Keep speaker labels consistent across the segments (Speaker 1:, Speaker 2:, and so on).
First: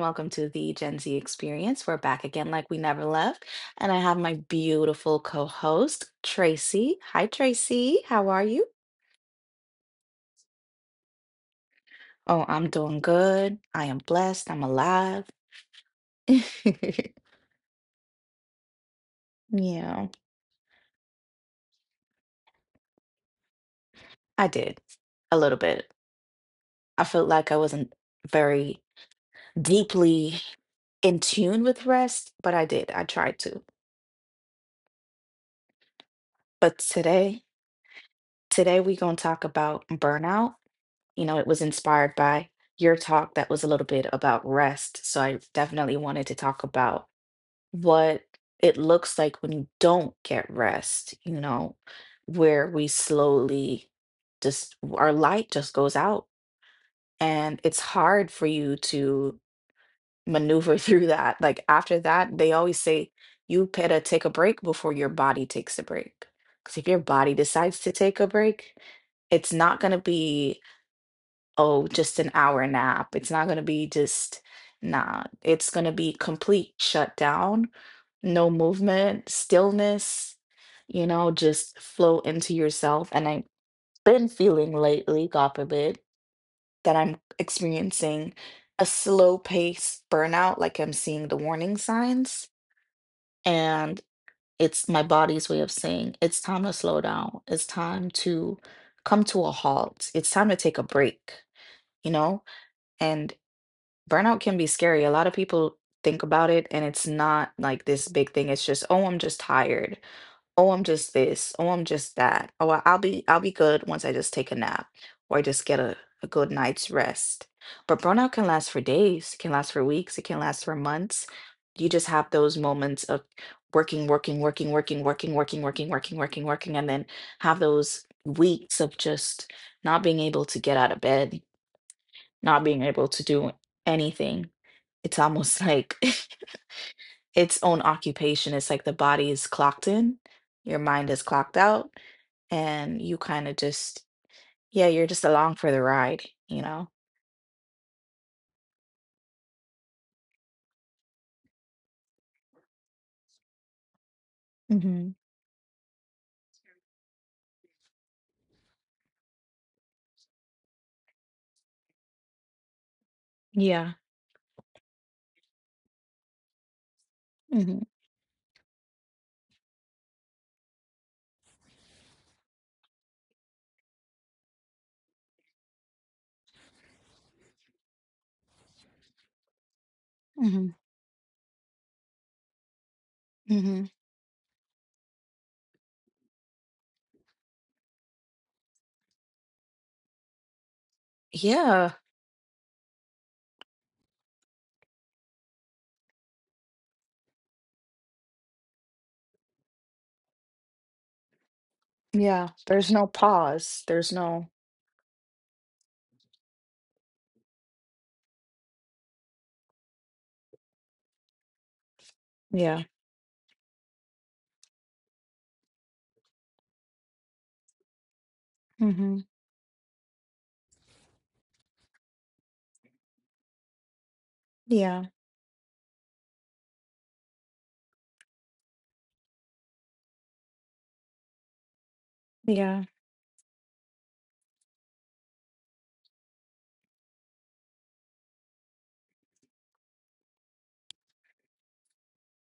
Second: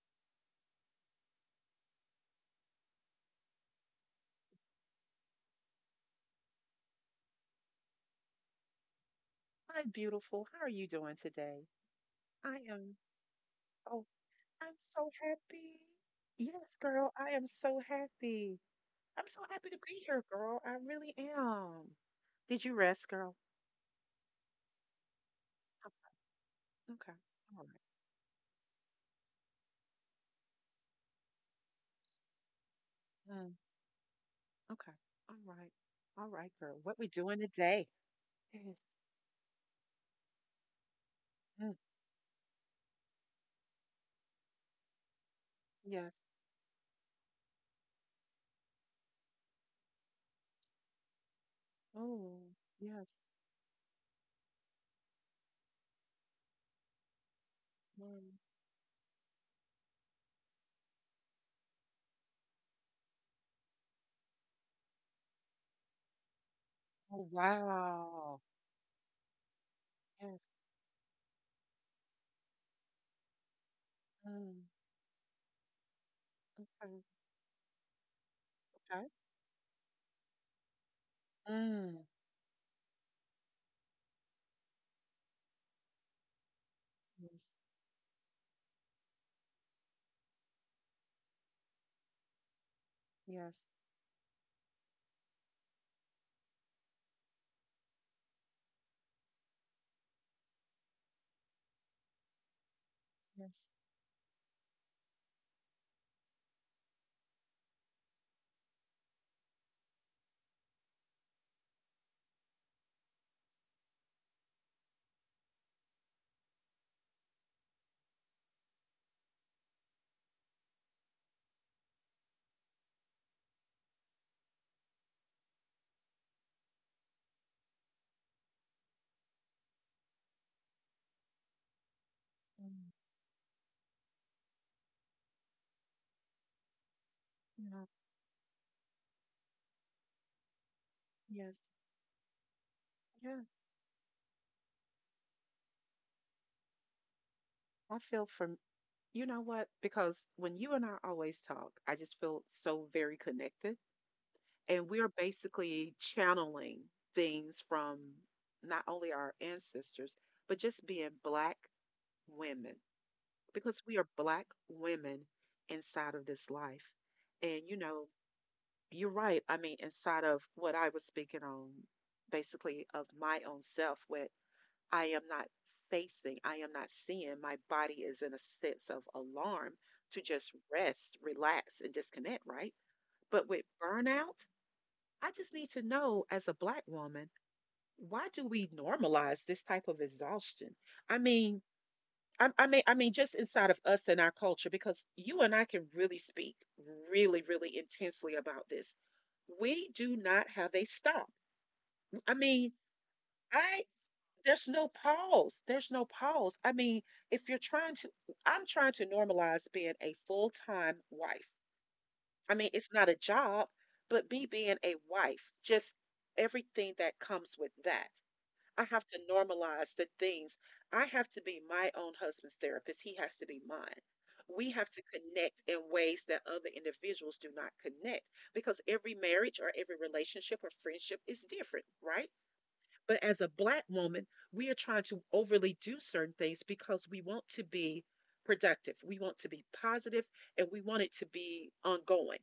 Speaker 1: welcome to the Gen Z Experience. We're back again like we never left. And I have my beautiful co host, Tracy. Hi, Tracy. How are you?
Speaker 2: Hi, beautiful. How are you doing today?
Speaker 1: Oh,
Speaker 2: I
Speaker 1: I'm
Speaker 2: am,
Speaker 1: doing good. I am
Speaker 2: oh,
Speaker 1: blessed. I'm
Speaker 2: I'm so
Speaker 1: alive.
Speaker 2: happy. Yes, girl, I am so happy. I'm so happy to be
Speaker 1: Yeah,
Speaker 2: here, girl. I really am. Did you rest, girl?
Speaker 1: I did a little
Speaker 2: Oh,
Speaker 1: bit. I
Speaker 2: okay.
Speaker 1: felt like I
Speaker 2: All
Speaker 1: wasn't very deeply in tune with rest, but I did. I tried
Speaker 2: right. Mm,
Speaker 1: to.
Speaker 2: okay. All right. All right, girl.
Speaker 1: But
Speaker 2: What we doing
Speaker 1: today,
Speaker 2: today? Yes.
Speaker 1: today we're going to talk about burnout. It was
Speaker 2: Mm,
Speaker 1: inspired by your talk that was a little bit about rest. So I definitely
Speaker 2: yes.
Speaker 1: wanted to talk about what it looks like when you don't get rest,
Speaker 2: Oh,
Speaker 1: where we
Speaker 2: yes.
Speaker 1: slowly just our light just goes out. And it's hard
Speaker 2: Mm.
Speaker 1: for you to maneuver through that. Like after that, they always say you better take a break before your body takes a break. Because if your
Speaker 2: Oh,
Speaker 1: body decides to take a
Speaker 2: wow.
Speaker 1: break, it's not going to
Speaker 2: Yes.
Speaker 1: be, oh, just an hour nap. It's not going to be just,
Speaker 2: Mm,
Speaker 1: nah, it's going to be complete
Speaker 2: okay.
Speaker 1: shutdown, no
Speaker 2: Okay.
Speaker 1: movement, stillness, just
Speaker 2: Mm,
Speaker 1: flow into yourself. And I've been feeling lately, God forbid, that I'm
Speaker 2: yes.
Speaker 1: experiencing a slow pace burnout, like I'm seeing the warning signs.
Speaker 2: Yes.
Speaker 1: And it's my body's way of saying it's time to slow down. It's time to come to a halt. It's time to take a break, you know? And.
Speaker 2: Yes.
Speaker 1: Burnout can be scary. A lot of people think about it and it's not like this big thing. It's just, oh, I'm just tired. Oh, I'm just this. Oh, I'm just that. Oh, I'll be good once I just take a nap or just get a good night's rest. But burnout can last for days, it can last for weeks, it can last for months. You just have those moments of working, working, working, working, working, working, working, working, working, working, and then have those weeks of just not being able to get out of bed, not being
Speaker 2: Mm,
Speaker 1: able to do anything. It's almost like its own
Speaker 2: yeah.
Speaker 1: occupation. It's like the body is clocked in, your mind is clocked
Speaker 2: Yes.
Speaker 1: out, and you
Speaker 2: Yeah,
Speaker 1: kind of just, yeah, you're just along for the ride, you know?
Speaker 2: I feel from you know what? Because when you and I always talk, I just feel so very connected. And we are
Speaker 1: Mm-hmm.
Speaker 2: basically channeling things from not only our ancestors, but just being Black women, because
Speaker 1: Yeah.
Speaker 2: we are Black women inside of this life. And,
Speaker 1: Mm-hmm.
Speaker 2: you're right. I mean, inside of what I was speaking on, basically of my own self, with I am not facing, I am not seeing. My body is in a sense of alarm to just
Speaker 1: Mm-hmm.
Speaker 2: rest, relax, and disconnect, right? But with
Speaker 1: Mm-hmm.
Speaker 2: burnout, I just need to know as a Black woman, why do we normalize this type of exhaustion? I mean,
Speaker 1: Yeah.
Speaker 2: just inside of us and our culture, because you and I can really speak really, really intensely about this. We do not have a stop. I
Speaker 1: Yeah.
Speaker 2: mean,
Speaker 1: There's no pause.
Speaker 2: I
Speaker 1: There's no,
Speaker 2: there's no pause. There's no pause. I mean, if you're trying to, I'm trying to normalize being a full time wife. I mean,
Speaker 1: yeah.
Speaker 2: it's not a job, but me being a wife, just everything that comes with that. I have to
Speaker 1: Mm-hmm.
Speaker 2: normalize the things. I have to be my own husband's therapist. He has to be mine. We have to
Speaker 1: Yeah.
Speaker 2: connect in ways that other individuals do not connect because every marriage or every relationship or friendship is different, right?
Speaker 1: Yeah.
Speaker 2: But as a Black woman, we are trying to overly do certain things because we want to be productive. We want to be positive and we want it to be ongoing.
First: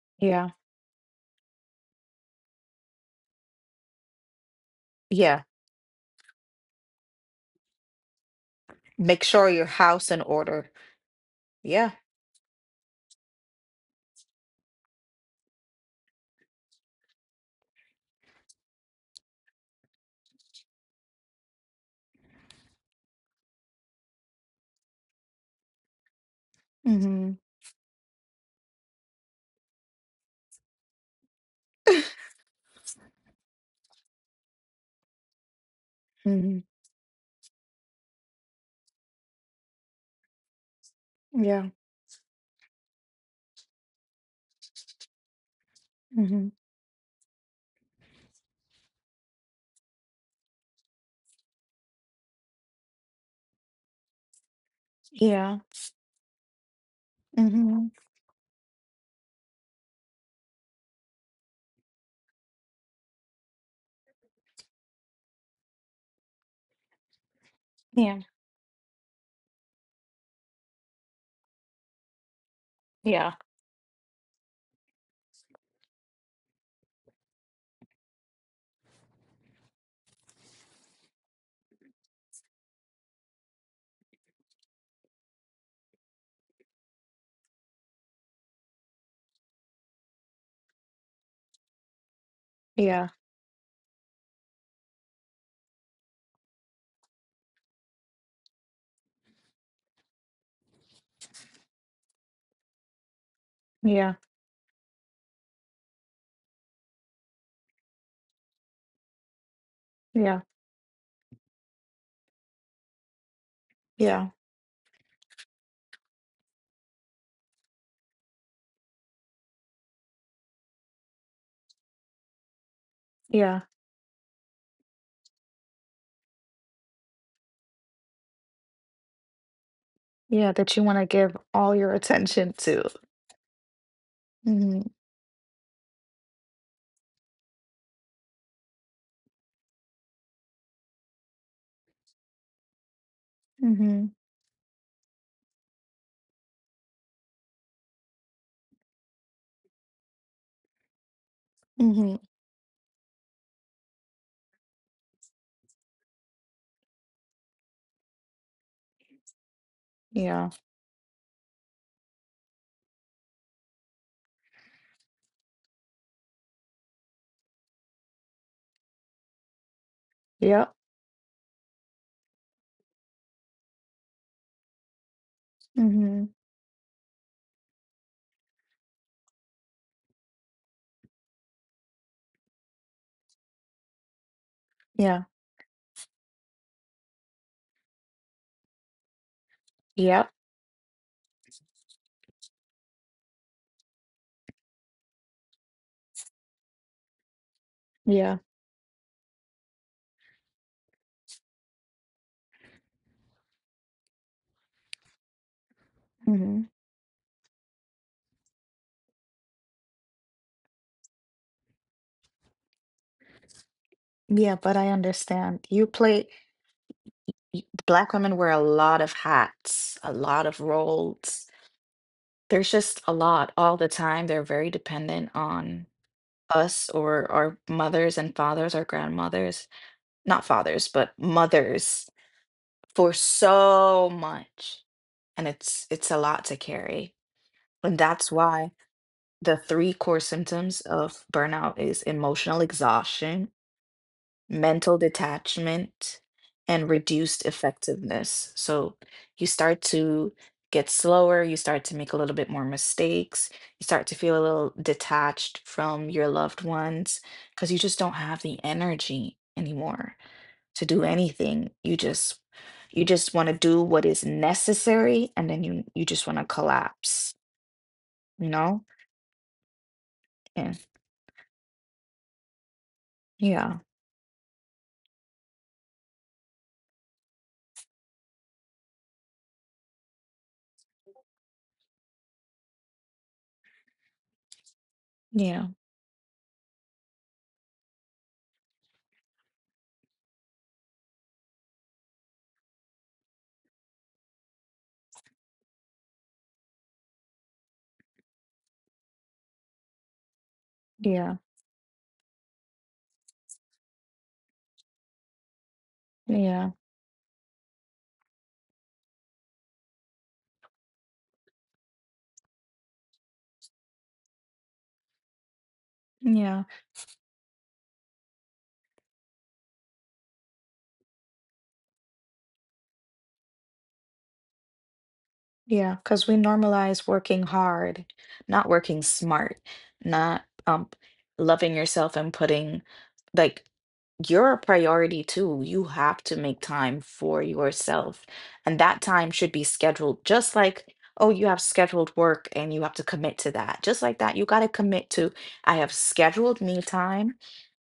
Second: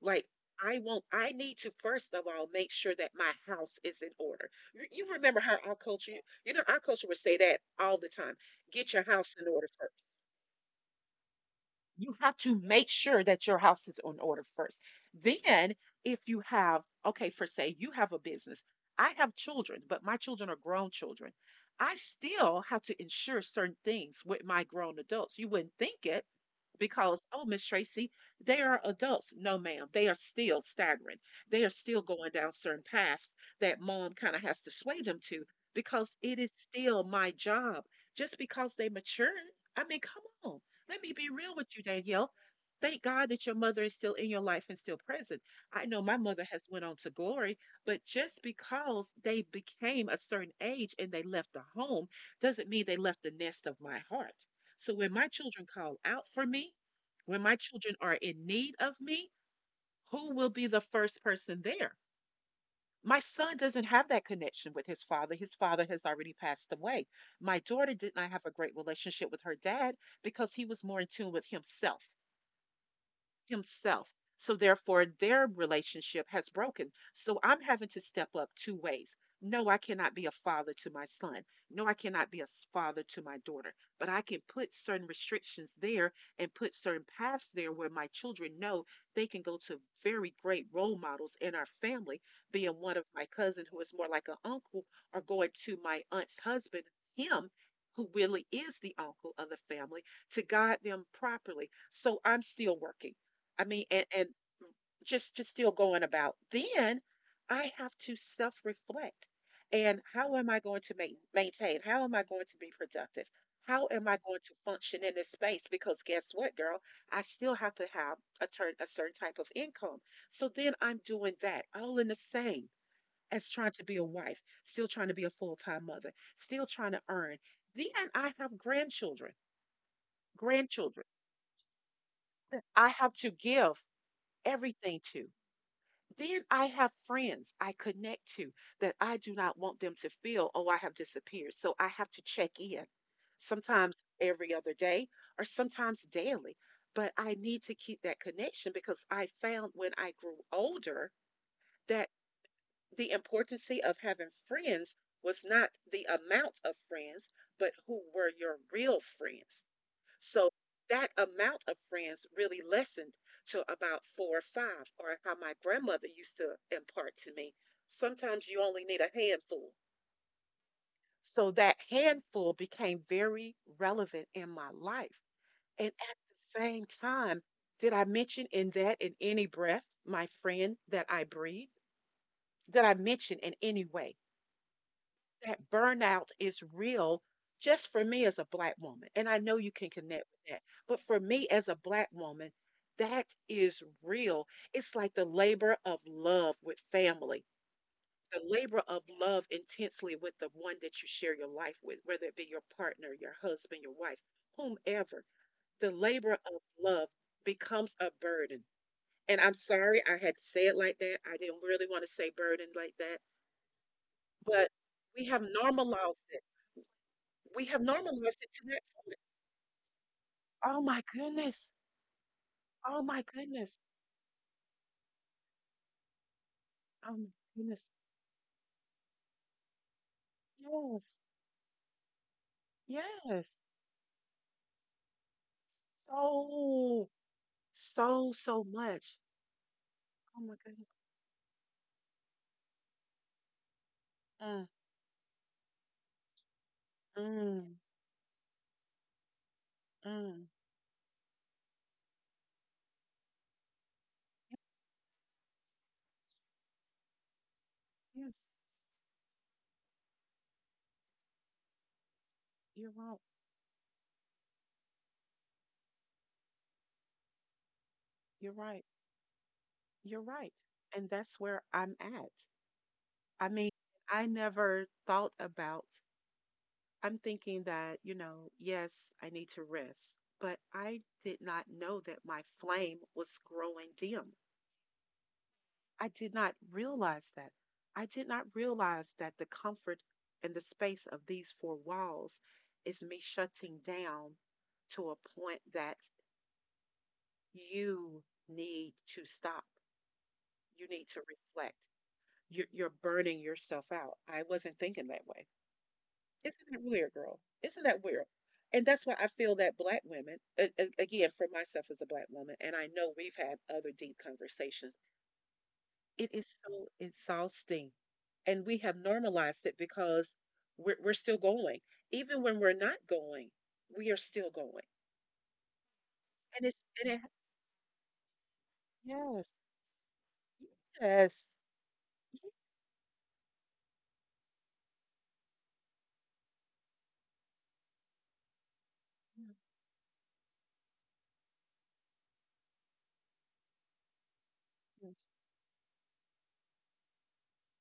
Speaker 2: Like,
Speaker 1: Yeah.
Speaker 2: I need to first of all make sure that my house is in order. You remember
Speaker 1: Yeah.
Speaker 2: how our culture would say that all the time. Get your
Speaker 1: Make
Speaker 2: house in
Speaker 1: sure your
Speaker 2: order first.
Speaker 1: house in order. Yeah.
Speaker 2: You have to make sure that your house is on order first. Then, if you have, okay, for say you have a business. I have children, but my children are grown children. I still have to ensure certain things with my grown adults. You wouldn't think it, because,
Speaker 1: Mm-hmm.
Speaker 2: oh, Miss Tracy, they are adults. No, ma'am, they are still staggering. They are still going down certain paths that mom kind of has to sway them to because it is
Speaker 1: Mm-hmm.
Speaker 2: still my job. Just because they mature, I mean, come on. Let me be real
Speaker 1: Yeah.
Speaker 2: with you, Danielle. Thank God that your mother is still in your life and still present. I know my mother
Speaker 1: Mm-hmm.
Speaker 2: has went on to glory, but just because they became a certain age and they left the home doesn't mean they left the nest of my heart. So when my
Speaker 1: Yeah.
Speaker 2: children call out for me, when my
Speaker 1: Mm-hmm.
Speaker 2: children are in need of me, who will be the first person there? My son doesn't have that connection with his father. His father has already passed away. My daughter did
Speaker 1: Yeah,
Speaker 2: not have a great relationship with her dad because he was more in tune with himself
Speaker 1: yeah,
Speaker 2: himself. So therefore, their relationship has broken. So I'm having to step up two ways. No, I cannot be a father to my son. No, I cannot be a father to my daughter. But I can put certain restrictions there and put certain paths there where my children know they can go to very great role models in our family, being one of
Speaker 1: yeah,
Speaker 2: my cousin who is more like an uncle, or going to my aunt's husband, him who really is the uncle of the family, to guide them properly. So I'm still working. I mean, and,
Speaker 1: yeah,
Speaker 2: and just just still going about. Then I have to self-reflect. And how
Speaker 1: yeah,
Speaker 2: am I going to maintain? How am I going to be productive? How am I
Speaker 1: yeah,
Speaker 2: going to function in this space? Because guess what, girl? I still have to have a certain type of income. So then I'm doing that all in the same as
Speaker 1: yeah,
Speaker 2: trying to be a wife, still trying to be a full time mother, still trying to earn. Then I have grandchildren,
Speaker 1: yeah. That you want
Speaker 2: grandchildren
Speaker 1: to give all your attention
Speaker 2: that I
Speaker 1: to.
Speaker 2: have to give
Speaker 1: Mm-hmm.
Speaker 2: everything to. Then I have friends I connect to that I do not want them to feel, oh, I have disappeared. So I have to check in sometimes
Speaker 1: Mm-hmm.
Speaker 2: every other day or sometimes daily. But I need to keep that connection because I found when I grew older that
Speaker 1: Mm-hmm.
Speaker 2: the importance of having friends was not the amount of friends, but who were your real friends. So
Speaker 1: Yeah.
Speaker 2: that amount of friends really lessened to about four or five, or how my grandmother used to impart to me. Sometimes you only need a handful.
Speaker 1: Yep.
Speaker 2: So that handful became very relevant in my life. And at
Speaker 1: Mm-hmm.
Speaker 2: the same time, did I mention in that, in any breath, my friend that I breathe? Did I mention in any way
Speaker 1: Yeah.
Speaker 2: that burnout is real just for me as a Black woman? And I know you can connect
Speaker 1: Yep.
Speaker 2: with that. But for me as a Black woman, that is real. It's like the labor of love with family,
Speaker 1: Yeah.
Speaker 2: the labor of love intensely with the one that you share your life with, whether it be your partner, your husband, your wife, whomever. The labor
Speaker 1: Mm-hmm.
Speaker 2: of love becomes a burden. And I'm sorry I had to say it like that. I didn't really want to say burden like that.
Speaker 1: Yeah.
Speaker 2: But
Speaker 1: But I
Speaker 2: we have
Speaker 1: understand. You
Speaker 2: normalized
Speaker 1: play.
Speaker 2: it. We have
Speaker 1: Black women
Speaker 2: normalized
Speaker 1: wear
Speaker 2: it
Speaker 1: a
Speaker 2: to that
Speaker 1: lot of
Speaker 2: point.
Speaker 1: hats, a lot of
Speaker 2: Oh my
Speaker 1: roles.
Speaker 2: goodness.
Speaker 1: There's just
Speaker 2: Oh
Speaker 1: a
Speaker 2: my
Speaker 1: lot all
Speaker 2: goodness.
Speaker 1: the time. They're very dependent on us
Speaker 2: Oh my
Speaker 1: or our
Speaker 2: goodness.
Speaker 1: mothers and fathers, our grandmothers, not fathers, but mothers
Speaker 2: Yes.
Speaker 1: for
Speaker 2: Yes.
Speaker 1: so much, and it's a lot to
Speaker 2: So,
Speaker 1: carry, and that's
Speaker 2: so, so
Speaker 1: why
Speaker 2: much.
Speaker 1: the three core
Speaker 2: Oh my
Speaker 1: symptoms
Speaker 2: goodness.
Speaker 1: of burnout is emotional exhaustion,
Speaker 2: Mm,
Speaker 1: mental detachment, and reduced
Speaker 2: mm,
Speaker 1: effectiveness. So you start to
Speaker 2: mm.
Speaker 1: get slower, you start to make a little bit more mistakes, you start to feel a little detached from your loved ones because you just don't
Speaker 2: Yes.
Speaker 1: have the energy anymore to do anything. You just
Speaker 2: You're
Speaker 1: you
Speaker 2: right.
Speaker 1: just want to do what is necessary, and then you just want to collapse, you
Speaker 2: You're
Speaker 1: know?
Speaker 2: right. You're right.
Speaker 1: And
Speaker 2: And that's where I'm at. I mean,
Speaker 1: yeah.
Speaker 2: I never thought about, I'm thinking that, yes, I need to rest, but I did not know that my flame was growing dim.
Speaker 1: Yeah.
Speaker 2: I did not realize that. I did not realize that the comfort and the space of these four walls is me shutting down to a point that you need to stop. You need to
Speaker 1: Yeah.
Speaker 2: reflect. You're burning yourself out. I wasn't thinking that way.
Speaker 1: Yeah.
Speaker 2: Isn't that weird, girl? Isn't that weird? And that's why I feel that Black women, again, for myself as a Black woman, and I know we've had other deep conversations, it is
Speaker 1: Yeah.
Speaker 2: so exhausting, and we have normalized it because we're still going even when we're not going, we are still going.
Speaker 1: Yeah, cuz we
Speaker 2: And it's
Speaker 1: normalize
Speaker 2: and it
Speaker 1: working hard, not working
Speaker 2: Yes.
Speaker 1: smart, not
Speaker 2: Yes.
Speaker 1: loving yourself, and putting, like, you're a priority too. You have to make time for yourself. And that time should be scheduled just like, oh, you have scheduled work and you have to commit to that. Just like that, you got to commit
Speaker 2: Yes.
Speaker 1: to, I have scheduled me time,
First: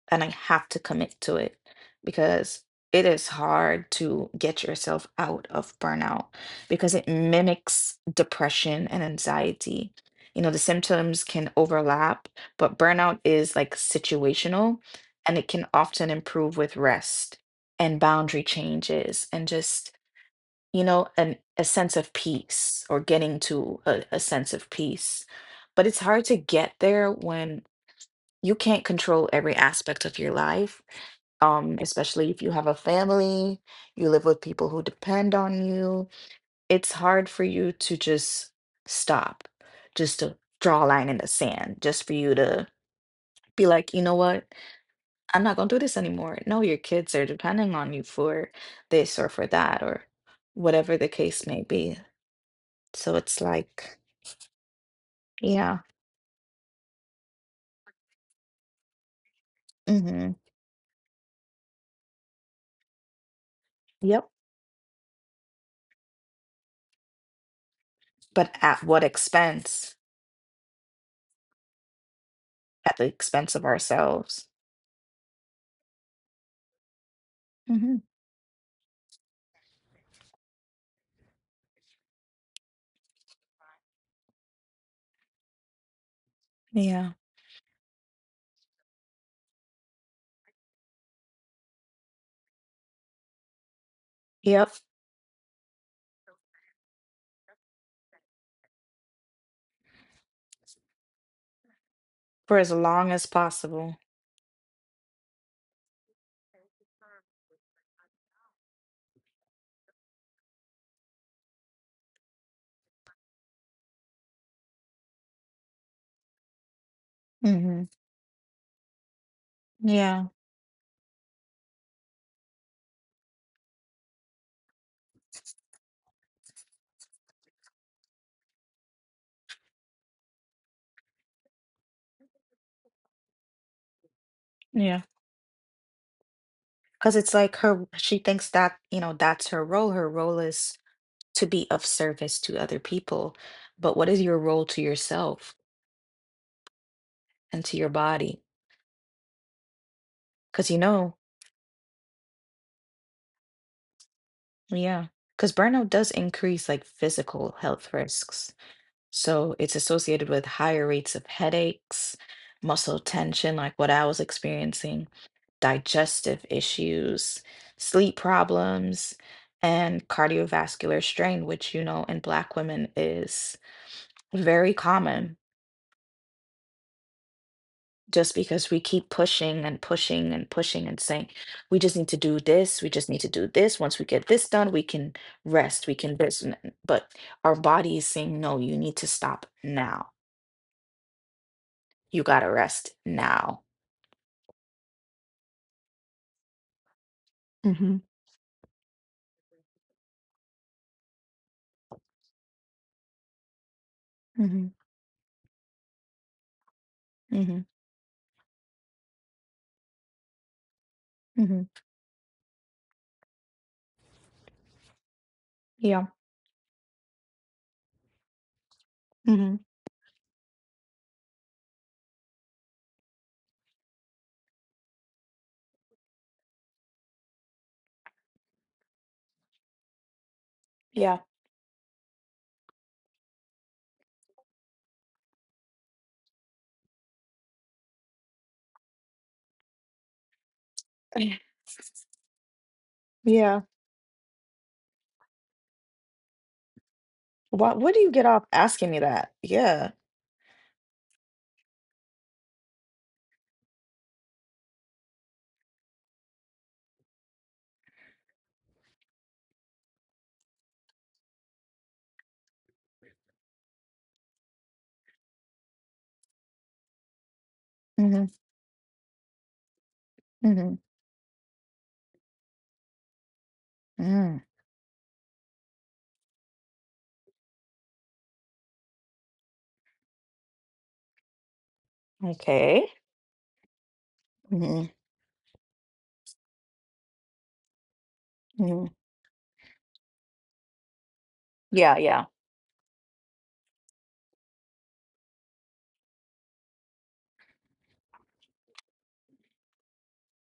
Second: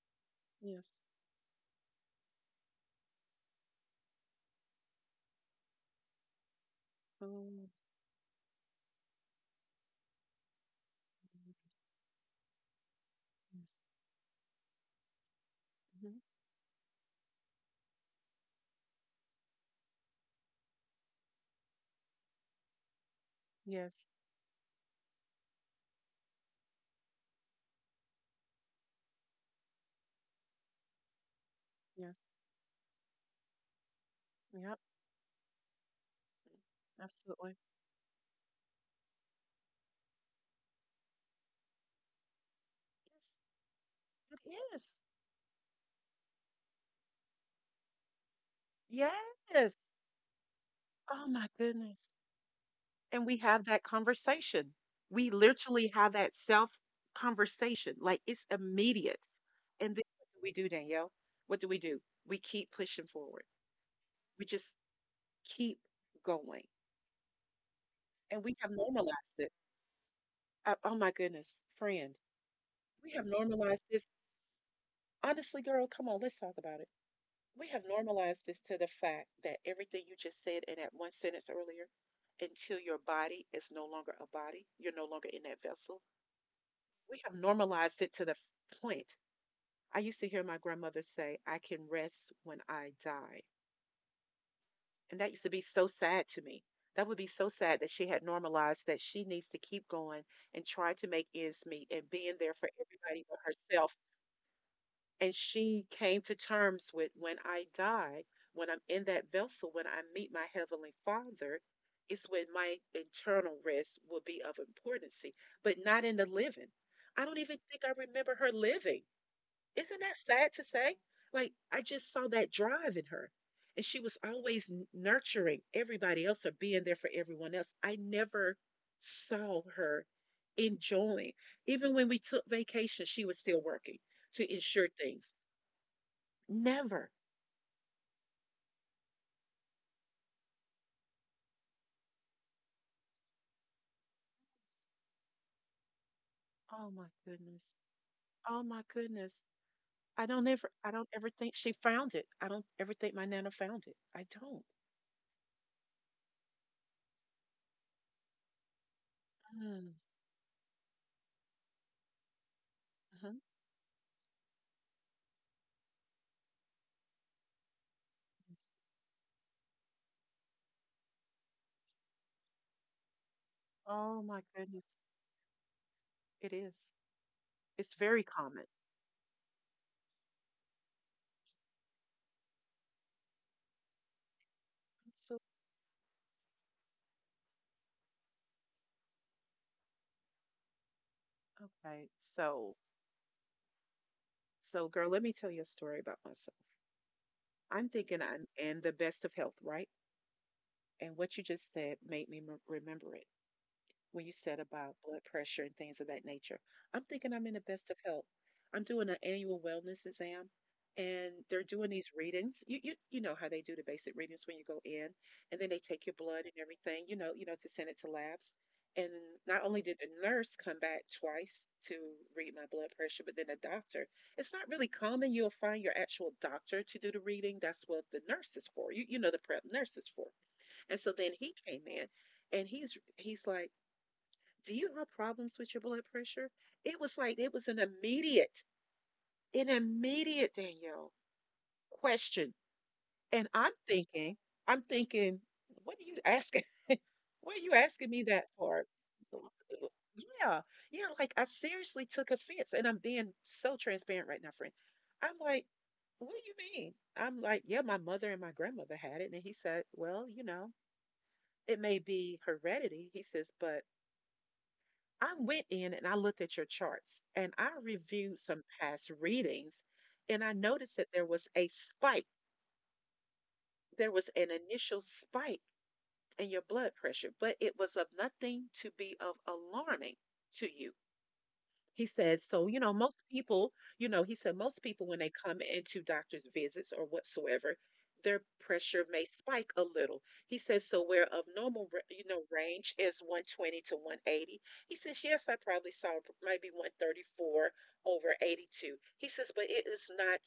Speaker 1: and I have to
Speaker 2: Yes.
Speaker 1: commit to it because it is hard to get yourself out of burnout because it
Speaker 2: Oh,
Speaker 1: mimics depression and anxiety. The symptoms can overlap, but burnout is
Speaker 2: yes.
Speaker 1: like situational, and it can often
Speaker 2: Mhm,
Speaker 1: improve with rest and boundary changes and just you know an a sense of peace, or getting to a,
Speaker 2: yes.
Speaker 1: a sense of peace, but it's hard to get there when you can't control every aspect of your life,
Speaker 2: Yes.
Speaker 1: especially if you have a family, you live with people
Speaker 2: Yep.
Speaker 1: who depend on you. It's hard for
Speaker 2: Absolutely.
Speaker 1: you to just stop, just to draw a line in the sand, just for you to
Speaker 2: Yes.
Speaker 1: be like, you know
Speaker 2: It
Speaker 1: what?
Speaker 2: is.
Speaker 1: I'm not going to do this anymore. No, your kids are depending on you for this or for
Speaker 2: Yes.
Speaker 1: that or whatever the
Speaker 2: Oh my
Speaker 1: case may be.
Speaker 2: goodness.
Speaker 1: So
Speaker 2: And we
Speaker 1: it's
Speaker 2: have that
Speaker 1: like,
Speaker 2: conversation We
Speaker 1: yeah,
Speaker 2: literally have that self conversation, like it's immediate. And then what
Speaker 1: hmm,
Speaker 2: do we do, Danielle? What do? We keep pushing forward.
Speaker 1: yep.
Speaker 2: We just keep going. And we
Speaker 1: But
Speaker 2: have
Speaker 1: at what
Speaker 2: normalized it.
Speaker 1: expense?
Speaker 2: Oh my goodness, friend,
Speaker 1: At the
Speaker 2: we have
Speaker 1: expense of
Speaker 2: normalized this.
Speaker 1: ourselves.
Speaker 2: Honestly, girl, come on, let's talk about it. We have
Speaker 1: Hmm.
Speaker 2: normalized this to the fact that everything you just said in that one sentence earlier, until your body is no longer a body, you're no longer in that vessel.
Speaker 1: Yeah,
Speaker 2: We have normalized it to the point. I used to hear my grandmother say, I can rest when I die.
Speaker 1: yep.
Speaker 2: And that used to be so sad to me. That would be so sad that she had normalized that she needs to keep going and try to make ends meet and being there
Speaker 1: For as
Speaker 2: for
Speaker 1: long as
Speaker 2: everybody but
Speaker 1: possible.
Speaker 2: herself. And she came to terms with when I die, when I'm in that vessel, when I meet my Heavenly Father, it's when my internal rest will be of importance, but not in the living. I don't even
Speaker 1: Hmm.
Speaker 2: think I remember her living. Isn't that
Speaker 1: Yeah,
Speaker 2: sad to say? Like, I just saw that drive in her. And she was always nurturing everybody else or being there for everyone else. I never saw her enjoying. Even when we took vacation, she was still working to ensure
Speaker 1: yeah.
Speaker 2: things. Never.
Speaker 1: Because it's like her, she thinks that, you know, that's her role. Her role is to be of service to other people. But what is your role to yourself
Speaker 2: Oh my
Speaker 1: and to
Speaker 2: goodness.
Speaker 1: your body?
Speaker 2: Oh my goodness. I don't
Speaker 1: Because
Speaker 2: ever I don't ever think she found it. I don't ever think my nana found it. I don't.
Speaker 1: yeah, because burnout does increase like physical health risks. So it's
Speaker 2: Mm,
Speaker 1: associated with higher rates of headaches, muscle
Speaker 2: mhm.
Speaker 1: tension, like what I was experiencing, digestive issues, sleep problems, and cardiovascular strain, which, in Black women is
Speaker 2: Oh my
Speaker 1: very
Speaker 2: goodness.
Speaker 1: common.
Speaker 2: It is. It's very
Speaker 1: Just because
Speaker 2: common.
Speaker 1: we keep pushing and pushing and pushing and saying, we just need to do this, we just need to do this. Once we get this done, we can rest, we can this. But our body is saying, no, you need to stop now.
Speaker 2: Okay,
Speaker 1: You got to
Speaker 2: so
Speaker 1: rest now.
Speaker 2: so girl, let me tell you a story about myself.
Speaker 1: Hmm.
Speaker 2: I'm thinking I'm in the best of health, right? And what you just said made me remember it when you said
Speaker 1: Hmm.
Speaker 2: about blood pressure and things of that nature. I'm thinking I'm in
Speaker 1: Hmm.
Speaker 2: the best of health. I'm doing an annual wellness exam and
Speaker 1: Hmm.
Speaker 2: they're doing these readings. You know how they do the basic readings when you go in, and then they
Speaker 1: Yeah.
Speaker 2: take your blood and everything, to send it to labs. And
Speaker 1: Hmm.
Speaker 2: not only did the nurse come back twice to read my blood pressure, but then the doctor. It's not really common. You'll find your actual doctor to do the reading. That's what the nurse is for. You know the prep nurse is for. And so
Speaker 1: Yeah.
Speaker 2: then he came in, and he's like, do you have problems with your blood pressure? It was like it was an immediate Danielle question. And
Speaker 1: Yeah.
Speaker 2: I'm thinking, what are you asking? What are
Speaker 1: What
Speaker 2: you
Speaker 1: What do you
Speaker 2: asking
Speaker 1: get
Speaker 2: me
Speaker 1: off
Speaker 2: that
Speaker 1: asking
Speaker 2: for?
Speaker 1: me that? Yeah.
Speaker 2: Yeah, yeah, like I seriously took offense, and I'm being so transparent right now, friend. I'm like, what do you mean? I'm like, yeah, my mother and my grandmother had it. And he said, well, you know, it may be heredity. He says, but I went in and I looked at your charts and I
Speaker 1: Hmm.
Speaker 2: reviewed some past readings, and I
Speaker 1: Hmm.
Speaker 2: noticed that there was a spike. There was
Speaker 1: Mm.
Speaker 2: an initial spike in your blood pressure, but it was of nothing to be of alarming to you. He said, so,
Speaker 1: Okay.
Speaker 2: you know, most people, you know, he said,
Speaker 1: Hmm.
Speaker 2: most people, when they come into doctor's visits or whatsoever, their
Speaker 1: Hmm.
Speaker 2: pressure may spike a little. He says, so where of normal,
Speaker 1: Yeah. Yeah.
Speaker 2: range is 120 to 180. He says, yes, I probably saw maybe 134 over 82. He says, but it is not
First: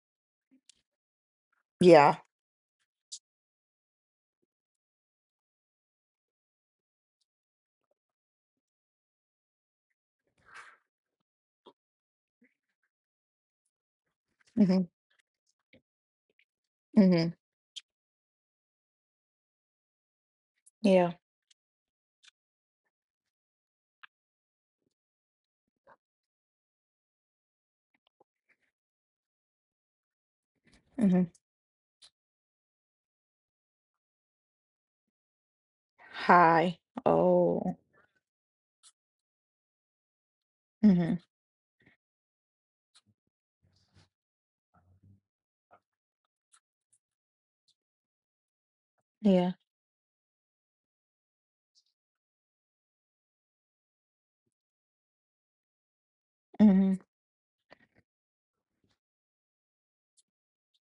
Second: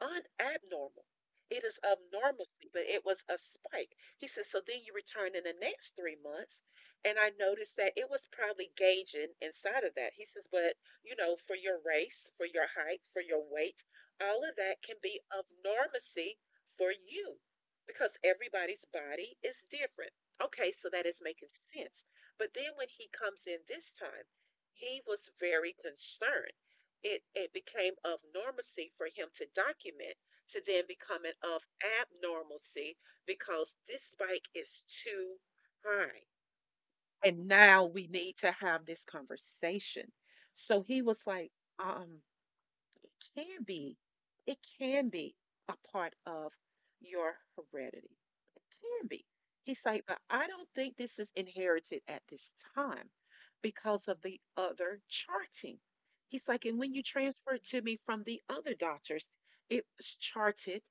Speaker 2: unabnormal. It is
Speaker 1: Yeah.
Speaker 2: abnormalcy, but it was a spike. He said, so then you return in the next 3 months. And I noticed that it was probably gauging inside of that. He says, but you know, for your race, for your height, for your weight, all of that
Speaker 1: Hmm.
Speaker 2: can be abnormalcy for
Speaker 1: Hmm.
Speaker 2: you because everybody's body is different. Okay, so that
Speaker 1: Yeah.
Speaker 2: is making sense. But then when he comes in this time, he was very concerned. It became of normalcy for him to document, to then
Speaker 1: Hmm.
Speaker 2: becoming of abnormalcy because this spike is too high.
Speaker 1: High.
Speaker 2: And
Speaker 1: Oh.
Speaker 2: now we need to have this conversation. So he
Speaker 1: Mhm.
Speaker 2: was like, um, can be, it can be a part of your heredity. It can be.
Speaker 1: Yeah.
Speaker 2: He's like, but I don't think this is inherited at this time because of the other charting. He's like, and when
Speaker 1: Mhm.
Speaker 2: you transferred to me from the other doctors, it was charted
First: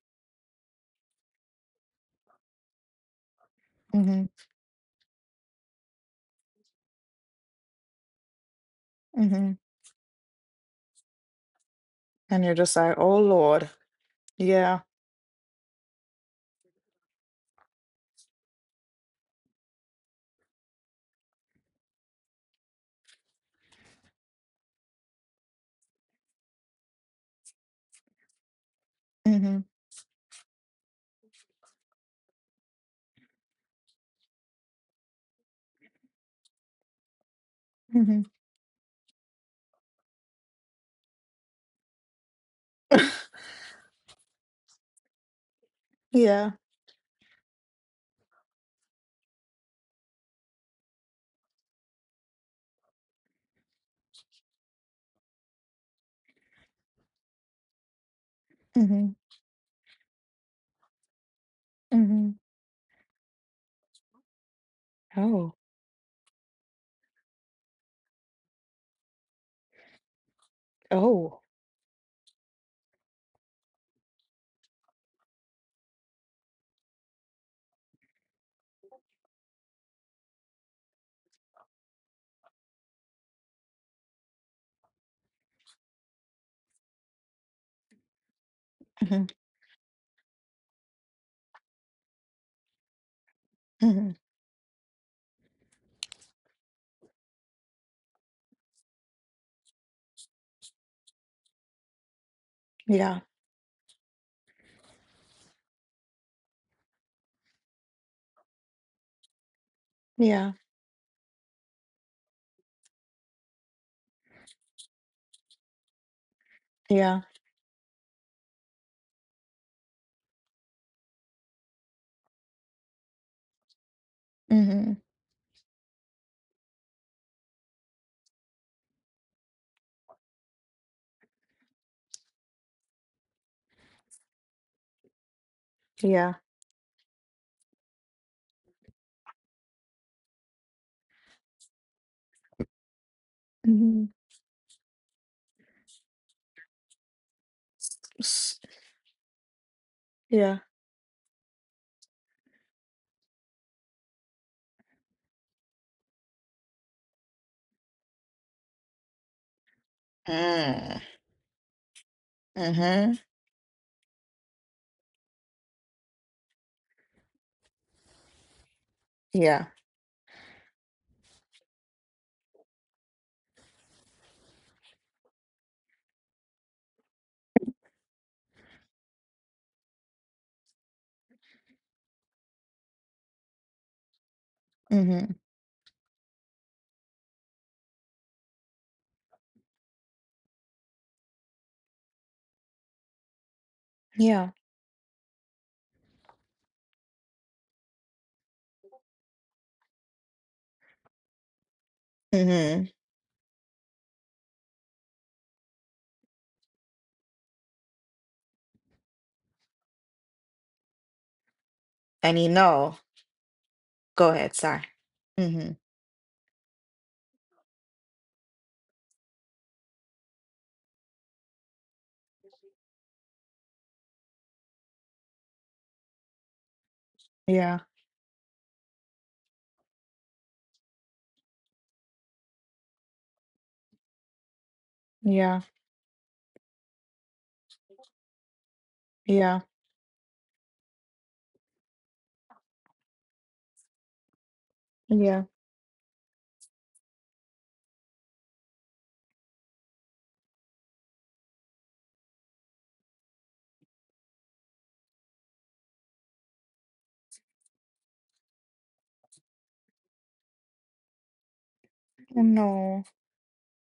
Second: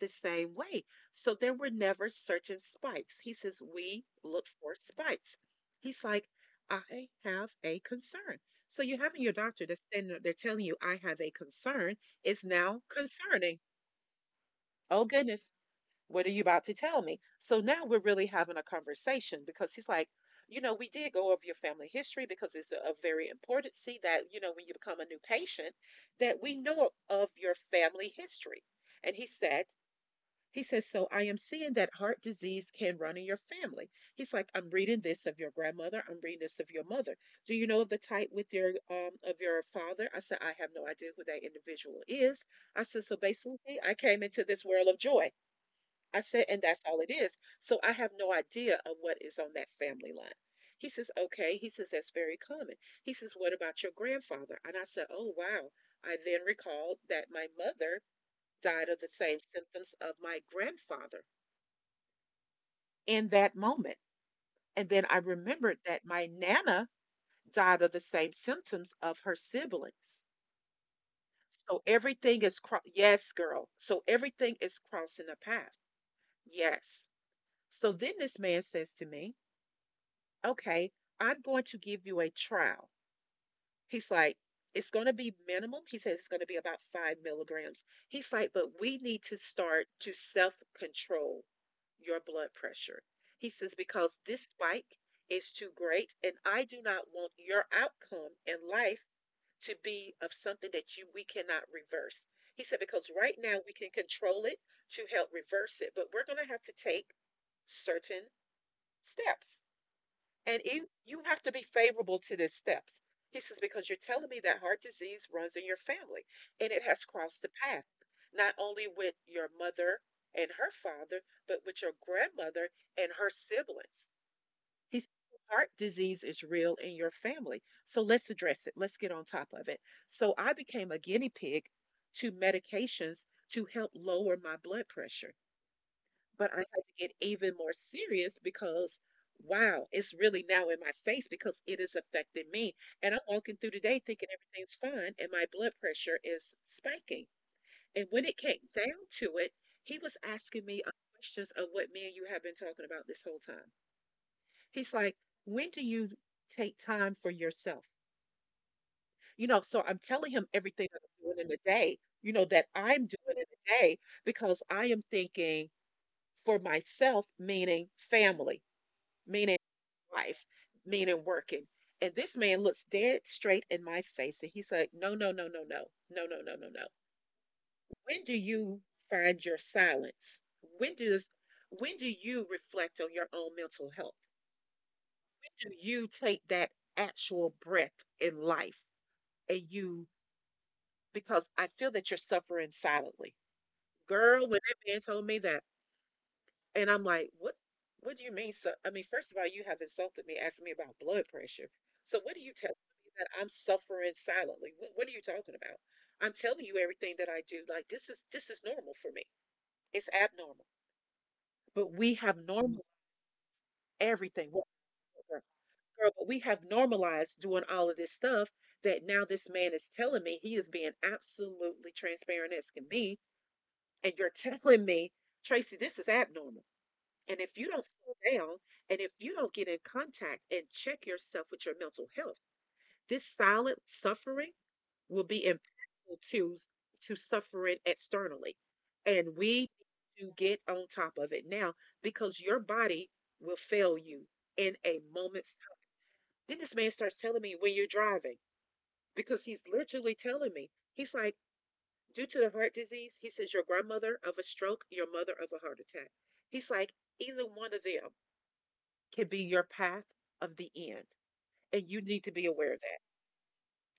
Speaker 2: the same way. So there were never certain spikes. He says, we
Speaker 1: Mhm.
Speaker 2: look for spikes. He's like, I have a concern. So you're having your
Speaker 1: Mhm.
Speaker 2: doctor that's standing they're telling you, I have a concern. It's
Speaker 1: And you're just
Speaker 2: now
Speaker 1: like, "Oh
Speaker 2: concerning.
Speaker 1: Lord." Yeah.
Speaker 2: Oh goodness, what are you about to tell me? So now we're really having a conversation because he's like, you know, we did go over your family history because it's a very important see that, you know, when you become a new patient, that we know of your family history. And
Speaker 1: Mhm.
Speaker 2: he says, so I am seeing that heart disease can run in your family. He's like, I'm reading this of your grandmother. I'm reading this of your mother. Do you know of the
Speaker 1: Mhm.
Speaker 2: type with your father? I said, I have no idea who that individual is. I said, so basically I came into this world of joy. I said,
Speaker 1: Yeah.
Speaker 2: and that's all it is. So I have no idea of what is on that family line. He says, okay. He says, that's very common. He says, what about your grandfather? And I said, oh wow. I then recalled that my mother died of the
Speaker 1: Mhm.
Speaker 2: same symptoms of my grandfather
Speaker 1: Mhm.
Speaker 2: in that moment. And then I
Speaker 1: Oh.
Speaker 2: remembered that my Nana died of the same symptoms of her siblings.
Speaker 1: Oh.
Speaker 2: So everything is, yes, girl. So everything is crossing a path. Yes. So then this man says to me, okay, I'm going to give you a trial. He's like, it's going to be minimum. He says it's going to be about 5 milligrams. He's like, but we need
Speaker 1: Mhm.
Speaker 2: to start to self control your blood pressure. He says,
Speaker 1: Mhm.
Speaker 2: because this spike is too great, and I do not want your outcome in life to be of something that you we cannot reverse. He said, because
Speaker 1: Yeah.
Speaker 2: right now we can control it to help reverse it, but we're going to have to take certain steps.
Speaker 1: Yeah.
Speaker 2: And you have to be favorable to the steps. He says, because you're telling me that heart disease runs in your family and it has
Speaker 1: Yeah.
Speaker 2: crossed the path, not only with your mother and her father, but with your grandmother and her siblings.
Speaker 1: Mhm.
Speaker 2: He says, heart disease is real in your family. So let's address it. Let's get on top of it. So I became a guinea pig to medications to help lower my blood pressure,
Speaker 1: Yeah.
Speaker 2: but I had to get even more serious because wow, it's really now in my face because it is affecting me. And I'm walking through the day
Speaker 1: Mhm.
Speaker 2: thinking everything's fine and my blood pressure is spiking. And when it came
Speaker 1: S
Speaker 2: down to it, he was
Speaker 1: yeah.
Speaker 2: asking me questions of what me and you have been talking about this whole time. He's like, when do you take time for yourself? You know, so I'm telling him everything
Speaker 1: Mm.
Speaker 2: that I'm doing in the day, that I'm
Speaker 1: Mhm.
Speaker 2: doing in the day because I am thinking for myself, meaning family, meaning
Speaker 1: Yeah.
Speaker 2: life, meaning working. And this man looks dead straight in my face and he said, no, no, no, no, no, no, no, no, no, no. When do you find your silence? When does when do you reflect on your own mental health?
Speaker 1: Mhm.
Speaker 2: When do you take that actual breath in life and you because I feel that you're suffering silently. Girl,
Speaker 1: Yeah.
Speaker 2: when that man told me that. And I'm like, what do you mean? So I mean, first of all, you have insulted me asking me about blood pressure. So what are you telling
Speaker 1: Mhm.
Speaker 2: me that I'm suffering silently? What are you talking about? I'm telling you everything that I do. Like this is normal for me. It's abnormal. But we
Speaker 1: And
Speaker 2: have
Speaker 1: you
Speaker 2: normal
Speaker 1: know, go
Speaker 2: everything.
Speaker 1: ahead,
Speaker 2: Well,
Speaker 1: sorry.
Speaker 2: Girl,
Speaker 1: Mhm.
Speaker 2: girl, but we have normalized doing all of this stuff that now this man is telling me he is being absolutely transparent as can be. And you're telling me, Tracy, this is abnormal. And if you
Speaker 1: Yeah.
Speaker 2: don't slow down and if you don't get in contact and check yourself with your mental health, this silent suffering will be
Speaker 1: Yeah.
Speaker 2: impactful to suffering externally. And
Speaker 1: Yeah.
Speaker 2: we need to get on top of it now because your body will fail you in a
Speaker 1: Yeah.
Speaker 2: moment's time. Then this man starts telling me when you're driving, because he's literally telling me, he's like, due to the heart disease, he says, your grandmother of a stroke, your mother of a heart attack. He's like, either one of them can be your path of the end, and you need to be aware of that.
Speaker 1: No.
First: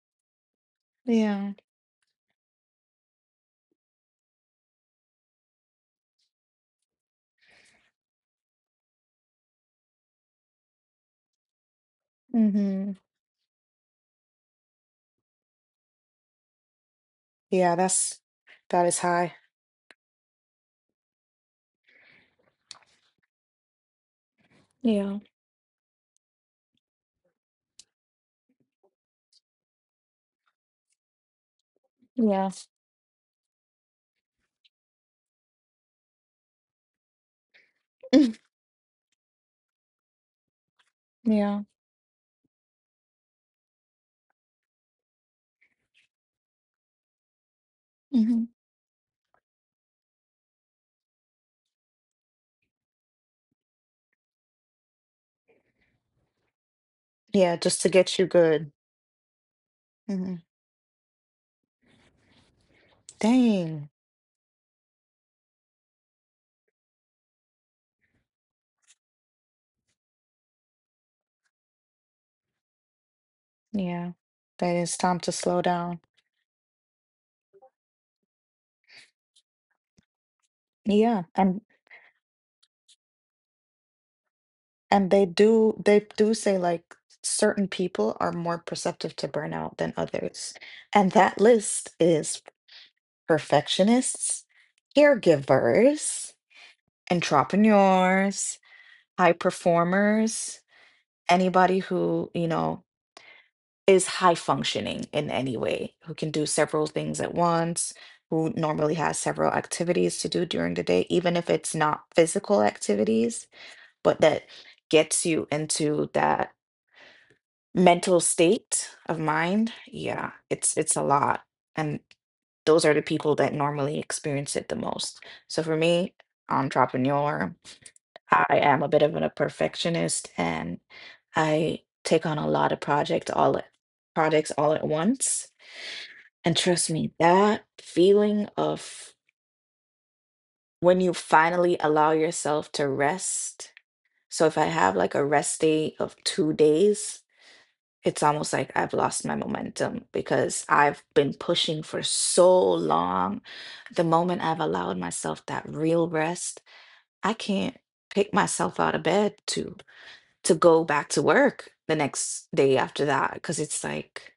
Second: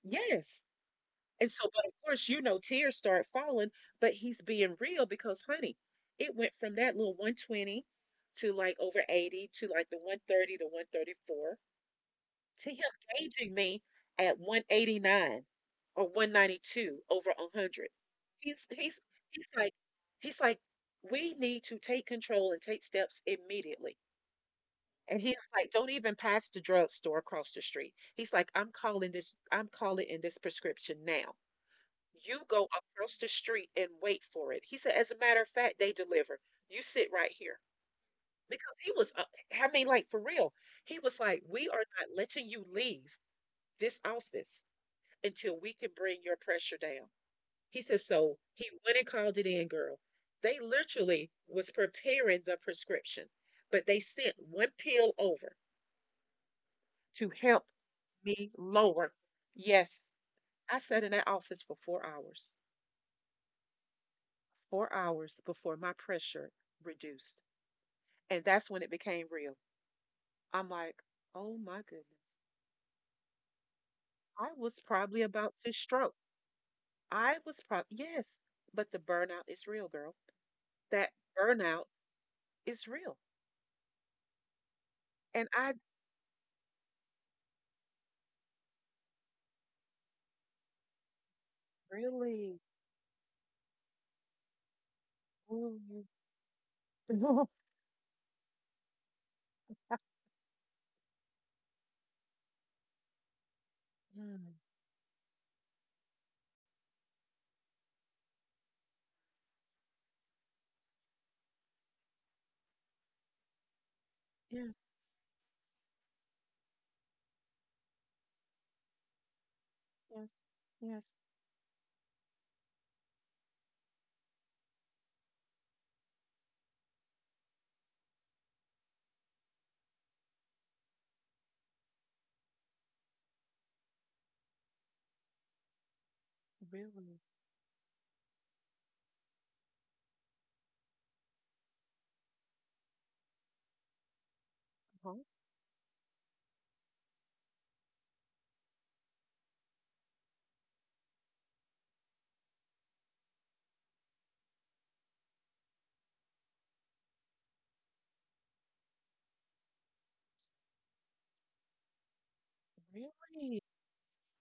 Speaker 2: Yes.
Speaker 1: Yeah.
Speaker 2: And
Speaker 1: Yeah.
Speaker 2: so, but of course, you know, tears start falling, but he's being real because, honey, it went from that little 120 to like over 80 to like the 130 to 134 to him
Speaker 1: Mhm.
Speaker 2: gauging me at 189 or 192 over
Speaker 1: Yeah,
Speaker 2: 100.
Speaker 1: that's
Speaker 2: He's,
Speaker 1: that
Speaker 2: he's,
Speaker 1: is high.
Speaker 2: he's like, he's like, we need to take control and take steps immediately.
Speaker 1: Yeah,
Speaker 2: And he was like, "Don't even pass the drugstore across the street." He's like, I'm calling in this prescription now. You
Speaker 1: yeah,
Speaker 2: go across the street and wait for it." He said, "As a matter of fact, they deliver. You sit right here." Because I mean, like for real, he was like,
Speaker 1: yeah,
Speaker 2: "We are not letting you leave this office until we can bring your pressure down." He said, "So
Speaker 1: hmm.
Speaker 2: he went and called it in, girl. They literally was preparing the prescription, but they sent one pill over," to
Speaker 1: Yeah,
Speaker 2: help
Speaker 1: just to get you
Speaker 2: me
Speaker 1: good.
Speaker 2: lower. Yes,
Speaker 1: Mhm.
Speaker 2: I sat in that office for 4 hours,
Speaker 1: Dang.
Speaker 2: 4 hours before my pressure reduced. And that's when it became real. I'm like, oh my goodness,
Speaker 1: Yeah,
Speaker 2: I
Speaker 1: that
Speaker 2: was
Speaker 1: is time
Speaker 2: probably
Speaker 1: to
Speaker 2: about
Speaker 1: slow
Speaker 2: to
Speaker 1: down.
Speaker 2: stroke. I was probably, yes, but the burnout is real, girl. That
Speaker 1: Yeah, and
Speaker 2: burnout is real.
Speaker 1: and they
Speaker 2: And I
Speaker 1: do they do say, like, certain people are more perceptive to burnout than others. And that list is
Speaker 2: really,
Speaker 1: perfectionists,
Speaker 2: really,
Speaker 1: caregivers, entrepreneurs, high performers, anybody who, you know, is high
Speaker 2: mm,
Speaker 1: functioning in any way, who can do several things at once, who normally has several activities to do during the day, even if it's not physical activities, but that
Speaker 2: yes,
Speaker 1: gets you into that mental state of mind.
Speaker 2: yes,
Speaker 1: Yeah, it's
Speaker 2: yes,
Speaker 1: a lot. And those are the people that normally experience it the most. So for me, entrepreneur, I am a bit of a perfectionist, and I take on a lot of projects all at once. And trust me,
Speaker 2: really.
Speaker 1: that feeling of when you finally allow yourself to rest. So if I have
Speaker 2: Huh?
Speaker 1: like a rest day of 2 days, it's almost like I've lost my momentum because I've been pushing for so long. The moment I've allowed myself that real rest, I can't pick myself out of bed to. To go back to work the next day after that
Speaker 2: Really?
Speaker 1: because it's like,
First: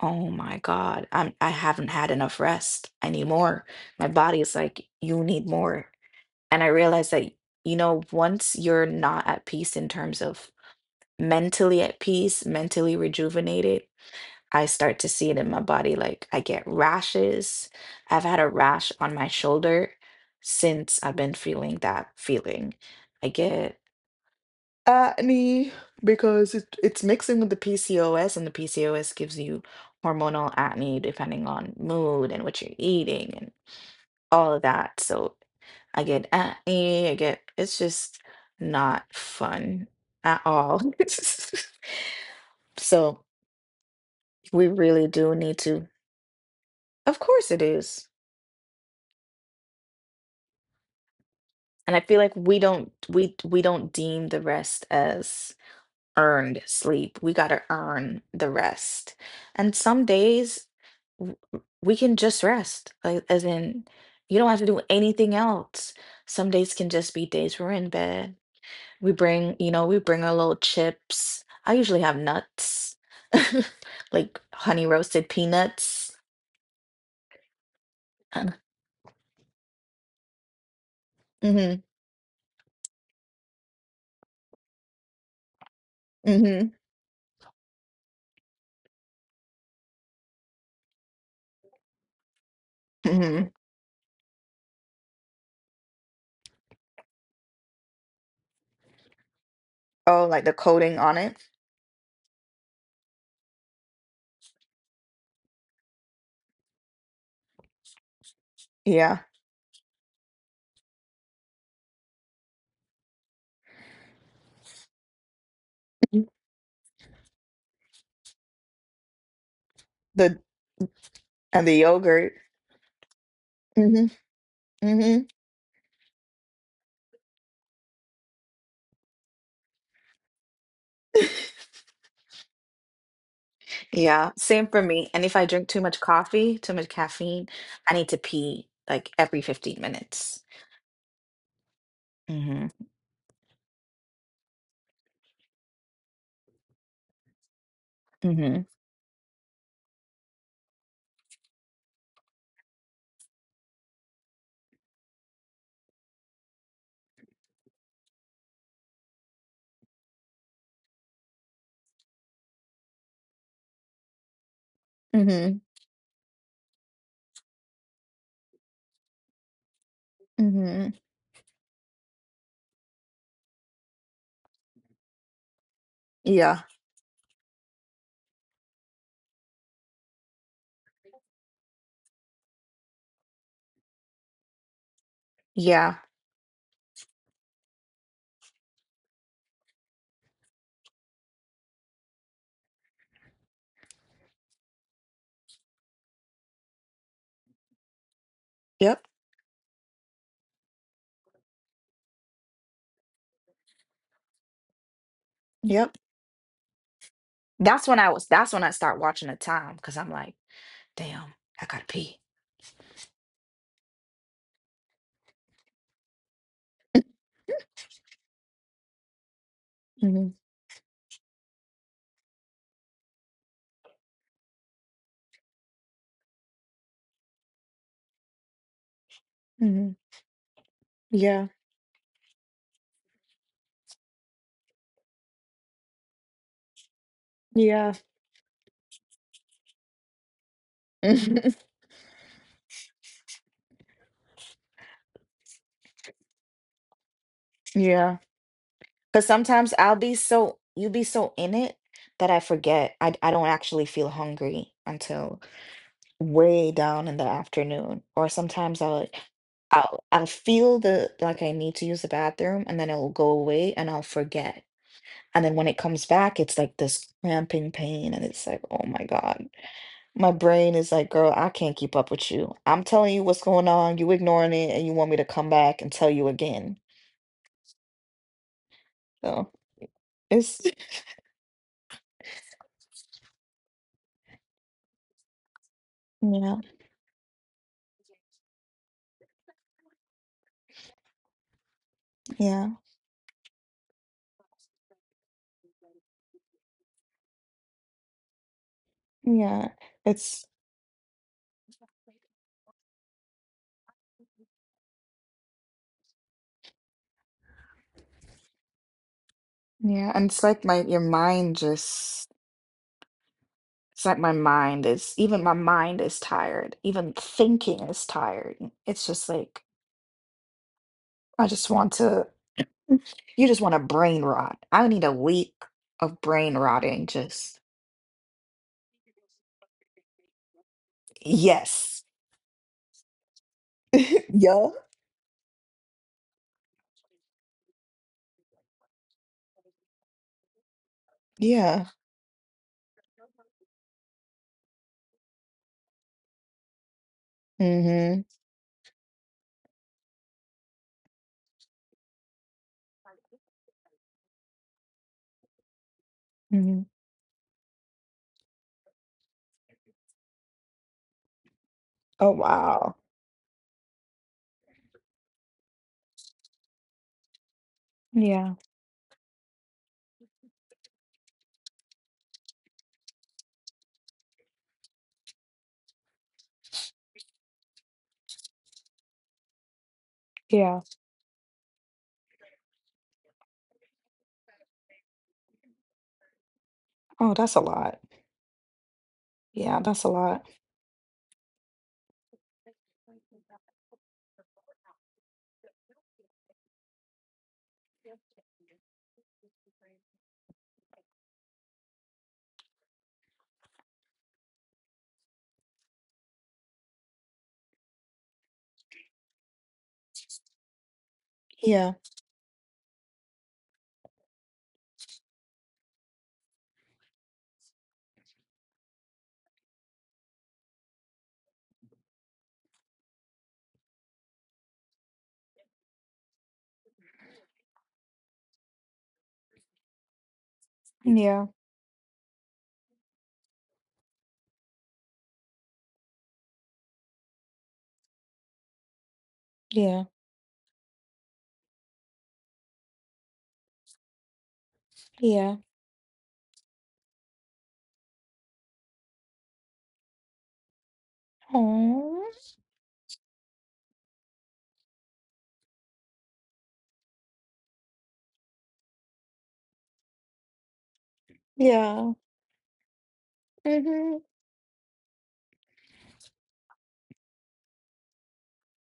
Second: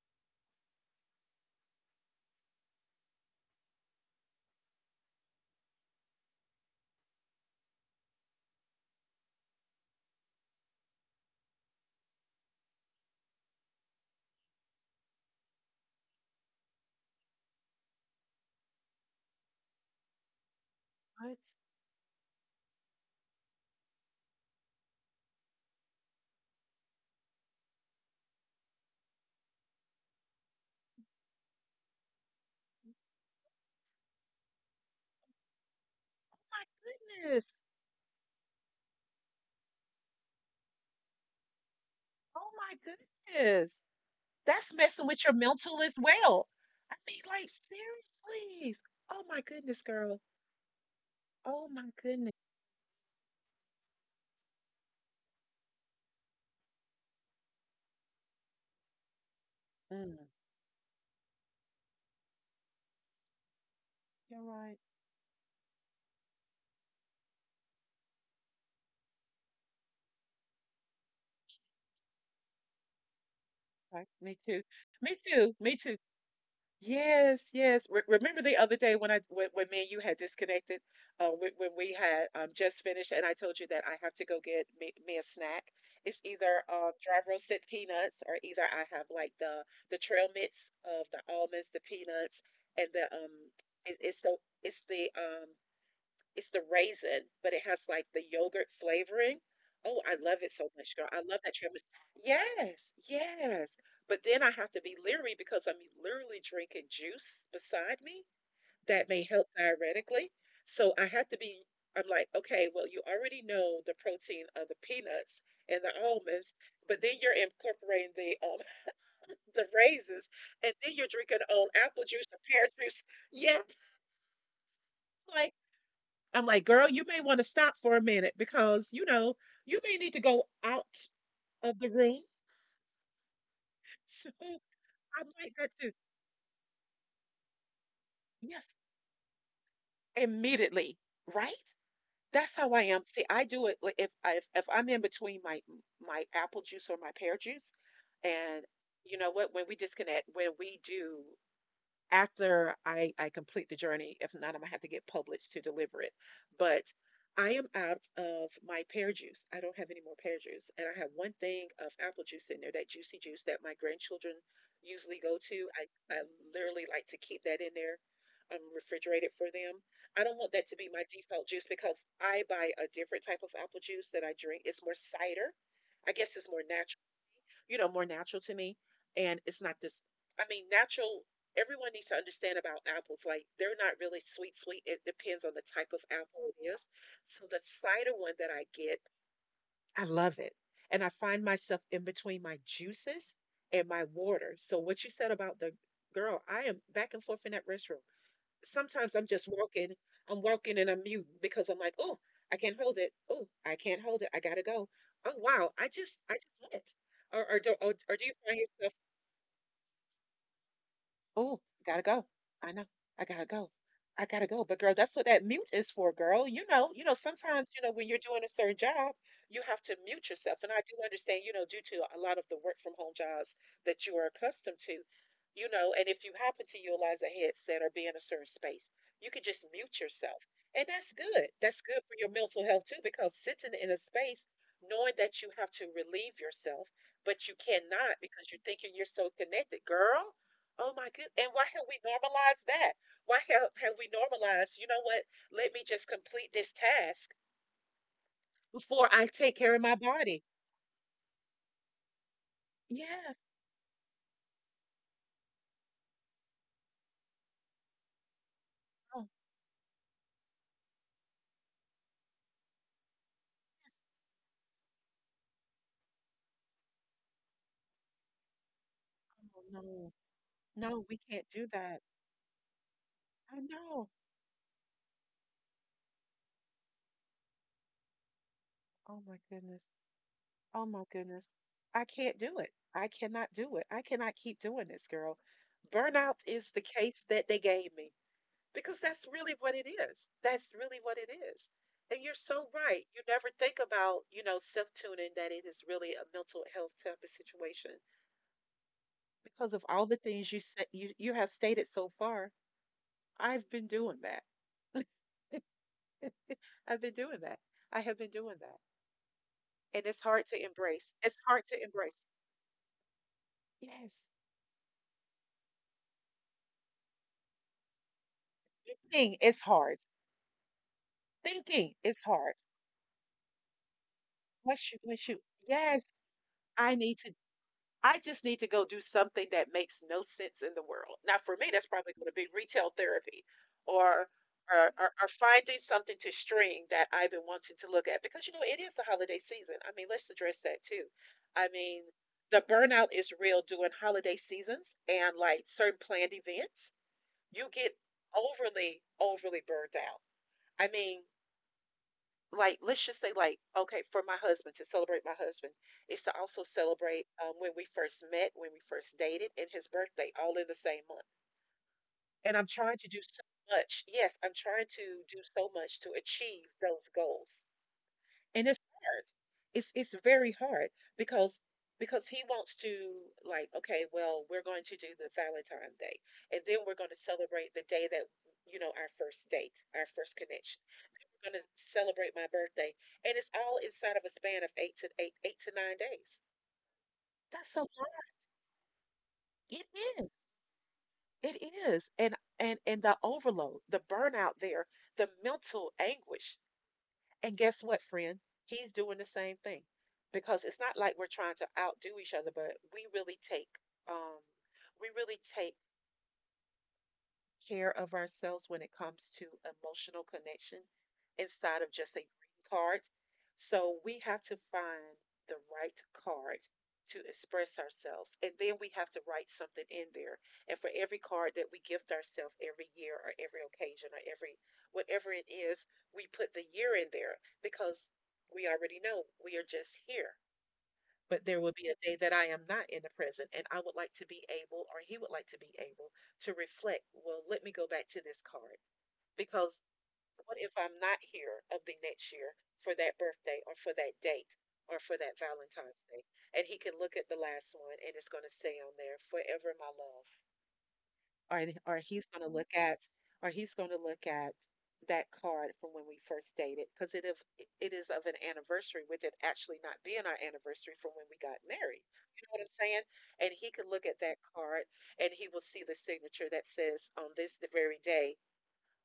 Speaker 1: oh my god, I haven't had enough rest, I need more. My body is like, you need more. And I realized that, once you're not at peace in terms of mentally at peace, mentally rejuvenated, I start to see it in my body, like I get rashes. I've had a rash on my shoulder since I've
Speaker 2: What?
Speaker 1: been
Speaker 2: Oh
Speaker 1: feeling that feeling. I get acne, because it, it's mixing with the PCOS, and the PCOS gives you hormonal acne depending on mood and what you're eating and all of that. So I get
Speaker 2: my
Speaker 1: acne, I get,
Speaker 2: goodness.
Speaker 1: it's just not fun at all.
Speaker 2: Oh my
Speaker 1: So
Speaker 2: goodness.
Speaker 1: we
Speaker 2: That's messing
Speaker 1: really
Speaker 2: with your
Speaker 1: do need
Speaker 2: mental
Speaker 1: to,
Speaker 2: as well. I
Speaker 1: of
Speaker 2: mean, like,
Speaker 1: course it is.
Speaker 2: seriously. Oh my goodness, girl. Oh my
Speaker 1: And I feel
Speaker 2: goodness.
Speaker 1: like we don't deem the rest as earned sleep. We gotta earn the rest. And some
Speaker 2: Mm,
Speaker 1: days, w- we can just rest, like as in
Speaker 2: you're
Speaker 1: you don't have to
Speaker 2: right.
Speaker 1: do anything else. Some days can just be days we're in bed, we bring our little chips. I usually have nuts
Speaker 2: Right. Me
Speaker 1: like
Speaker 2: too.
Speaker 1: honey
Speaker 2: Me
Speaker 1: roasted
Speaker 2: too. Me too.
Speaker 1: peanuts.
Speaker 2: Yes, yes. Re remember the other day when me and you had disconnected, when
Speaker 1: Mm-hmm.
Speaker 2: we had just finished, and I told you that I have to go get me a snack. It's either
Speaker 1: Mm-hmm.
Speaker 2: dry roasted peanuts, or either I have like the trail mix of the almonds, the peanuts, and the
Speaker 1: Hmm.
Speaker 2: it, it's the it's the it's the raisin, but it has like the yogurt flavoring. Oh, I
Speaker 1: Oh,
Speaker 2: love
Speaker 1: like
Speaker 2: it
Speaker 1: the
Speaker 2: so much,
Speaker 1: coating
Speaker 2: girl.
Speaker 1: on
Speaker 2: I love
Speaker 1: it.
Speaker 2: that tiramisu. Yes, yes. But then I have to be leery because I'm literally drinking juice beside me that may
Speaker 1: Yeah.
Speaker 2: help diuretically. So I have to be, I'm like, okay, well, you already know the protein of the peanuts and the
Speaker 1: Mhm.
Speaker 2: almonds, but then you're incorporating the the raisins,
Speaker 1: the
Speaker 2: and then you're drinking on
Speaker 1: And the
Speaker 2: apple juice or
Speaker 1: yogurt.
Speaker 2: pear juice. Yes,
Speaker 1: Hmm. Hmm.
Speaker 2: like I'm like, girl, you may want to stop for a minute because, you may need to go out of the room. So
Speaker 1: Yeah, same
Speaker 2: I'm
Speaker 1: for me. And if I
Speaker 2: like that
Speaker 1: drink too
Speaker 2: too.
Speaker 1: much coffee, too much caffeine, I need to pee
Speaker 2: Yes,
Speaker 1: like every 15 minutes.
Speaker 2: immediately, right? That's how
Speaker 1: Mhm.
Speaker 2: I am. See, I do it like, if I'm in between my apple juice or my pear juice, and
Speaker 1: Mhm.
Speaker 2: you know what? When we disconnect, when we do after I complete the journey. If not, I'm gonna have to get published to deliver it. But I am out of my pear juice. I don't have any more pear juice. And I have one thing of apple juice in there, that juicy juice that my grandchildren usually go
Speaker 1: Mhm.
Speaker 2: to. I literally like to keep that in there. Refrigerated for them. I don't want that to be
Speaker 1: Mhm.
Speaker 2: my default juice because I buy a different type of apple juice that I drink. It's more cider. I guess it's more
Speaker 1: Yeah.
Speaker 2: natural, more natural to me. And it's not this, I mean, natural, everyone needs to understand about apples. Like, they're not really sweet, sweet. It depends on the type of
Speaker 1: Yeah.
Speaker 2: apple it is. So the cider one that I get, I love it. And I find myself in between my juices and my water. So what you said about the girl, I am back and forth in that restroom
Speaker 1: Yep.
Speaker 2: sometimes I'm just walking. I'm walking and I'm mute because I'm like, oh, I can't hold it. Oh, I can't hold it. I gotta go. Oh wow, I
Speaker 1: Yep.
Speaker 2: just I just went. Or or do
Speaker 1: That's
Speaker 2: or,
Speaker 1: when I
Speaker 2: or do
Speaker 1: was
Speaker 2: you
Speaker 1: that's
Speaker 2: find
Speaker 1: when I
Speaker 2: yourself.
Speaker 1: start watching the time because I'm like, damn,
Speaker 2: Oh,
Speaker 1: I gotta
Speaker 2: gotta
Speaker 1: pee.
Speaker 2: go. I know. I gotta go. I gotta go. But girl, that's what that mute is for, girl. Sometimes, when you're doing a certain job, you have to mute
Speaker 1: Mhm.
Speaker 2: yourself. And I do understand, due to a lot of the work from home jobs that you are accustomed to, and if you happen to utilize a headset or be in a certain space, you can just mute
Speaker 1: Mhm.
Speaker 2: yourself. And that's good.
Speaker 1: Yeah.
Speaker 2: That's good for your mental health too, because sitting in a space, knowing that you have to relieve yourself, but you
Speaker 1: Yeah.
Speaker 2: cannot because you're thinking you're so connected, girl. Oh my good. And why have we normalized that? Why have we normalized, you know what? Let me just complete this task
Speaker 1: Yeah.
Speaker 2: before I
Speaker 1: Cause
Speaker 2: take care
Speaker 1: sometimes
Speaker 2: of my
Speaker 1: I'll be
Speaker 2: body.
Speaker 1: so you be so in it that I forget. I
Speaker 2: Yes.
Speaker 1: don't actually feel hungry until way down in the afternoon. Or sometimes I'll like
Speaker 2: Oh,
Speaker 1: I'll feel the like I need to use the bathroom and then it'll go away and I'll forget. And then when it comes back, it's like this cramping pain. And it's like, oh my God.
Speaker 2: oh, no.
Speaker 1: My brain is
Speaker 2: No,
Speaker 1: like,
Speaker 2: we
Speaker 1: girl,
Speaker 2: can't
Speaker 1: I
Speaker 2: do
Speaker 1: can't
Speaker 2: that.
Speaker 1: keep up with you. I'm telling you what's
Speaker 2: I
Speaker 1: going on.
Speaker 2: know.
Speaker 1: You ignoring it and you want me to come back and tell you again.
Speaker 2: Oh my
Speaker 1: So
Speaker 2: goodness.
Speaker 1: it's,
Speaker 2: Oh my goodness. I can't do it. I cannot do it. I cannot keep doing this, girl. Burnout
Speaker 1: yeah,
Speaker 2: is the case that they gave me, because that's really what it is. That's really what it is. And you're so
Speaker 1: yeah,
Speaker 2: right. You never think about, self-tuning that it is really a mental health type of situation because
Speaker 1: yeah.
Speaker 2: of all the things
Speaker 1: It's,
Speaker 2: you said you have stated so far. I've been doing that. I've been doing that. I have been doing that. And it's
Speaker 1: yeah. And
Speaker 2: hard
Speaker 1: it's
Speaker 2: to
Speaker 1: like my, your
Speaker 2: embrace. It's
Speaker 1: mind
Speaker 2: hard to embrace.
Speaker 1: just, it's
Speaker 2: Yes.
Speaker 1: like my mind is, even my mind is tired. Even thinking is tired. It's just
Speaker 2: Thinking is
Speaker 1: like,
Speaker 2: hard.
Speaker 1: I just
Speaker 2: Thinking
Speaker 1: want
Speaker 2: is
Speaker 1: to.
Speaker 2: hard.
Speaker 1: You just want a brain rot.
Speaker 2: Once
Speaker 1: I
Speaker 2: you,
Speaker 1: need a
Speaker 2: once you,
Speaker 1: week
Speaker 2: yes,
Speaker 1: of brain
Speaker 2: I
Speaker 1: rotting.
Speaker 2: need to
Speaker 1: Just
Speaker 2: I just need to go do something that makes no sense in the world. Now, for me, that's
Speaker 1: yes.
Speaker 2: probably going to be retail therapy or,
Speaker 1: Yeah.
Speaker 2: or finding something to string that I've been wanting to look at because, it is the holiday season. I mean, let's address that too. I
Speaker 1: Yeah.
Speaker 2: mean, the burnout is real during holiday seasons and like certain planned events. You get
Speaker 1: Mm-hmm.
Speaker 2: overly, overly burned out. I mean, like let's just say, like, okay, for my husband to celebrate my husband is to also
Speaker 1: hmm
Speaker 2: celebrate, when we first met, when we first dated, and his birthday all in the same month.
Speaker 1: Oh
Speaker 2: And I'm trying
Speaker 1: wow.
Speaker 2: to do so much. Yes, I'm trying to do so much to achieve those goals.
Speaker 1: Yeah.
Speaker 2: And it's hard. It's very hard, because because he wants to. Like, okay, well, we're going to do the Valentine day, and then we're going to celebrate the day that, you know, our first date, our first connection,
Speaker 1: Yeah.
Speaker 2: we're gonna celebrate my birthday. And it's all inside of a span of 8 to 9 days.
Speaker 1: Oh, that's a
Speaker 2: That's so long.
Speaker 1: lot.
Speaker 2: It
Speaker 1: Yeah, that's a
Speaker 2: is.
Speaker 1: lot.
Speaker 2: It is. And the overload, the burnout there, the mental anguish. And guess what, friend? He's doing the same thing. Because it's not like we're trying to outdo each other, but um we really take care of ourselves when it comes to emotional connection inside of
Speaker 1: Yeah.
Speaker 2: just a green card. So we have to find the right card to express ourselves. And then we have to write something in there. And for every card that we gift ourselves every year or every occasion or every whatever it is, we put the year in there because we already know we are just here. But
Speaker 1: Yeah.
Speaker 2: there will be a day that I am not in the present, and I would like to be able, or he would like to be able, to reflect. Well, let me go back to this card because
Speaker 1: Yeah.
Speaker 2: what if I'm not here of the next year for that birthday or for that date or for that
Speaker 1: Yeah.
Speaker 2: Valentine's Day? And he can look at the last one and it's going to say on there, Forever My Love, or
Speaker 1: Oh.
Speaker 2: he's going to look at that card from when we first dated, because it is of an anniversary, with it actually not being our anniversary from when we got married.
Speaker 1: Yeah.
Speaker 2: You know what I'm saying? And he could look at
Speaker 1: Mm-hmm.
Speaker 2: that card and he will see the signature that says on this the very day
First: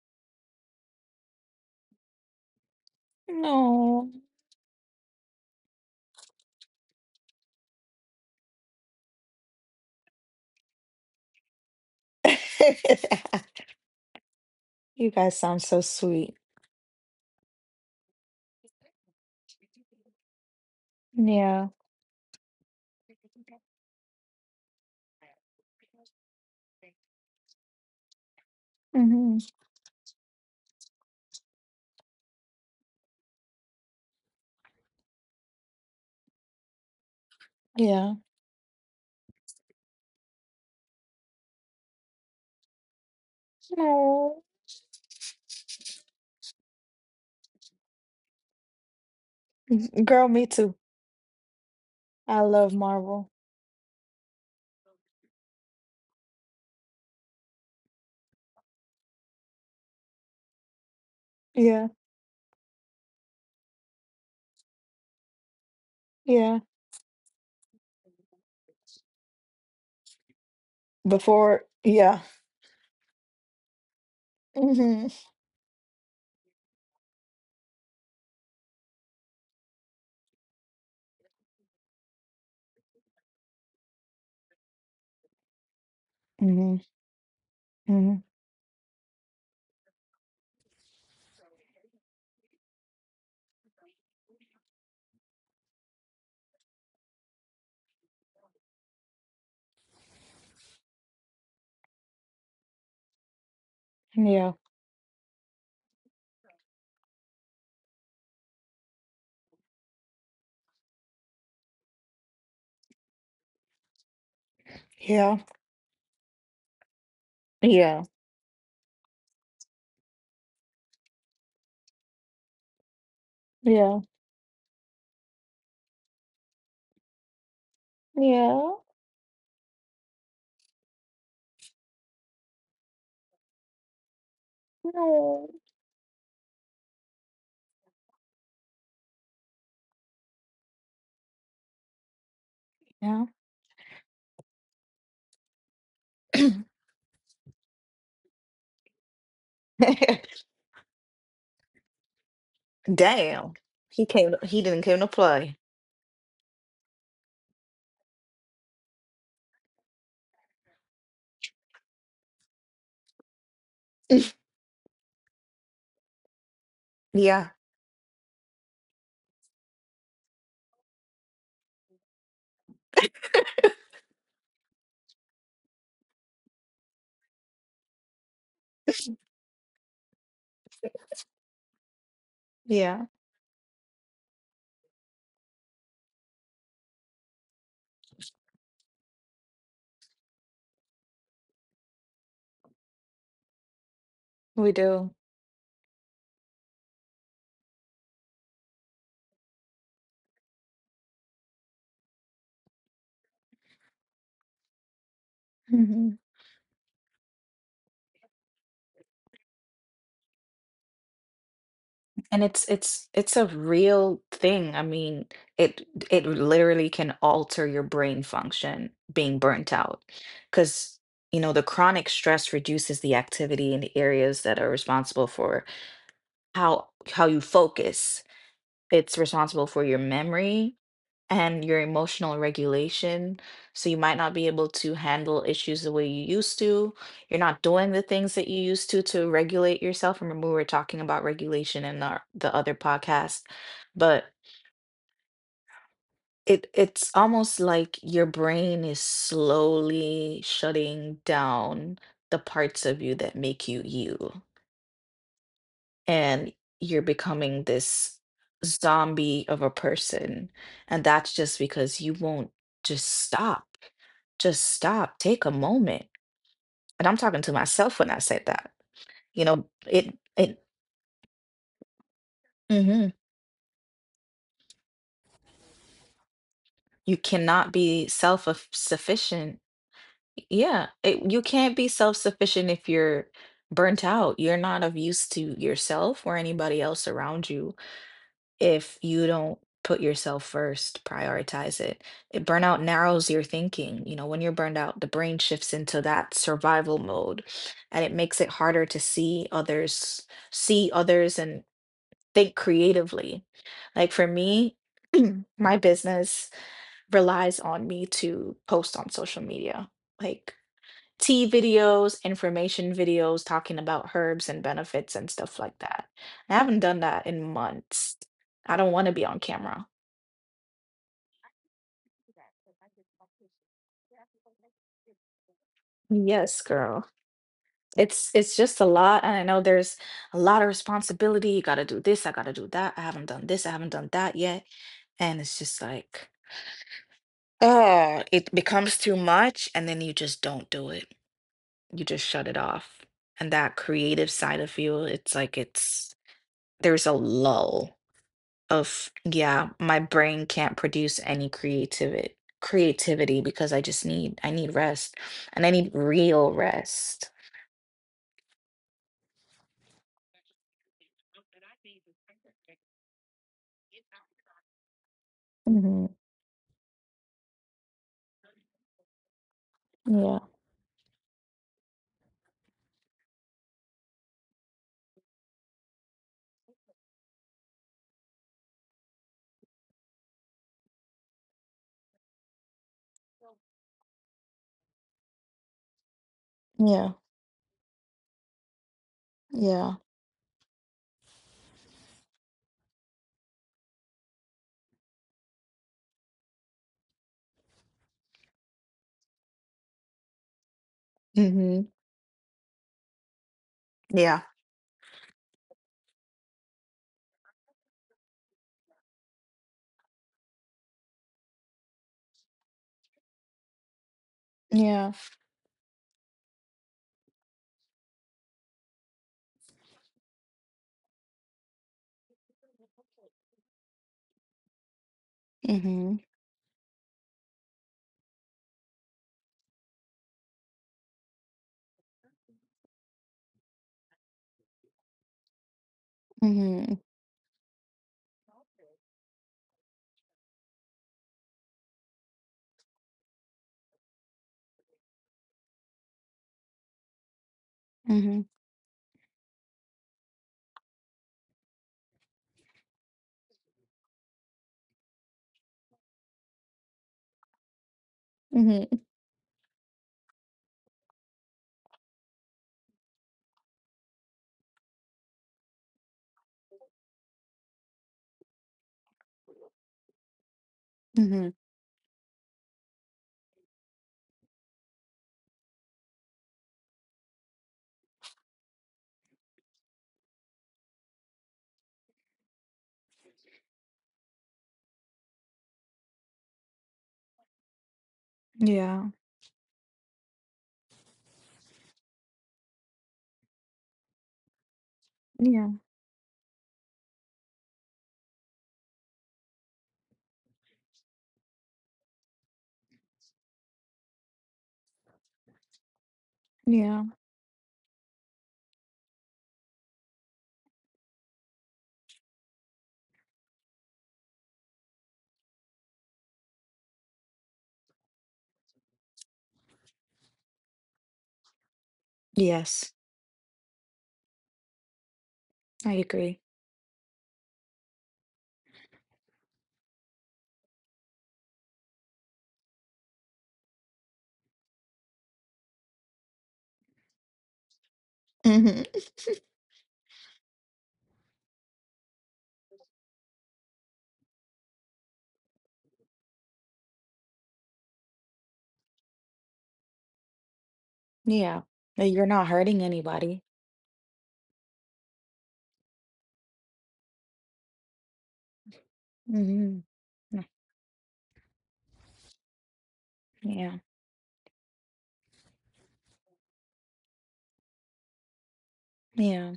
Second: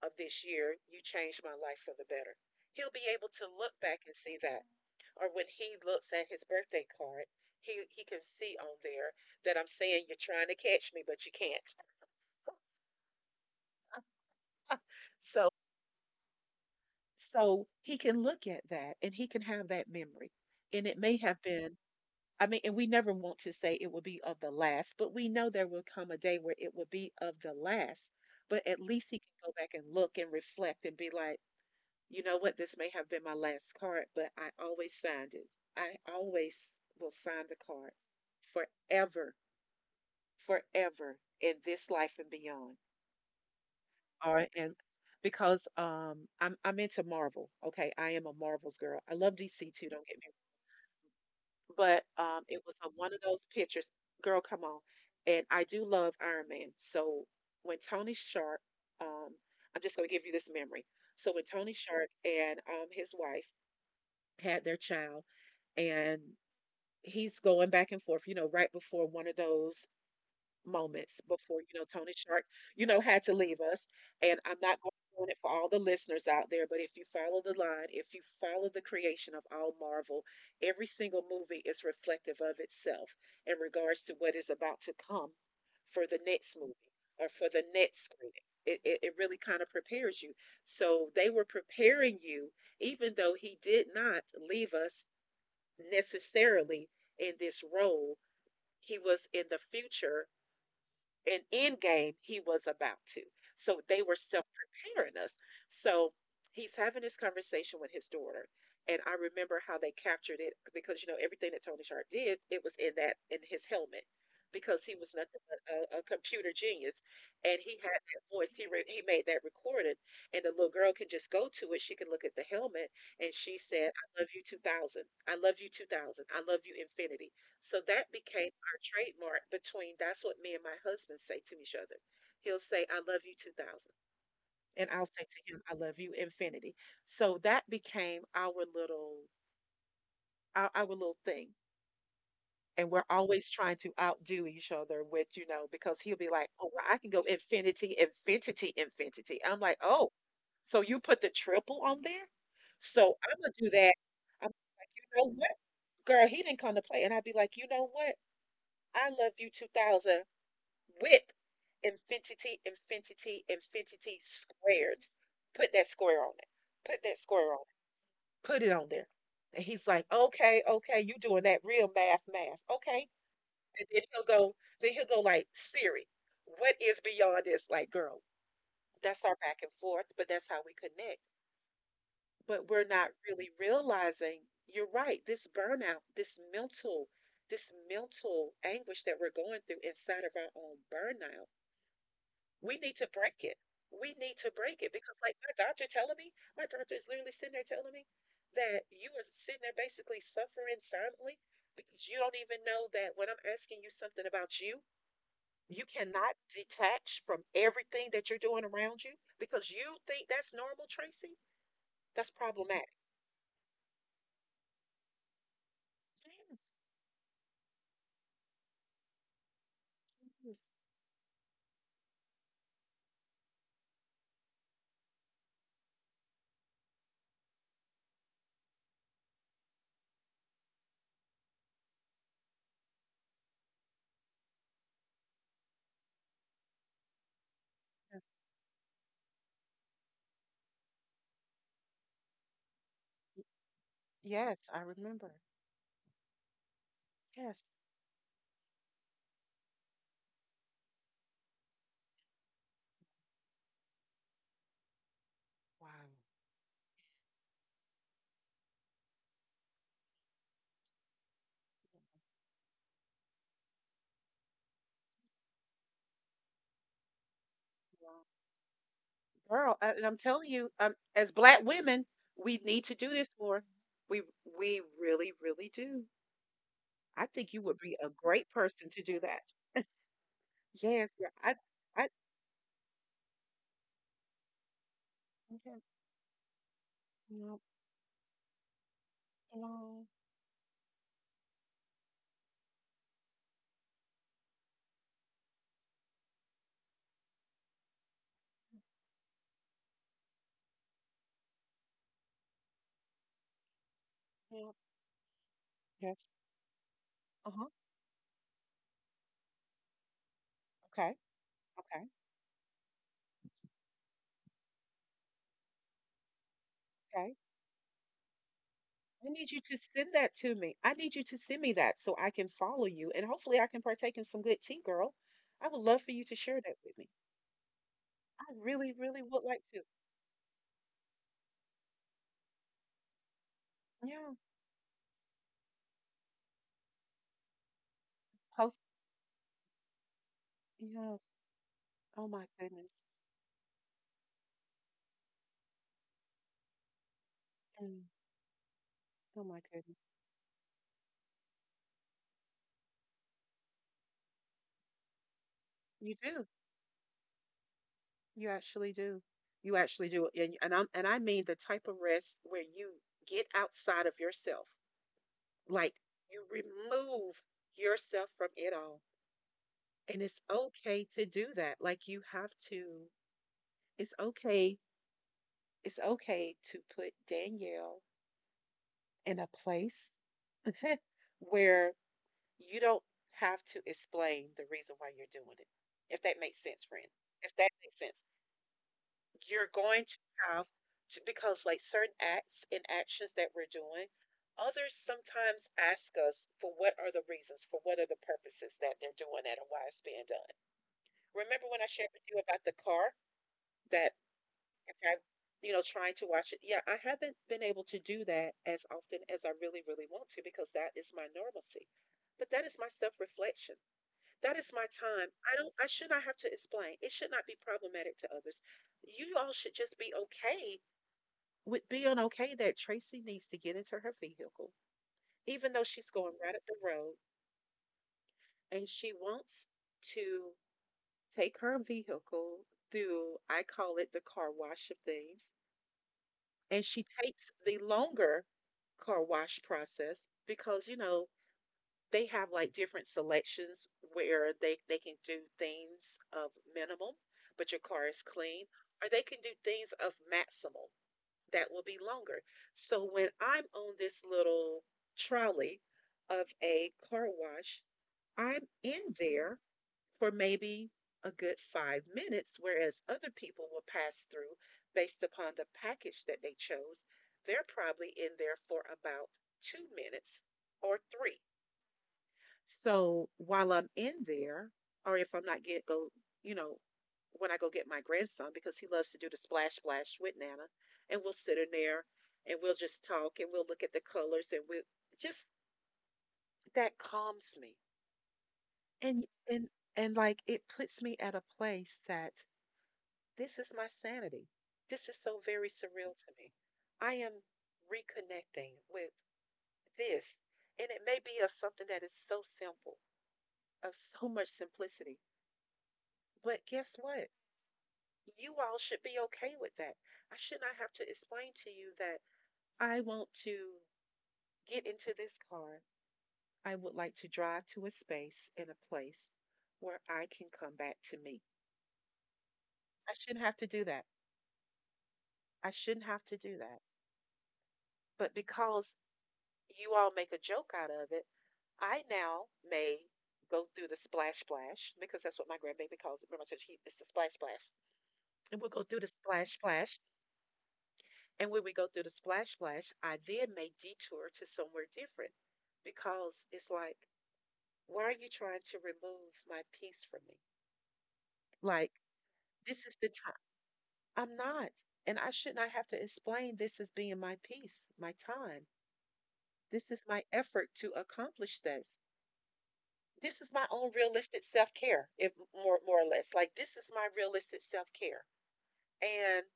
Speaker 2: of this year you changed my life for the better. He'll be able to look back
Speaker 1: No.
Speaker 2: and see that. Or when he looks at his birthday card, he can see on there that I'm saying you're trying to catch me but you can't.
Speaker 1: You guys
Speaker 2: So.
Speaker 1: sound so sweet.
Speaker 2: So he can look at that and he can have that memory. And it may have
Speaker 1: Yeah.
Speaker 2: been, I mean, and we never want to say it will be of the last, but we know there will come a day where it will be of the last. But at least he
Speaker 1: Mm-hmm.
Speaker 2: can go back and look and reflect and be like, you know what, this may have been my last card, but I always signed it. I always will sign the card
Speaker 1: Yeah.
Speaker 2: forever, forever in this life and beyond,
Speaker 1: No.
Speaker 2: are and because I'm into Marvel. Okay, I am a Marvels girl. I love DC too, don't get
Speaker 1: Girl,
Speaker 2: me
Speaker 1: me too.
Speaker 2: wrong. But
Speaker 1: I
Speaker 2: it
Speaker 1: love
Speaker 2: was on one of
Speaker 1: Marvel.
Speaker 2: those pictures. Girl, come on. And I do love Iron Man. So when Tony Sharp, um I'm just gonna give you this memory. So when Tony
Speaker 1: Yeah,
Speaker 2: Sharp and his wife had their child, and
Speaker 1: yeah.
Speaker 2: he's going back and forth, right before one of those moments, before,
Speaker 1: Before,
Speaker 2: Tony
Speaker 1: yeah.
Speaker 2: Shark, had to leave us. And I'm not going
Speaker 1: Mm-hmm.
Speaker 2: to ruin it for all the listeners out there, but if you follow the line, if you follow the creation of all Marvel, every single movie is reflective of itself in regards to what is about to come for the next
Speaker 1: Mm-hmm.
Speaker 2: movie or for the next
Speaker 1: Mm-hmm.
Speaker 2: screening. It really kind of prepares you. So they were preparing you, even though he did not leave us necessarily in this role. He was in the future an end game he was about to. So they were self
Speaker 1: Yeah.
Speaker 2: preparing us. So he's having this conversation with his daughter. And I remember how they captured it because, everything that Tony Sharp did, it was in his helmet, because he was
Speaker 1: Yeah.
Speaker 2: nothing but a computer genius. And he
Speaker 1: Yeah.
Speaker 2: had that voice. He made that recorded. And the little girl can just go to it. She can look at the helmet, and she said,
Speaker 1: Yeah.
Speaker 2: I love you 2000. I love you 2000. I love you infinity. So that became
Speaker 1: Yeah.
Speaker 2: trademark between that's what me and my husband say to each other. He'll say, I love you 2000. And I'll say
Speaker 1: No.
Speaker 2: to him, I love you infinity. So that became our little thing. And we're
Speaker 1: Yeah.
Speaker 2: always trying to outdo each other with, because he'll be like, oh, well, I can go infinity, infinity, infinity. I'm like, oh, so you put the triple on there? So I'm
Speaker 1: Damn.
Speaker 2: gonna do that.
Speaker 1: He came,
Speaker 2: I'm
Speaker 1: he didn't
Speaker 2: like,
Speaker 1: come
Speaker 2: you
Speaker 1: to
Speaker 2: know what,
Speaker 1: play.
Speaker 2: girl, he didn't come to play. And I'd be like, you know what? I love you 2000. With infinity, infinity, infinity squared. Put that square on it. Put that
Speaker 1: Yeah.
Speaker 2: square on it. Put it on there. And he's like, okay, okay, you doing that real math, math. Okay. And then he'll go, Then he'll go like, Siri, what is beyond this? Like, girl, that's our back and forth, but that's how we connect. But we're
Speaker 1: Yeah.
Speaker 2: not really realizing, you're right, this burnout, this mental anguish that we're going through inside of our own burnout. We need to break it. We need to
Speaker 1: We
Speaker 2: break it
Speaker 1: do.
Speaker 2: because, like, my doctor telling me, My doctor is literally sitting there telling me that you are sitting there basically suffering silently because you don't even know that when I'm asking you something about you, you
Speaker 1: hmm
Speaker 2: cannot detach from everything that you're doing around you because you think that's normal, Tracy. That's
Speaker 1: And
Speaker 2: problematic.
Speaker 1: it's a real thing. I mean, it literally can alter your brain function being burnt out.
Speaker 2: Yes, yes,
Speaker 1: Because, you know, the chronic stress reduces the activity in the areas that are responsible for how you focus. It's responsible for your memory, and your emotional regulation. So you might not be able to handle issues the way you used to. You're not doing the
Speaker 2: yes.
Speaker 1: things that you used to regulate yourself. Remember, we were talking about regulation in our, the other podcast, but
Speaker 2: Yes, I remember.
Speaker 1: it's almost
Speaker 2: Yes.
Speaker 1: like your brain is slowly shutting down the parts of you that make you you.
Speaker 2: Wow.
Speaker 1: And you're becoming this zombie of a person. And that's just because you won't just stop. Just stop. Take a moment. And I'm talking to myself when I
Speaker 2: Wow.
Speaker 1: said that. You know,
Speaker 2: Girl, I,
Speaker 1: it
Speaker 2: I'm telling
Speaker 1: it
Speaker 2: you, as black women, we need to do
Speaker 1: mhm.
Speaker 2: this more. We we really, really do.
Speaker 1: You
Speaker 2: I think you
Speaker 1: cannot
Speaker 2: would be
Speaker 1: be
Speaker 2: a great person to do that.
Speaker 1: self-sufficient. Yeah,
Speaker 2: Yes,
Speaker 1: it,
Speaker 2: yeah,
Speaker 1: you can't be
Speaker 2: I,
Speaker 1: self-sufficient if you're burnt out. You're not of use to
Speaker 2: okay,
Speaker 1: yourself or anybody else around
Speaker 2: yeah,
Speaker 1: you if you don't put
Speaker 2: yeah,
Speaker 1: yourself first, prioritize it. It. Burnout narrows your thinking. You know, when you're burned out, the brain shifts into that survival mode and it makes it harder to see others and think creatively. Like for
Speaker 2: yeah,
Speaker 1: me, my
Speaker 2: yes,
Speaker 1: business relies
Speaker 2: uh-huh,
Speaker 1: on me to post on social media. Like
Speaker 2: okay,
Speaker 1: tea
Speaker 2: okay,
Speaker 1: videos, information videos talking about herbs and benefits and stuff like that. I haven't done that
Speaker 2: okay.
Speaker 1: in months. I don't want to be
Speaker 2: I
Speaker 1: on
Speaker 2: need you to
Speaker 1: camera.
Speaker 2: send that to me. I need you to send me that so I can follow you, and hopefully I can partake in some good tea, girl. I would love for you to
Speaker 1: Yes,
Speaker 2: share that with
Speaker 1: girl.
Speaker 2: me.
Speaker 1: It's
Speaker 2: I
Speaker 1: just a
Speaker 2: really,
Speaker 1: lot,
Speaker 2: really
Speaker 1: and I
Speaker 2: would
Speaker 1: know
Speaker 2: like to.
Speaker 1: there's a lot of responsibility. You gotta do this, I gotta do that. I haven't done this, I haven't done that
Speaker 2: Yeah,
Speaker 1: yet. And it's just like, oh, it
Speaker 2: post.
Speaker 1: becomes too much, and then you just don't do it.
Speaker 2: Yes.
Speaker 1: You just
Speaker 2: Oh
Speaker 1: shut
Speaker 2: my
Speaker 1: it
Speaker 2: goodness.
Speaker 1: off. And that creative side of you, it's like it's there's a lull
Speaker 2: Mm.
Speaker 1: of,
Speaker 2: Oh my
Speaker 1: yeah,
Speaker 2: goodness.
Speaker 1: my brain can't produce any creativity because I need rest and I need
Speaker 2: You do.
Speaker 1: real rest.
Speaker 2: You actually do. You actually do. And I mean the type of rest where you get outside of yourself. Like
Speaker 1: hmm
Speaker 2: you remove yourself from it all. And
Speaker 1: Yeah.
Speaker 2: it's okay to do that. It's okay, it's okay to put Danielle in a place where you don't have to explain the reason why you're doing it. If that makes sense, friend.
Speaker 1: Yeah.
Speaker 2: If that makes sense. You're
Speaker 1: Yeah.
Speaker 2: going to have to, because like certain acts and actions that we're doing, others sometimes ask us for what are the reasons, for what are the purposes that they're doing that and why it's being done. Remember when
Speaker 1: hmm
Speaker 2: I shared with you about the car that
Speaker 1: Yeah.
Speaker 2: if I, you know, trying to watch it? Yeah, I haven't been able to do that as often as I really, really want to because that is my normalcy. But that is my self reflection. That is my
Speaker 1: Yeah.
Speaker 2: time. I should not have to explain. It should not be problematic to others. You all should just be okay with being okay that Tracy needs to get into her vehicle, even though she's
Speaker 1: Mm-hmm.
Speaker 2: going right up the road and she wants to take her vehicle through, I call it the car wash of things. And
Speaker 1: Mm-hmm.
Speaker 2: she takes the longer car wash process because, you know, they have like different selections where they can do things of minimum, but your car is
Speaker 1: Mm-hmm.
Speaker 2: clean, or they can do things of maximal. That will be longer. So when I'm on this little trolley of a car wash, I'm
Speaker 1: Mm-hmm.
Speaker 2: in there for maybe a good 5 minutes, whereas other people will pass through based upon the package that they chose. They're probably in there for about 2 minutes or three.
Speaker 1: Mm-hmm.
Speaker 2: So while I'm in there, or if I'm not get go, you know, when I go get my grandson because he loves to do the splash splash with Nana, and we'll sit in there and we'll just talk and we'll look at the colors and we just that calms me
Speaker 1: Yeah.
Speaker 2: and and and like it puts me at a place that this is my sanity. This is so very
Speaker 1: Yeah.
Speaker 2: surreal to me. I am reconnecting with this, and it may be of something that is so simple, of so much simplicity. But guess
Speaker 1: Yeah.
Speaker 2: what? You all should be okay with that. I should not have to explain to you that I want to get into this car. I would like to drive to a space and a place where I can come back to me.
Speaker 1: Yes,
Speaker 2: I shouldn't have to do that. I
Speaker 1: I
Speaker 2: shouldn't have to
Speaker 1: agree.
Speaker 2: do that. But because you all make a joke out of it, I now may go through the splash splash because that's what my grandbaby calls it. Remember, I said it's the splash splash. And we'll go through
Speaker 1: Mm-hmm.
Speaker 2: the splash splash. And when we go through the splash splash, I then may detour to somewhere different because it's like, why are you trying to remove my peace from me?
Speaker 1: Yeah.
Speaker 2: Like,
Speaker 1: No, you're not hurting
Speaker 2: this is the time.
Speaker 1: anybody.
Speaker 2: I'm not. And I should not have to explain this as being my peace, my time.
Speaker 1: Mm-hmm.
Speaker 2: This is my
Speaker 1: Mm,
Speaker 2: effort to accomplish this. This is my
Speaker 1: yeah.
Speaker 2: own realistic self care, if more or less. Like this is my realistic self care. And
Speaker 1: Yeah.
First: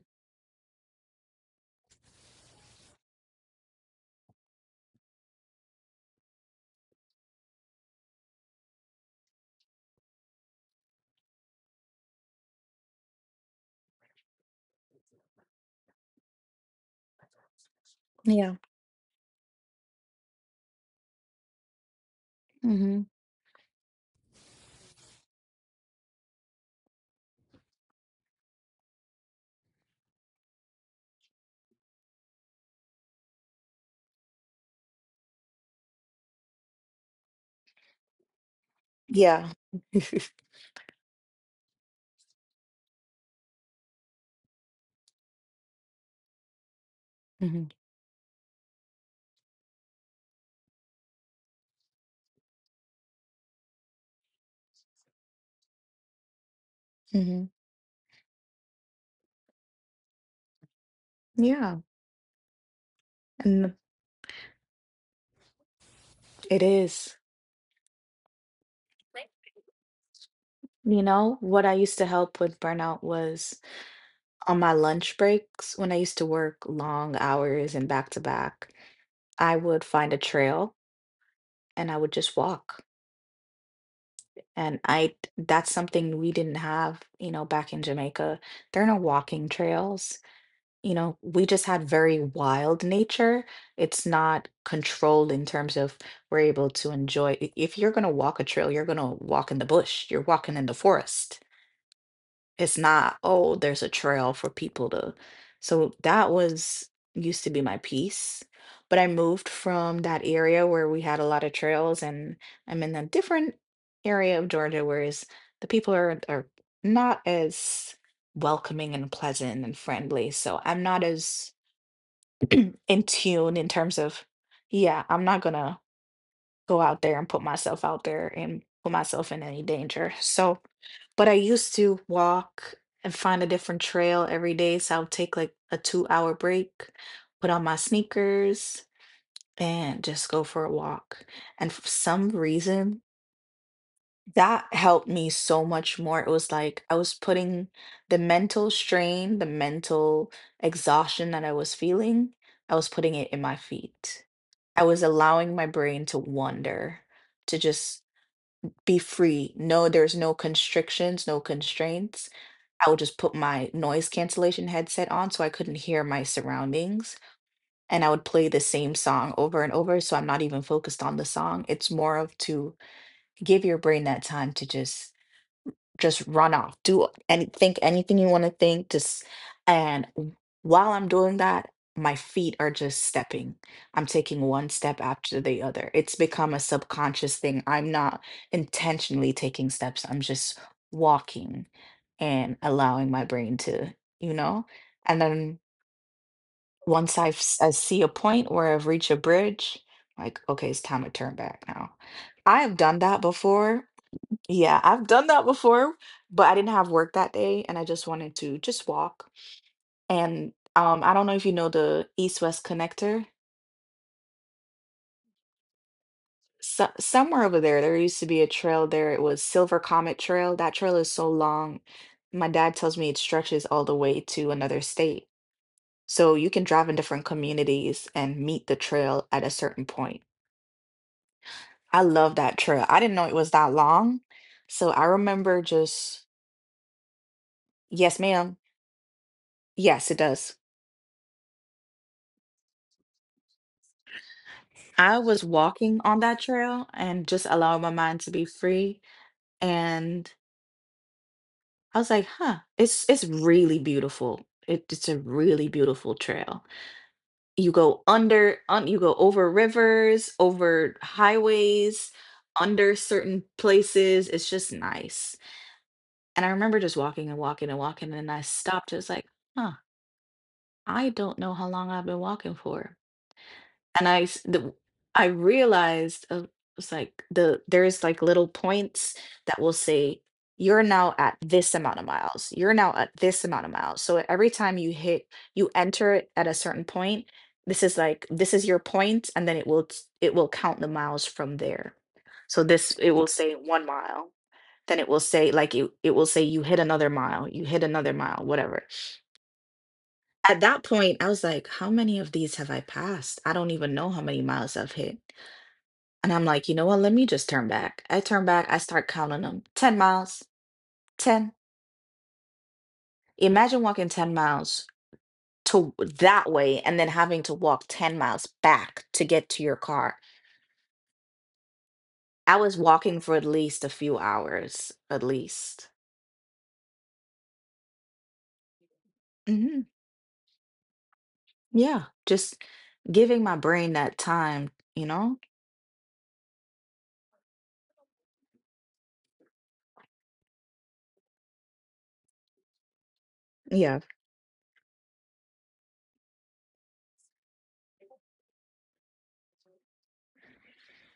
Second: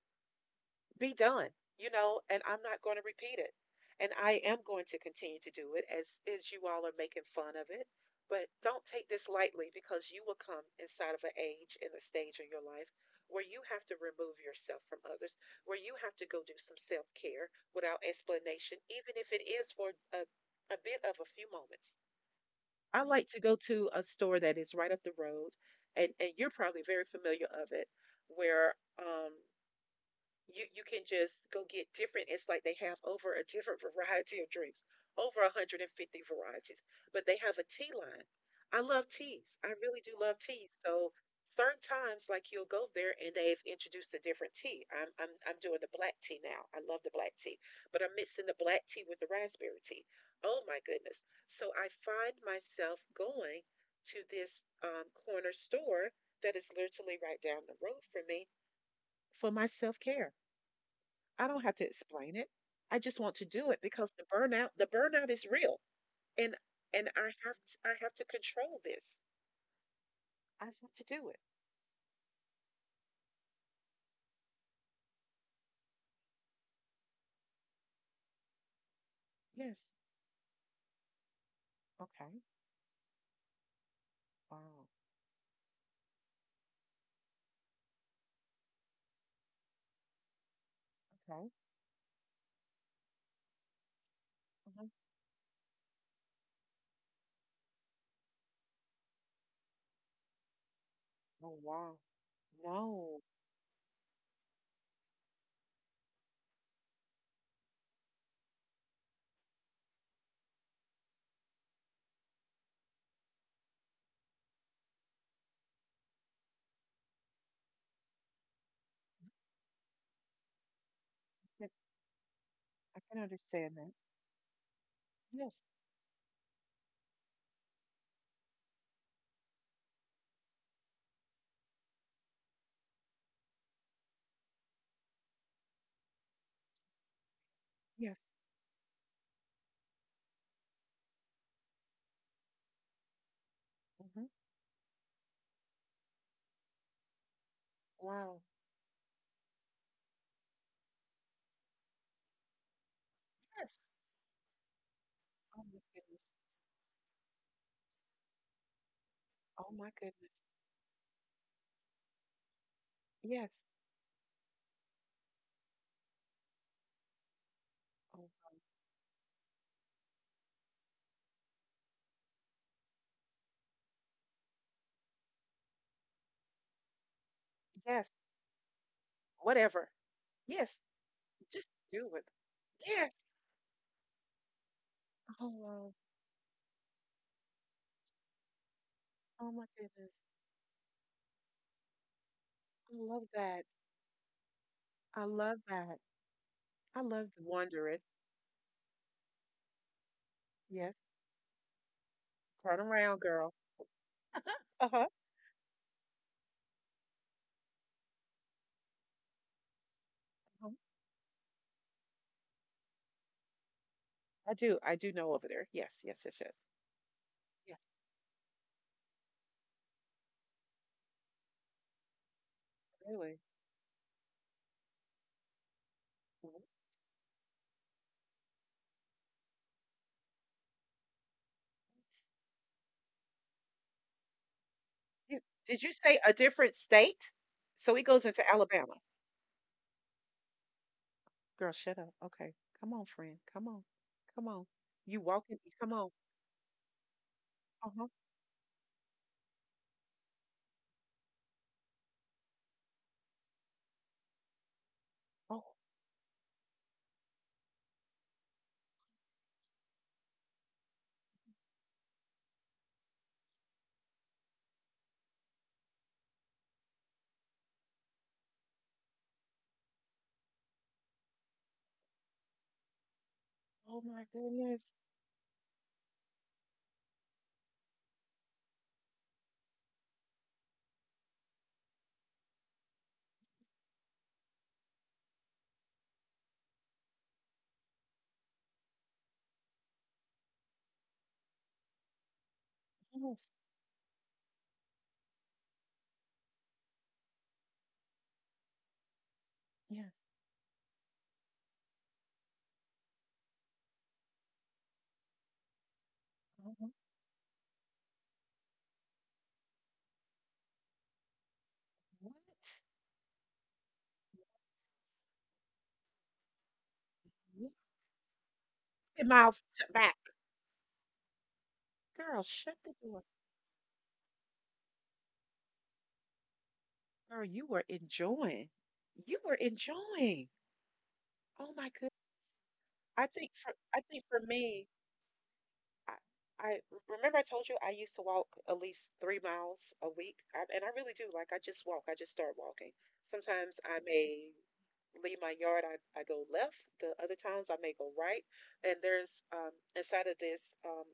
Speaker 2: be done, you know, and I'm not going to repeat it. And I am going to continue to do it as you all are making fun of it. But don't take this lightly because you will come inside of an age and a stage in your life where you have to remove yourself from others, where you have to go do some self care without
Speaker 1: Yeah.
Speaker 2: explanation, even if it is for a bit of a few moments. I
Speaker 1: Mhm.
Speaker 2: like to go to a store that is right up the road, and you're probably very familiar of it, where you can just go get different. It's like they have over a different variety of drinks, over 150 varieties, but they have a tea line. I love
Speaker 1: Yeah.
Speaker 2: teas. I really do love teas. So certain times, like you'll go there and they've introduced a different tea. I'm doing the black tea now. I love the black tea,
Speaker 1: Mhm.
Speaker 2: but I'm mixing the black tea with the raspberry tea. Oh my goodness! So I find myself going to this corner store that is literally right
Speaker 1: Mhm.
Speaker 2: down the road for me for my self care. I don't have
Speaker 1: Yeah.
Speaker 2: to explain it. I just want to do
Speaker 1: And
Speaker 2: it because the burnout is real, and
Speaker 1: it
Speaker 2: and
Speaker 1: is.
Speaker 2: I have to control this. I have
Speaker 1: You
Speaker 2: to do
Speaker 1: know,
Speaker 2: it.
Speaker 1: what I used to help with burnout was on my lunch breaks. When I used to work long hours and back to back, I would
Speaker 2: Yes.
Speaker 1: find a trail and I would just
Speaker 2: Okay.
Speaker 1: walk. And
Speaker 2: Wow.
Speaker 1: I that's something we didn't have, you know, back in Jamaica. There are no walking trails. You know, we
Speaker 2: Okay.
Speaker 1: just had very wild nature. It's not
Speaker 2: uh
Speaker 1: controlled in terms of we're able to enjoy. If you're going to walk a trail, you're going to walk in the bush, you're walking in the forest.
Speaker 2: Oh wow.
Speaker 1: It's not,
Speaker 2: No,
Speaker 1: oh, there's a trail for people to. So that was used to be my piece. But I moved from that area where we had a lot of trails, and I'm in a different area of Georgia whereas the people are not as welcoming and pleasant and friendly. So I'm not
Speaker 2: I
Speaker 1: as
Speaker 2: can, I
Speaker 1: in
Speaker 2: can
Speaker 1: tune in
Speaker 2: understand that.
Speaker 1: terms of, yeah, I'm not
Speaker 2: Yes.
Speaker 1: gonna go out there and put myself out there and put myself in any danger. So, but I used to walk and find a different trail every day. So I would take like a 2 hour break, put on my
Speaker 2: Yes.
Speaker 1: sneakers, and just go for a walk. And for some reason,
Speaker 2: Hmm.
Speaker 1: that helped me so much more. It was like I was putting the
Speaker 2: Wow.
Speaker 1: mental strain, the mental exhaustion that I was feeling, I was putting it in my
Speaker 2: Yes.
Speaker 1: feet. I was allowing
Speaker 2: Oh
Speaker 1: my
Speaker 2: my
Speaker 1: brain to
Speaker 2: goodness.
Speaker 1: wander, to just be free.
Speaker 2: Oh
Speaker 1: No,
Speaker 2: my
Speaker 1: there's no
Speaker 2: goodness.
Speaker 1: constrictions, no constraints. I would just put
Speaker 2: Yes.
Speaker 1: my noise cancellation headset on so I couldn't hear my surroundings. And I would
Speaker 2: Oh
Speaker 1: play
Speaker 2: wow.
Speaker 1: the same song over and over. So I'm not even focused on the song. It's more of to give your brain that time to just run off, do any think
Speaker 2: Yes.
Speaker 1: anything you want to think, just
Speaker 2: Whatever.
Speaker 1: and
Speaker 2: Yes.
Speaker 1: while I'm doing
Speaker 2: Just
Speaker 1: that
Speaker 2: do
Speaker 1: my
Speaker 2: it.
Speaker 1: feet are just
Speaker 2: Yes.
Speaker 1: stepping, I'm taking one step after
Speaker 2: Oh
Speaker 1: the other,
Speaker 2: wow.
Speaker 1: it's become a subconscious thing. I'm not intentionally
Speaker 2: Oh my
Speaker 1: taking steps,
Speaker 2: goodness.
Speaker 1: I'm just walking and
Speaker 2: I
Speaker 1: allowing my
Speaker 2: love
Speaker 1: brain
Speaker 2: that.
Speaker 1: to, you know, and
Speaker 2: I
Speaker 1: then
Speaker 2: love that. I
Speaker 1: once
Speaker 2: love the
Speaker 1: I
Speaker 2: Wanderers.
Speaker 1: see a point where I've reached a bridge, like okay it's
Speaker 2: Yes.
Speaker 1: time to turn back now. I have
Speaker 2: Turn
Speaker 1: done that
Speaker 2: around, girl.
Speaker 1: before, yeah,
Speaker 2: Uh
Speaker 1: I've
Speaker 2: huh.
Speaker 1: done that before, but I didn't have work that day and I just wanted to just walk. And
Speaker 2: Uh-huh.
Speaker 1: I don't know if you know the East-West Connector.
Speaker 2: I do. I do know over there. Yes. Yes. Yes. Yes.
Speaker 1: So somewhere over there,
Speaker 2: Yes.
Speaker 1: there used to be a trail there. It was Silver Comet Trail. That trail is so long. My dad tells me it
Speaker 2: Really.
Speaker 1: stretches all the way to another state. So you can
Speaker 2: What?
Speaker 1: drive in different communities and meet the trail at a certain point. I love that trail. I didn't know it was that long. So I
Speaker 2: Yeah.
Speaker 1: remember
Speaker 2: Did you say
Speaker 1: just,
Speaker 2: a different state? So it
Speaker 1: yes,
Speaker 2: goes into
Speaker 1: ma'am.
Speaker 2: Alabama.
Speaker 1: Yes, it does.
Speaker 2: Girl, shut up. Okay. Come on, friend. Come on. Come on.
Speaker 1: I
Speaker 2: You
Speaker 1: was
Speaker 2: walking. Come
Speaker 1: walking
Speaker 2: on.
Speaker 1: on that trail and just allowing my
Speaker 2: Uh huh.
Speaker 1: mind to be free. And I was like, huh, it's really beautiful. It's a
Speaker 2: Oh.
Speaker 1: really beautiful trail. You go you go over rivers, over highways, under certain places. It's just nice. And I remember just walking and walking and walking. And I stopped. It was like, huh, I don't know how long I've been walking for,
Speaker 2: Oh
Speaker 1: and
Speaker 2: my goodness.
Speaker 1: I realized it's like the there's like little points that will say you're now at this amount of miles. You're now at this amount of miles. So every time you hit you enter it at a certain point, this is like this is your point and then it will count the miles from there. So this it will say
Speaker 2: Yes.
Speaker 1: 1 mile. Then it will say like it will say you hit another mile, you hit another mile, whatever.
Speaker 2: Yes.
Speaker 1: At that point, I was like, how many of these have I passed? I don't even know how many miles I've hit. And I'm like, you know
Speaker 2: Uh-huh.
Speaker 1: what? Let me just turn back. I turn back, I start counting them, 10 miles, 10.
Speaker 2: What?
Speaker 1: Imagine walking 10 miles to that way and then having to walk 10 miles back to
Speaker 2: Fifty
Speaker 1: get to
Speaker 2: miles
Speaker 1: your
Speaker 2: back.
Speaker 1: car.
Speaker 2: Girl,
Speaker 1: I was
Speaker 2: shut the
Speaker 1: walking
Speaker 2: door.
Speaker 1: for at least a few hours, at least.
Speaker 2: Girl, you were enjoying. You were
Speaker 1: hmm
Speaker 2: enjoying. Oh my
Speaker 1: Yeah,
Speaker 2: goodness.
Speaker 1: just giving my brain
Speaker 2: I
Speaker 1: that
Speaker 2: think for
Speaker 1: time,
Speaker 2: me,
Speaker 1: you know?
Speaker 2: I, I remember I told you I used to walk at least 3 miles a week, I, and I really do. Like I just walk. I just start walking. Sometimes
Speaker 1: Yeah.
Speaker 2: I may leave my yard. I go left. The other times I may go right. And there's inside of this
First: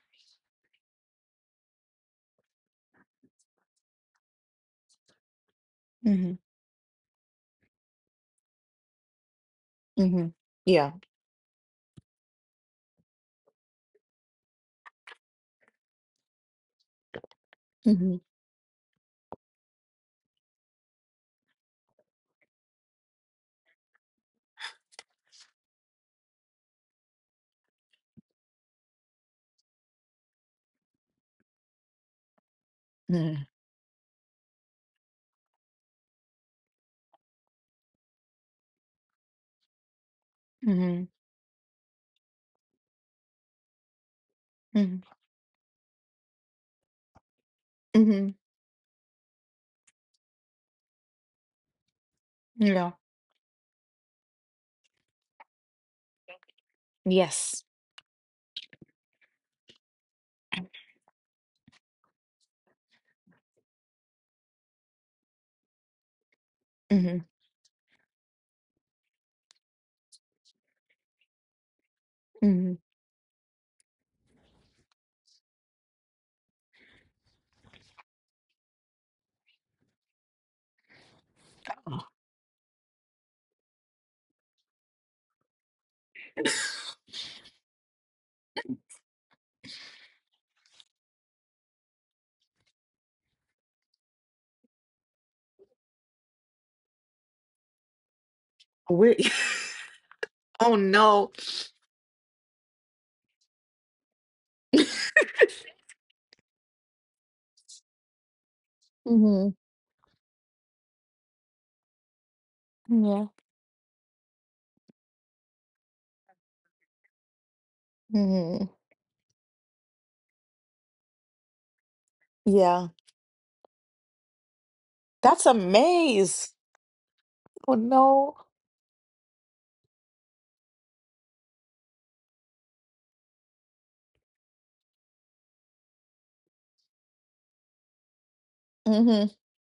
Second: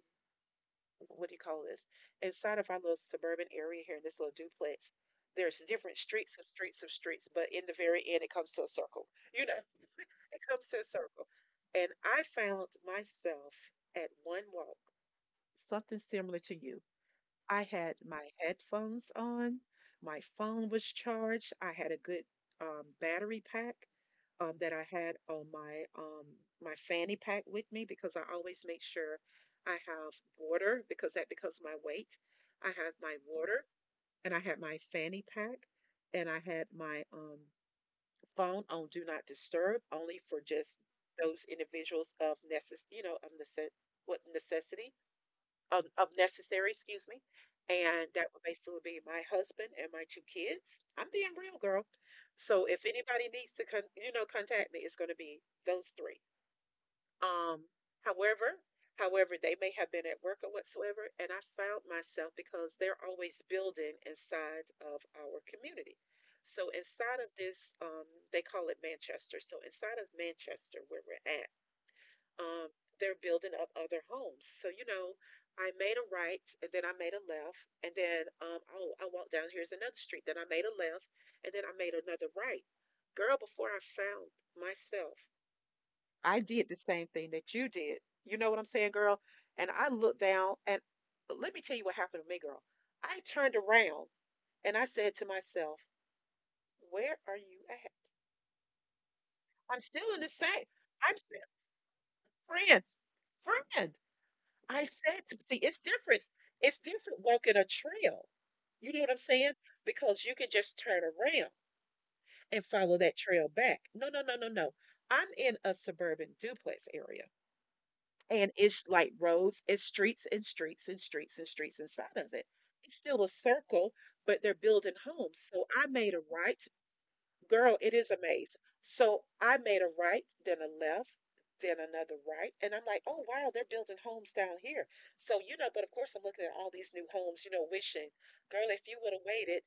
Speaker 2: what do you call this? Inside of our little suburban area here in this little duplex, there's different
Speaker 1: hmm
Speaker 2: streets of streets of streets, but in the very end it comes to a circle. You know.
Speaker 1: hmm
Speaker 2: It comes to a
Speaker 1: Yeah.
Speaker 2: circle. And I found myself at one walk, something similar to you. I had
Speaker 1: hmm
Speaker 2: my headphones on, my phone was charged, I had a good battery pack that I had on my my fanny pack with me because I always make sure I have water because that becomes my weight. I have my
Speaker 1: hmm
Speaker 2: water and I had my fanny pack and I had my phone on do not disturb only for just
Speaker 1: hmm
Speaker 2: those individuals of necess- you know, of necess- what necessity,
Speaker 1: hmm
Speaker 2: of necessary, excuse me. And that
Speaker 1: hmm
Speaker 2: would basically be my husband and my two kids. I'm being real, girl. So if
Speaker 1: Yeah.
Speaker 2: anybody needs to, contact me, it's going to be those three.
Speaker 1: Yes.
Speaker 2: Um, however, however, they may have been at work or whatsoever, and I found myself because they're always building inside of our community. So inside
Speaker 1: hmm
Speaker 2: of this, they call it Manchester. So inside of Manchester, where we're at, um,
Speaker 1: hmm
Speaker 2: they're building up other homes. So you know, I made a right, and then I made a left, and then oh, I walked down here's another street. Then I made a left, and then I made
Speaker 1: Oh,
Speaker 2: another right. Girl, before I found myself I did the same thing that you did. You know what I'm saying, girl? And I looked down, and let me tell you what happened to me, girl. I turned around and I said to myself, where are you at?
Speaker 1: we-
Speaker 2: I'm still in the same.
Speaker 1: oh,
Speaker 2: I'm
Speaker 1: no.
Speaker 2: still, friend, friend. I said, see, it's different. It's different walking a trail. You know what I'm
Speaker 1: hmm
Speaker 2: saying? Because you can just turn around and follow that
Speaker 1: Yeah.
Speaker 2: trail back. No, no, no, no, no. I'm in a suburban duplex area, and
Speaker 1: hmm
Speaker 2: it's like roads, it's streets and streets and streets and streets inside of it.
Speaker 1: Yeah,
Speaker 2: It's still a circle, but they're building homes.
Speaker 1: that's a
Speaker 2: So I made a
Speaker 1: maze.
Speaker 2: right.
Speaker 1: Oh
Speaker 2: Girl, it is a
Speaker 1: no.
Speaker 2: maze. So I made a right, then a left, then another right. And I'm like, oh, wow, they're building homes down here. So, you know, but of course, I'm looking at all these new homes, you know, wishing, girl, if you would have
Speaker 1: hmm
Speaker 2: waited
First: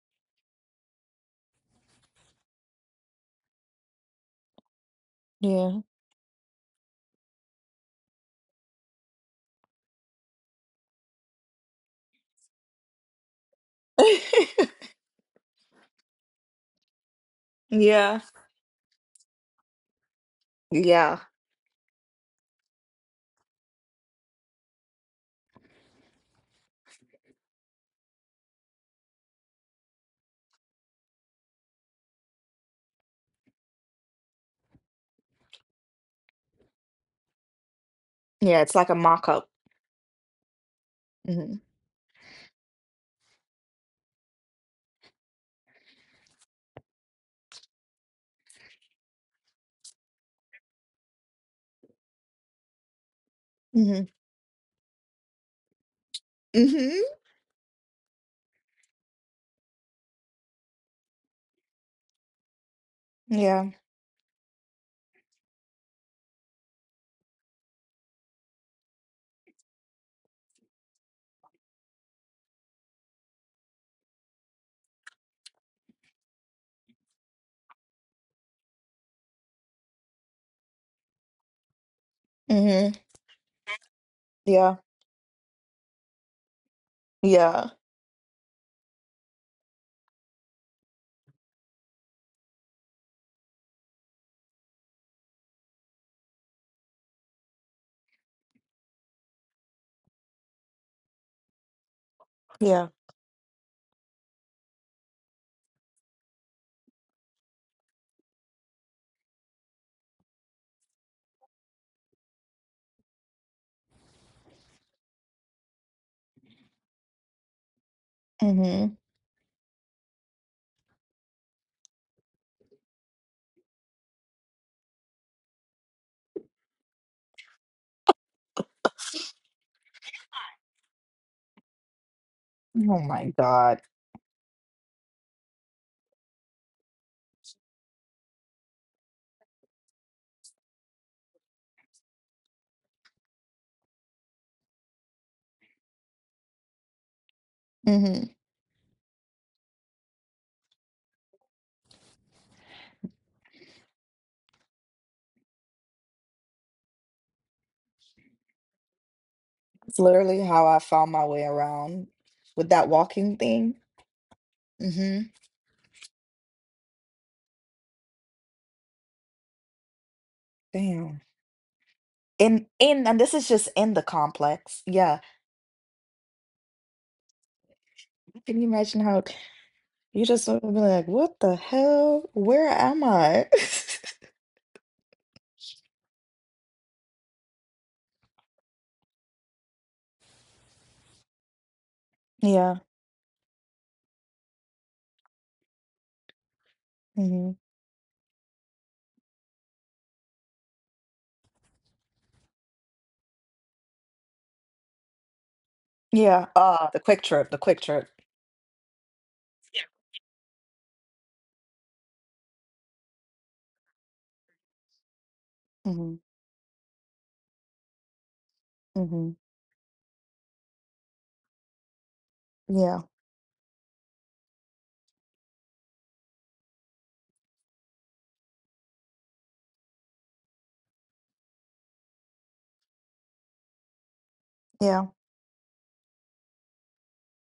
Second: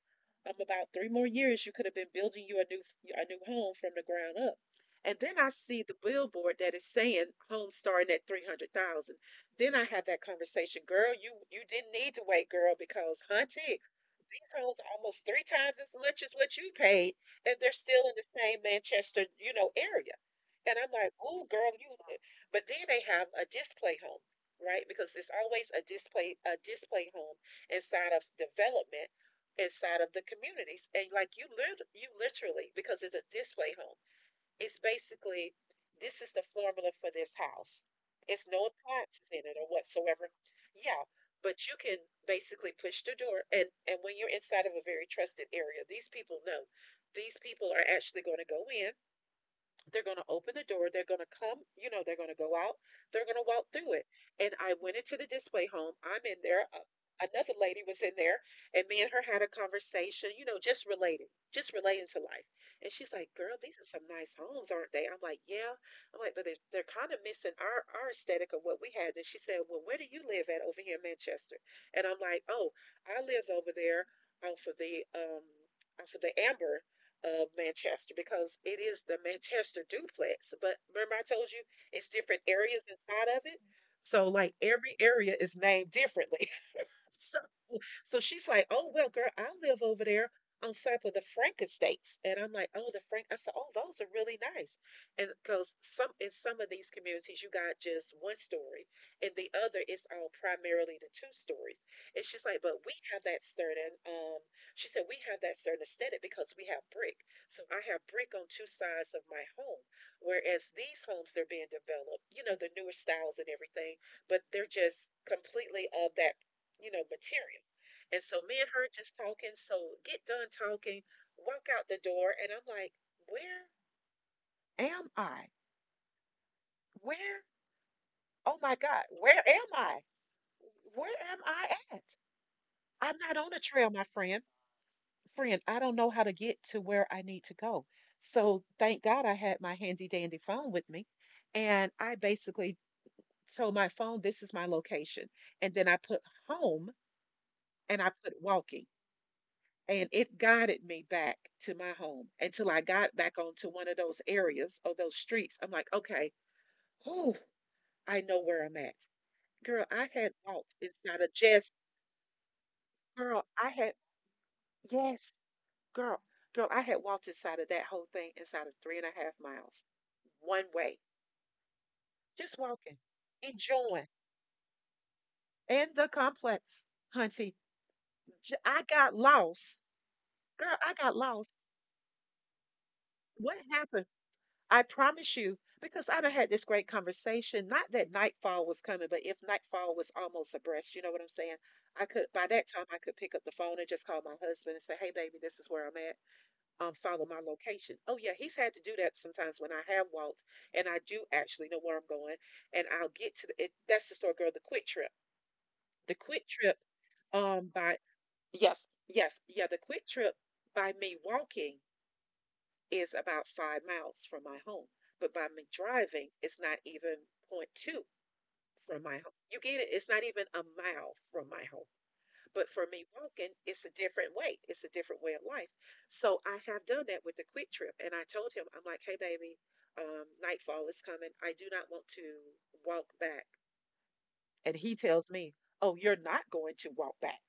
Speaker 2: about three more years, you could have been building you a new home from the ground up. And then I
Speaker 1: Yeah.
Speaker 2: see the billboard that is saying home starting at 300,000. Then I have that conversation, girl, you didn't need to wait, girl, because hunty. These homes are almost three times as much as what you paid, and they're still in
Speaker 1: yeah.
Speaker 2: the same Manchester, you know, area. And I'm like,
Speaker 1: Yeah.
Speaker 2: oh, girl, you. But then they have a display home, right? Because there's always a display home inside of development, inside of the communities, and like you live, you literally because it's a display home. It's basically this is the formula for this house. It's
Speaker 1: Yeah,
Speaker 2: no
Speaker 1: it's like a
Speaker 2: appliances in
Speaker 1: mock-up.
Speaker 2: it or whatsoever. Yeah,
Speaker 1: hmm
Speaker 2: but you can basically push the door and when you're inside of a very trusted area, these people know. These people are actually going to go in, they're going to open the door. They're going to come, you know, they're going to go out. They're going to walk through
Speaker 1: hmm
Speaker 2: it. And I went into the display home. I'm in there.
Speaker 1: Mm-hmm.
Speaker 2: Another lady was in there, and me and her had a conversation, you know, just relating to life. And she's like, girl,
Speaker 1: Yeah.
Speaker 2: these are some nice homes, aren't they? I'm like, yeah. I'm like, but they're kind of missing our aesthetic of what we had. And she said, well, where do you live at over here in Manchester? And I'm like, oh, I live over there off of the, um, off of the Amber of Manchester, because it is the Manchester duplex. But remember, I told you it's different areas
Speaker 1: Mm-hmm.
Speaker 2: inside of it. So, like,
Speaker 1: Yeah.
Speaker 2: every area is named differently.
Speaker 1: Yeah.
Speaker 2: So she's like, "Oh well, girl, I live over there on top of the Frank Estates," and I'm like, "Oh, the Frank." I said, "Oh, those are really nice," and because some, in some of these communities you got just one story, and the other is all primarily the two stories. And she's like, "But
Speaker 1: Yeah.
Speaker 2: we have that certain," she said, "We have that certain aesthetic because we have brick. So I have brick on two sides of my home, whereas these homes they're being developed, you know, the newer styles and everything, but they're just completely of that." You know, material. And so me and her
Speaker 1: hmm
Speaker 2: just talking. So get done talking, walk out the door, and I'm like, where am I? Where? Oh my God, where am I? Where am I at?
Speaker 1: Oh
Speaker 2: I'm
Speaker 1: my
Speaker 2: not on a
Speaker 1: God.
Speaker 2: trail, my friend. Friend, I don't know how to get to where I need to go. So thank God I had my handy dandy phone with me. And I basically told my phone, this is my location. And then I put home and I
Speaker 1: hmm
Speaker 2: put walking, and it guided me back to my home until I got back onto one of those areas or those streets. I'm like, okay, whew, I know where I'm at. Girl,
Speaker 1: It's
Speaker 2: I had
Speaker 1: literally
Speaker 2: walked
Speaker 1: how I found
Speaker 2: inside
Speaker 1: my
Speaker 2: of
Speaker 1: way
Speaker 2: just,
Speaker 1: around with that walking
Speaker 2: girl, I
Speaker 1: thing.
Speaker 2: had,
Speaker 1: hmm
Speaker 2: yes, girl, girl, I had walked inside of that whole thing inside of 3.5 miles, one way,
Speaker 1: Damn.
Speaker 2: just
Speaker 1: In
Speaker 2: walking,
Speaker 1: in and this is just in the
Speaker 2: enjoying,
Speaker 1: complex. Yeah.
Speaker 2: and the complex, hunty.
Speaker 1: Can you
Speaker 2: I
Speaker 1: imagine
Speaker 2: got
Speaker 1: how
Speaker 2: lost.
Speaker 1: you just would be
Speaker 2: Girl, I
Speaker 1: like,
Speaker 2: got
Speaker 1: "What
Speaker 2: lost.
Speaker 1: the hell? Where am I?"
Speaker 2: What happened? I promise you, because I done had this great conversation. Not that nightfall was coming, but if nightfall was almost abreast, you know what I'm saying? I could By that
Speaker 1: Yeah,
Speaker 2: time I could pick up the phone and just call my husband and say, hey baby, this is where I'm at. Follow my
Speaker 1: mhm.
Speaker 2: location. Oh yeah, he's had to do that sometimes when I have walked and I do actually know where I'm going, and I'll get to the it, that's the story girl, the quick trip. The
Speaker 1: Yeah,
Speaker 2: quick trip
Speaker 1: ah, the Quick Trip, the Quick
Speaker 2: by
Speaker 1: Trip.
Speaker 2: Yes, yes, yeah, the quick trip by me walking is about 5 miles from my home. But by me
Speaker 1: Mhm,
Speaker 2: driving, it's not even point 0.2 from my home.
Speaker 1: mhm.
Speaker 2: You get it? It's not even a mile from my home. But for
Speaker 1: Yeah,
Speaker 2: me walking, it's a different way. It's a different way of life. So I have done that with the quick trip. And I told him, I'm like, hey, baby, nightfall is coming. I do not want to walk back. And he
Speaker 1: yeah.
Speaker 2: tells me, oh, you're not going to walk back.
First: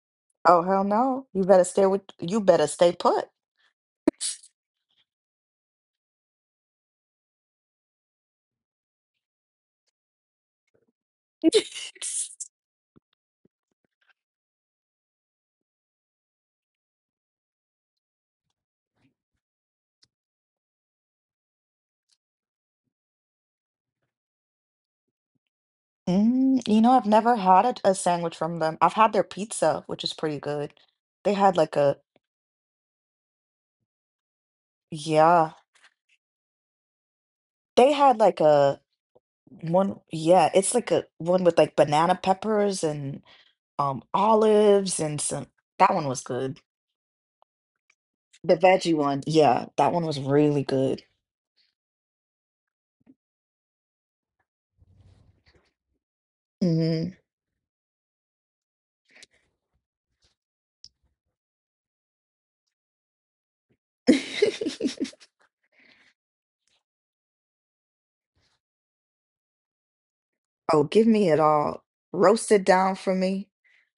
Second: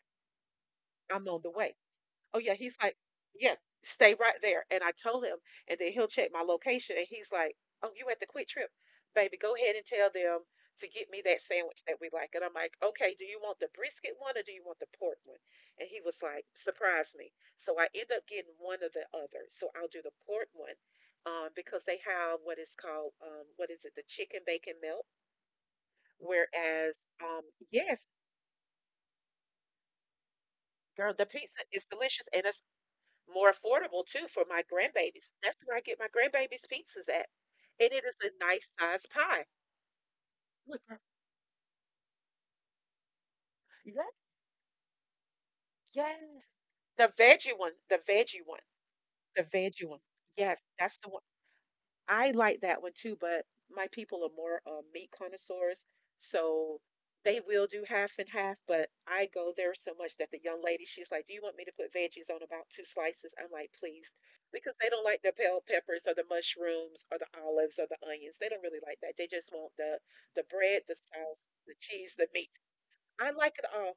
Speaker 1: Oh, hell no.
Speaker 2: I'm on
Speaker 1: You
Speaker 2: the
Speaker 1: better
Speaker 2: way.
Speaker 1: stay, with
Speaker 2: Oh
Speaker 1: you
Speaker 2: yeah,
Speaker 1: better
Speaker 2: he's
Speaker 1: stay
Speaker 2: like,
Speaker 1: put.
Speaker 2: yeah, stay right there. And I told him, and then he'll check my location, and he's like, oh, you at the Quick Trip, baby? Go ahead and tell them to get me that sandwich that we like. And I'm like, okay, do you want the brisket one or do you want the pork one? And he was like, surprise me. So I end up getting one or the other. So I'll do the pork one, because they have what is called, what is it, the chicken bacon melt.
Speaker 1: Mm, you know,
Speaker 2: Whereas,
Speaker 1: I've never had a
Speaker 2: yes,
Speaker 1: sandwich from them. I've had their pizza, which is pretty good.
Speaker 2: girl, the
Speaker 1: They had
Speaker 2: pizza
Speaker 1: like
Speaker 2: is
Speaker 1: a
Speaker 2: delicious, and it's more affordable too for my grandbabies.
Speaker 1: yeah.
Speaker 2: That's where I get my grandbabies' pizzas at,
Speaker 1: They
Speaker 2: and it is
Speaker 1: had
Speaker 2: a
Speaker 1: like
Speaker 2: nice
Speaker 1: a
Speaker 2: size pie.
Speaker 1: one, yeah, it's
Speaker 2: Look,
Speaker 1: like
Speaker 2: girl,
Speaker 1: a one with like banana peppers and
Speaker 2: yes,
Speaker 1: olives and some, that one was
Speaker 2: yes,
Speaker 1: good.
Speaker 2: the veggie one, the veggie
Speaker 1: The
Speaker 2: one,
Speaker 1: veggie one.
Speaker 2: the
Speaker 1: Yeah,
Speaker 2: veggie
Speaker 1: that
Speaker 2: one.
Speaker 1: one was
Speaker 2: Yes,
Speaker 1: really
Speaker 2: that's
Speaker 1: good.
Speaker 2: the one. I like that one too, but my people are more meat connoisseurs, so
Speaker 1: hmm
Speaker 2: they will do half and half. But I go there so much that the young lady, she's like, "Do you want me to put veggies on about two slices?" I'm like, "Please," because they don't like the bell peppers or the mushrooms or the olives or the onions. They don't really like that. They just want the
Speaker 1: Oh,
Speaker 2: bread, the
Speaker 1: give me it
Speaker 2: sauce, the
Speaker 1: all.
Speaker 2: cheese, the
Speaker 1: Roast
Speaker 2: meat.
Speaker 1: it down for
Speaker 2: I
Speaker 1: me.
Speaker 2: like it all.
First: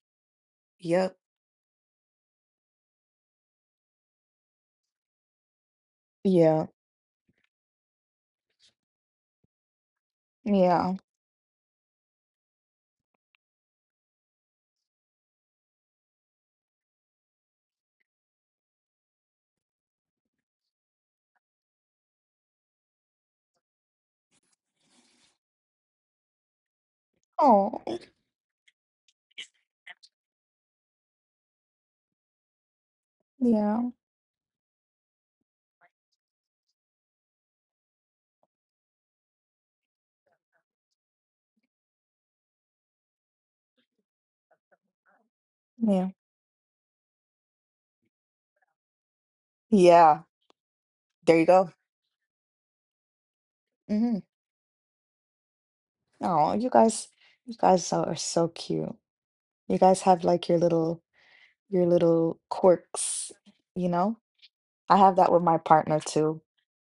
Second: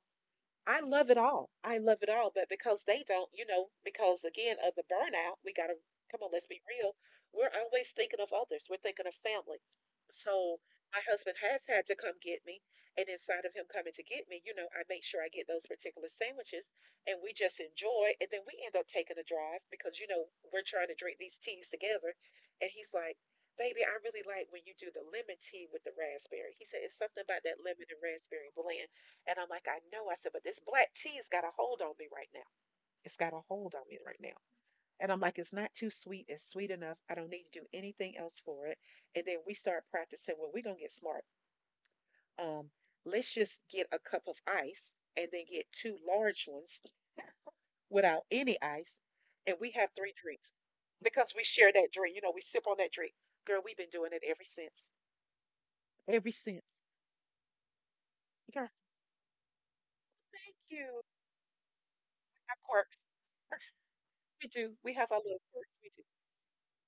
Speaker 2: I love it
Speaker 1: Yep.
Speaker 2: all. I love it all. But because they don't, you know, because again of the burnout, we gotta come on, let's be
Speaker 1: Yeah.
Speaker 2: real. We're always thinking of others. We're thinking of family. So
Speaker 1: Yeah.
Speaker 2: my husband has had to come get me. And inside of him coming to get me, you know, I make sure I get those particular sandwiches and we just enjoy. And then we end up taking a drive because, you know, we're trying to drink these teas together. And he's like, baby, I really like when you do the lemon tea with the raspberry. He said, it's something about that lemon
Speaker 1: Oh,
Speaker 2: and raspberry blend. And I'm like, I know. I said, but this black tea's got a hold on me right now. It's got a hold on
Speaker 1: yeah.
Speaker 2: me right now. And I'm like, it's not too sweet. It's sweet enough. I don't need to do anything else for it. And then we start practicing. Well, we're going to get smart. Um, let's just get a cup of ice and then get two
Speaker 1: Yeah.
Speaker 2: large ones without any ice. And we have three
Speaker 1: Yeah.
Speaker 2: drinks because
Speaker 1: There
Speaker 2: we
Speaker 1: you
Speaker 2: share
Speaker 1: go.
Speaker 2: that drink. You know, we sip on that drink. Girl, we've been doing
Speaker 1: hmm
Speaker 2: it ever since. Ever
Speaker 1: Oh, you
Speaker 2: since.
Speaker 1: guys, are so
Speaker 2: Girl,
Speaker 1: cute. You guys have like
Speaker 2: thank you.
Speaker 1: your little
Speaker 2: Our quirks.
Speaker 1: quirks, you know?
Speaker 2: We do. We
Speaker 1: I
Speaker 2: have
Speaker 1: have
Speaker 2: our
Speaker 1: that
Speaker 2: little
Speaker 1: with my
Speaker 2: quirks. We do.
Speaker 1: partner too.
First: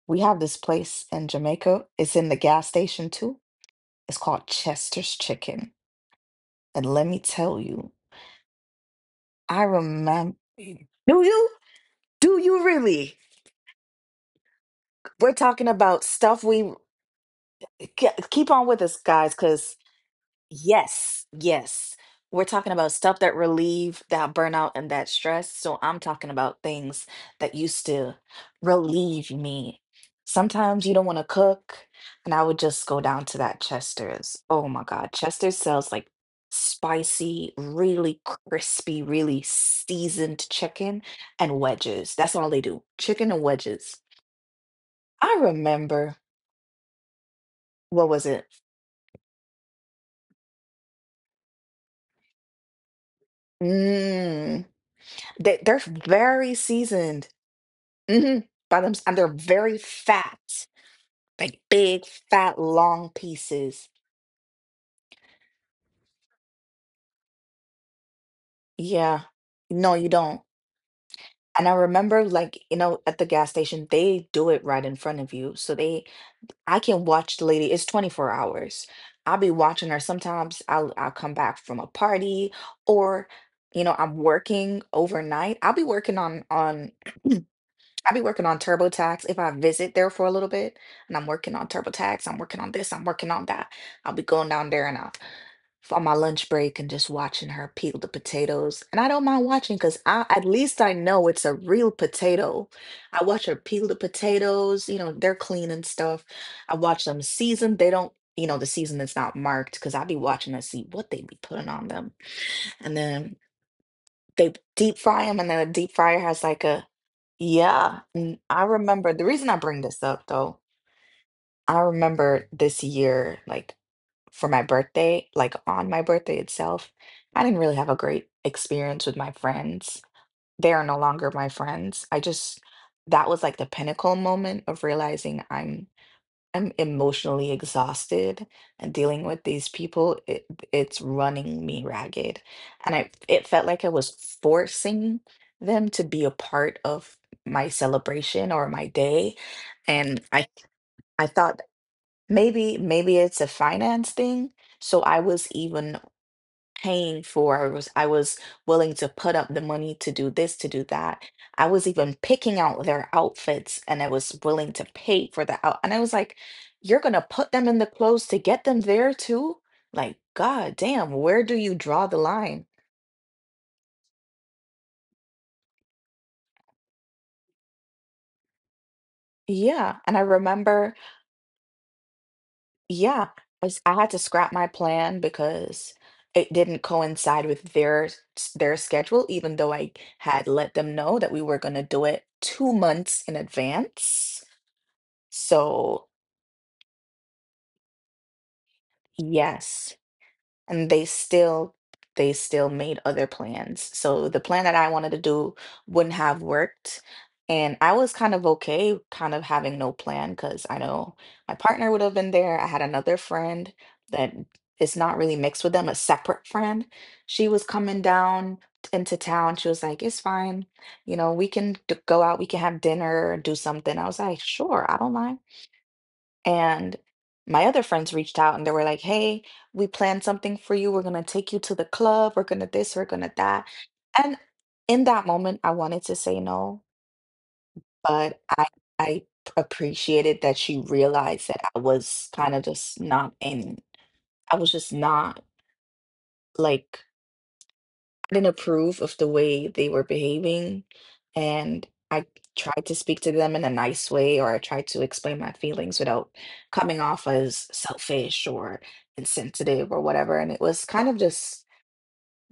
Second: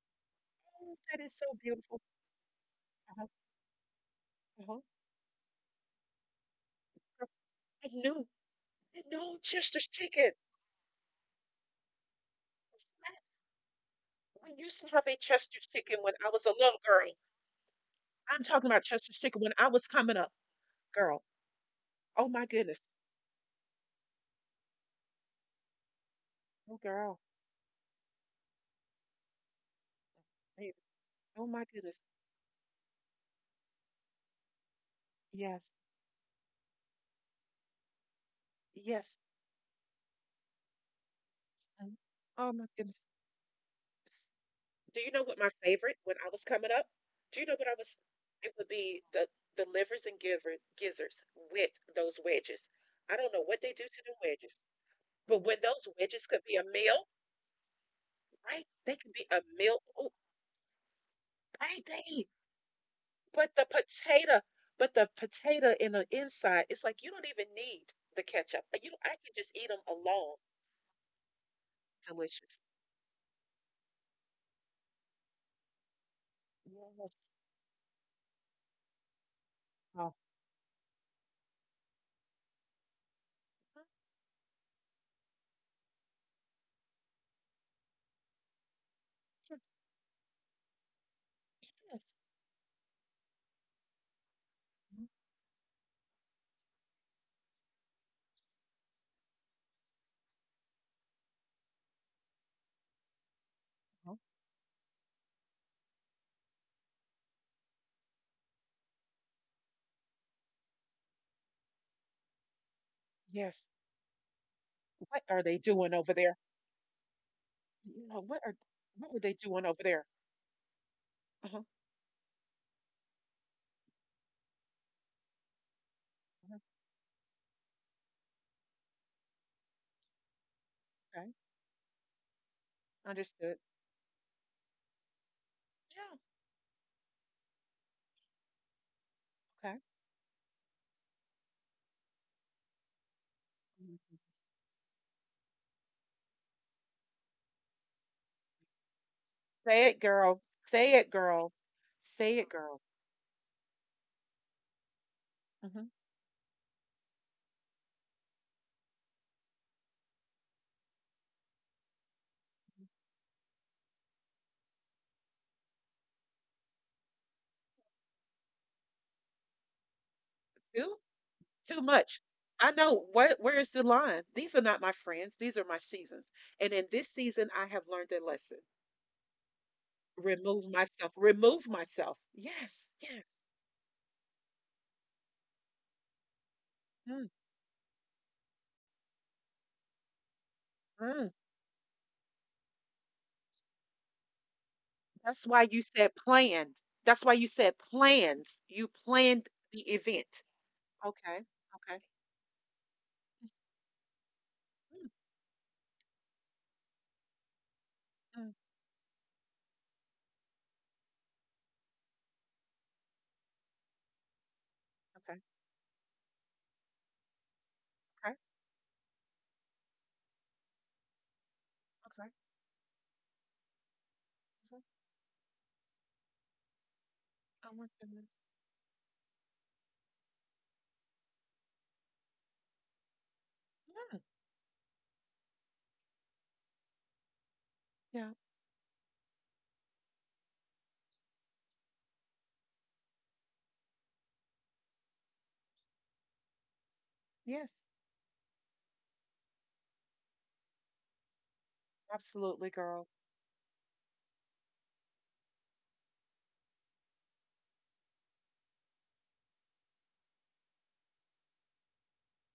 Speaker 1: We have this
Speaker 2: Oh,
Speaker 1: place
Speaker 2: that
Speaker 1: in
Speaker 2: is so
Speaker 1: Jamaica.
Speaker 2: beautiful.
Speaker 1: It's in the gas station too. It's called
Speaker 2: Uh-huh.
Speaker 1: Chester's Chicken. And let me tell
Speaker 2: I
Speaker 1: you,
Speaker 2: knew, I know
Speaker 1: I
Speaker 2: Chester chicken.
Speaker 1: remember. Do you? Do you really?
Speaker 2: We used to have a
Speaker 1: We're
Speaker 2: Chester's
Speaker 1: talking
Speaker 2: chicken
Speaker 1: about
Speaker 2: when I
Speaker 1: stuff
Speaker 2: was a
Speaker 1: we
Speaker 2: little girl. I'm
Speaker 1: keep
Speaker 2: talking
Speaker 1: on with
Speaker 2: about
Speaker 1: us,
Speaker 2: Chester's
Speaker 1: guys,
Speaker 2: chicken when I
Speaker 1: cause.
Speaker 2: was coming up, girl.
Speaker 1: Yes, yes.
Speaker 2: Oh
Speaker 1: We're
Speaker 2: my
Speaker 1: talking
Speaker 2: goodness.
Speaker 1: about stuff that relieve that burnout and that stress. So I'm talking about
Speaker 2: Oh
Speaker 1: things
Speaker 2: girl.
Speaker 1: that used to relieve me.
Speaker 2: Hey,
Speaker 1: Sometimes you don't want to
Speaker 2: oh my
Speaker 1: cook,
Speaker 2: goodness.
Speaker 1: and I would just go down to that Chester's. Oh my God, Chester's
Speaker 2: Yes.
Speaker 1: sells like spicy, really crispy,
Speaker 2: Yes.
Speaker 1: really seasoned chicken and
Speaker 2: Mhm.
Speaker 1: wedges. That's all
Speaker 2: Oh
Speaker 1: they
Speaker 2: my
Speaker 1: do,
Speaker 2: goodness.
Speaker 1: chicken and wedges.
Speaker 2: S- Do you know
Speaker 1: I
Speaker 2: what my favorite
Speaker 1: remember,
Speaker 2: when I was coming up? Do you know what I was?
Speaker 1: what was it?
Speaker 2: It would be the livers and gizzards with those wedges. I don't know what they do to the wedges,
Speaker 1: Mmm,
Speaker 2: but
Speaker 1: they,
Speaker 2: when
Speaker 1: they're
Speaker 2: those wedges could
Speaker 1: very
Speaker 2: be a meal,
Speaker 1: seasoned. Hmm.
Speaker 2: right?
Speaker 1: By them,
Speaker 2: They can
Speaker 1: and they're
Speaker 2: be a
Speaker 1: very
Speaker 2: meal, oh,
Speaker 1: fat, like
Speaker 2: right?
Speaker 1: big,
Speaker 2: They,
Speaker 1: fat, long
Speaker 2: but the
Speaker 1: pieces.
Speaker 2: potato, but the potato in the inside, it's like you don't even need the ketchup. Like you, I
Speaker 1: Yeah.
Speaker 2: can just eat them
Speaker 1: No, you
Speaker 2: alone.
Speaker 1: don't. And I remember, like,
Speaker 2: Delicious.
Speaker 1: at the gas station, they do it right in front of you. So I can
Speaker 2: Yes.
Speaker 1: watch the lady. It's 24 hours. I'll be watching her.
Speaker 2: Oh,
Speaker 1: Sometimes I'll come back from a party or, I'm working overnight. I'll be working on I be working on TurboTax if I visit there for a little bit, and I'm working on
Speaker 2: yes.
Speaker 1: TurboTax, I'm working on this, I'm working on that. I'll be going down there and I'll on my lunch break and just watching her peel the potatoes. And I don't mind watching because I, at least I know it's a real potato. I watch her peel the
Speaker 2: Mhm.
Speaker 1: potatoes. You know, they're clean and stuff. I watch them season. They don't, the season is not marked because I be watching to see what they be putting on them. And then
Speaker 2: Yes.
Speaker 1: they deep fry
Speaker 2: What
Speaker 1: them, and
Speaker 2: are
Speaker 1: then
Speaker 2: they
Speaker 1: the deep
Speaker 2: doing
Speaker 1: fryer
Speaker 2: over
Speaker 1: has
Speaker 2: there?
Speaker 1: like a. Yeah,
Speaker 2: Yeah,
Speaker 1: and I remember
Speaker 2: what
Speaker 1: the
Speaker 2: are they
Speaker 1: reason I
Speaker 2: doing
Speaker 1: bring
Speaker 2: over
Speaker 1: this
Speaker 2: there?
Speaker 1: up, though,
Speaker 2: Uh-huh.
Speaker 1: I remember this year, like for my birthday, like on my birthday
Speaker 2: Uh-huh.
Speaker 1: itself, I didn't really have a great experience with my friends. They are no longer
Speaker 2: Okay.
Speaker 1: my friends. I just, that was like
Speaker 2: Understood.
Speaker 1: the pinnacle moment of realizing I'm
Speaker 2: Yeah.
Speaker 1: I'm emotionally exhausted, and dealing with these
Speaker 2: Okay.
Speaker 1: people, it's running me ragged. And I it felt like I
Speaker 2: Mhm.
Speaker 1: was forcing them to be a part of my celebration or my day.
Speaker 2: Say it,
Speaker 1: And I
Speaker 2: girl. Say it,
Speaker 1: I
Speaker 2: girl.
Speaker 1: thought
Speaker 2: Say it,
Speaker 1: maybe
Speaker 2: girl.
Speaker 1: maybe it's a finance thing. So I was
Speaker 2: Mm-hmm.
Speaker 1: even paying for. I was willing to put up the money to do this, to do that. I was even picking out their outfits, and I was willing to pay for the out. And I was like, you're gonna put them in the clothes to get them there too? Like, god
Speaker 2: Two.
Speaker 1: damn, where do you
Speaker 2: Too
Speaker 1: draw the
Speaker 2: much.
Speaker 1: line?
Speaker 2: I know what, where is the line? These are not my friends, these are my seasons. And in this season I have learned a lesson.
Speaker 1: Yeah. And I
Speaker 2: Remove
Speaker 1: remember,
Speaker 2: myself. Remove myself. Yes. Yes.
Speaker 1: yeah, I had to scrap my plan because it didn't
Speaker 2: Mm,
Speaker 1: coincide with their their schedule, even though I had let them know
Speaker 2: mm.
Speaker 1: that we were gonna do it 2 months in advance.
Speaker 2: That's why you
Speaker 1: So
Speaker 2: said planned. That's why you said plans. You planned the
Speaker 1: yes,
Speaker 2: event.
Speaker 1: and they
Speaker 2: Okay.
Speaker 1: still
Speaker 2: Okay.
Speaker 1: they still made other plans. So the plan that I
Speaker 2: Mm,
Speaker 1: wanted to do wouldn't have worked. And I was kind of
Speaker 2: mm.
Speaker 1: okay kind of having no plan because I know my partner would have been there. I had another friend that is not really
Speaker 2: Okay.
Speaker 1: mixed with them, a separate friend. She was coming
Speaker 2: Okay.
Speaker 1: down into town. She was like, it's fine. You know, we can go
Speaker 2: Okay.
Speaker 1: out, we can have dinner, do something. I was like,
Speaker 2: Mhm.
Speaker 1: sure, I don't mind. And my
Speaker 2: Oh
Speaker 1: other
Speaker 2: my
Speaker 1: friends
Speaker 2: goodness.
Speaker 1: reached out and they were like, hey, we planned something for you. We're going to take you to the club. We're going to this, we're going to that.
Speaker 2: Mm.
Speaker 1: And in that moment, I wanted to say no,
Speaker 2: Yeah.
Speaker 1: but I appreciated that she realized that I was kind of just not in, I was just not like
Speaker 2: Yes.
Speaker 1: didn't approve of the way they were behaving. And I
Speaker 2: Absolutely,
Speaker 1: tried to
Speaker 2: girl.
Speaker 1: speak to them in a nice way, or I tried to explain my feelings without coming off as selfish or insensitive or whatever, and it was kind of just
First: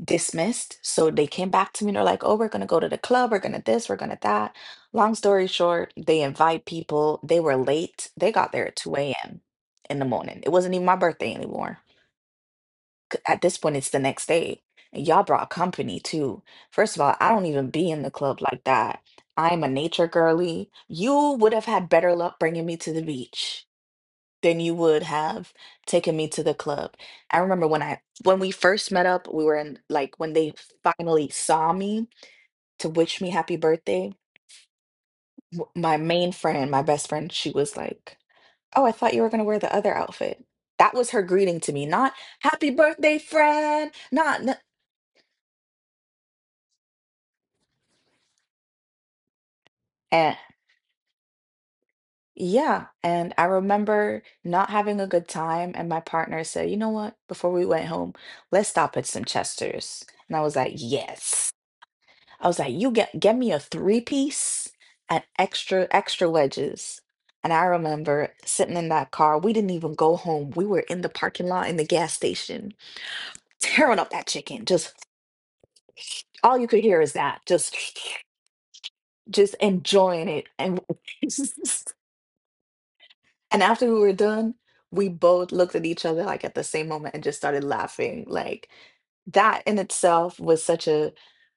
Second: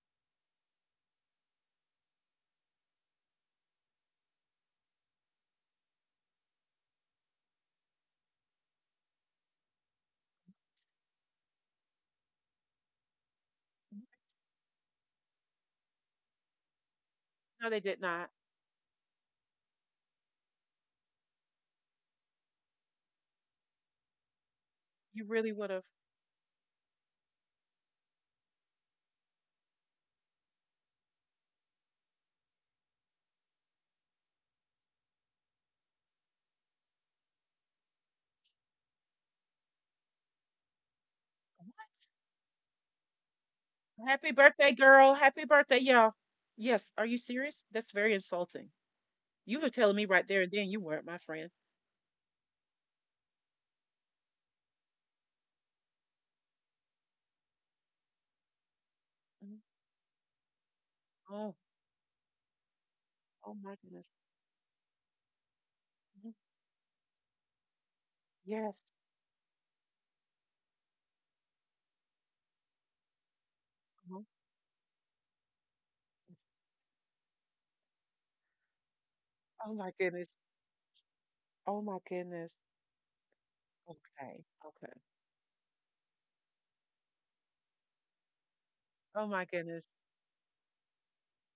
Speaker 1: dismissed. So they came back to me and they're like, oh, we're going to go to the club, we're going to this, we're going to that. Long story short, they invite people, they were late, they got there at 2 a.m. in the morning. It wasn't even my birthday anymore, at this point it's the next day, and y'all brought company too. First of all, I don't even
Speaker 2: No, they
Speaker 1: be in
Speaker 2: did
Speaker 1: the
Speaker 2: not.
Speaker 1: club like that. I'm a nature girly. You would have had better luck bringing me to the beach than you would
Speaker 2: You really
Speaker 1: have
Speaker 2: would have.
Speaker 1: taken me to the club. I remember when I when we first met up, we were in like when they finally saw me to wish me happy birthday, my main friend, my best friend, she was like, oh, I thought you were going to wear the other outfit. That was her greeting to me, not happy birthday friend,
Speaker 2: Happy
Speaker 1: not.
Speaker 2: birthday, girl. Happy birthday, y'all. Yes, are you serious? That's very insulting. You were telling me right there and then you weren't my friend.
Speaker 1: Yeah, and I remember not having a good time, and my partner said, "You know what? Before we went home, let's stop at some
Speaker 2: Mhm.
Speaker 1: Chester's." And I was like, "Yes."
Speaker 2: Oh,
Speaker 1: I was like, "You get me
Speaker 2: oh
Speaker 1: a
Speaker 2: my
Speaker 1: three
Speaker 2: goodness.
Speaker 1: piece and extra
Speaker 2: Mhm.
Speaker 1: extra wedges." And I remember sitting
Speaker 2: Yes.
Speaker 1: in that car. We didn't even go home. We were in the parking lot in the gas station, tearing up
Speaker 2: Mhm.
Speaker 1: that chicken. Just all you could hear is that. Just just
Speaker 2: Oh my
Speaker 1: enjoying
Speaker 2: goodness.
Speaker 1: it and
Speaker 2: Oh my goodness.
Speaker 1: And after we were
Speaker 2: Okay.
Speaker 1: done,
Speaker 2: Okay.
Speaker 1: we both looked at each other like at the same moment and just started laughing. Like
Speaker 2: Oh my
Speaker 1: that in
Speaker 2: goodness.
Speaker 1: itself was such a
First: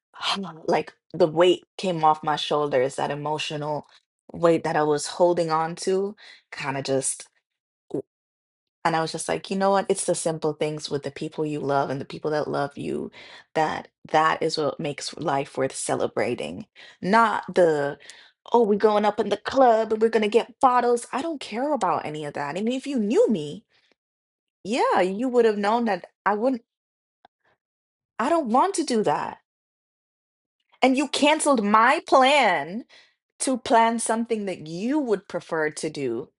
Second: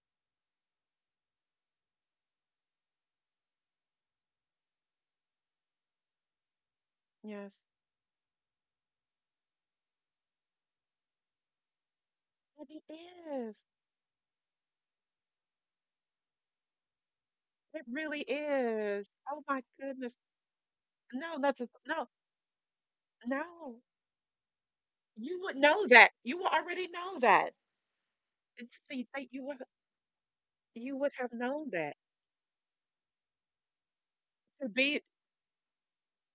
Speaker 1: like the weight came off my shoulders, that emotional weight that I was holding on to kind of just.
Speaker 2: Yes,
Speaker 1: And I was just like, you know what? It's the simple things with the people you love and the people that love
Speaker 2: it
Speaker 1: you
Speaker 2: is.
Speaker 1: that that is what makes life worth celebrating. Not
Speaker 2: It
Speaker 1: the,
Speaker 2: really
Speaker 1: oh, we're going
Speaker 2: is.
Speaker 1: up in the
Speaker 2: Oh my
Speaker 1: club and we're
Speaker 2: goodness.
Speaker 1: going to get bottles. I
Speaker 2: No,
Speaker 1: don't
Speaker 2: not
Speaker 1: care
Speaker 2: just
Speaker 1: about
Speaker 2: no,
Speaker 1: any of that. And if you knew me,
Speaker 2: no.
Speaker 1: yeah, you
Speaker 2: You
Speaker 1: would have
Speaker 2: would
Speaker 1: known
Speaker 2: know
Speaker 1: that
Speaker 2: that.
Speaker 1: I
Speaker 2: You would
Speaker 1: wouldn't,
Speaker 2: already know that.
Speaker 1: I don't want
Speaker 2: It's,
Speaker 1: to do
Speaker 2: see, they-
Speaker 1: that. And
Speaker 2: you
Speaker 1: you
Speaker 2: would have
Speaker 1: canceled
Speaker 2: known that
Speaker 1: my plan to plan something that
Speaker 2: to
Speaker 1: you
Speaker 2: be
Speaker 1: would prefer to do.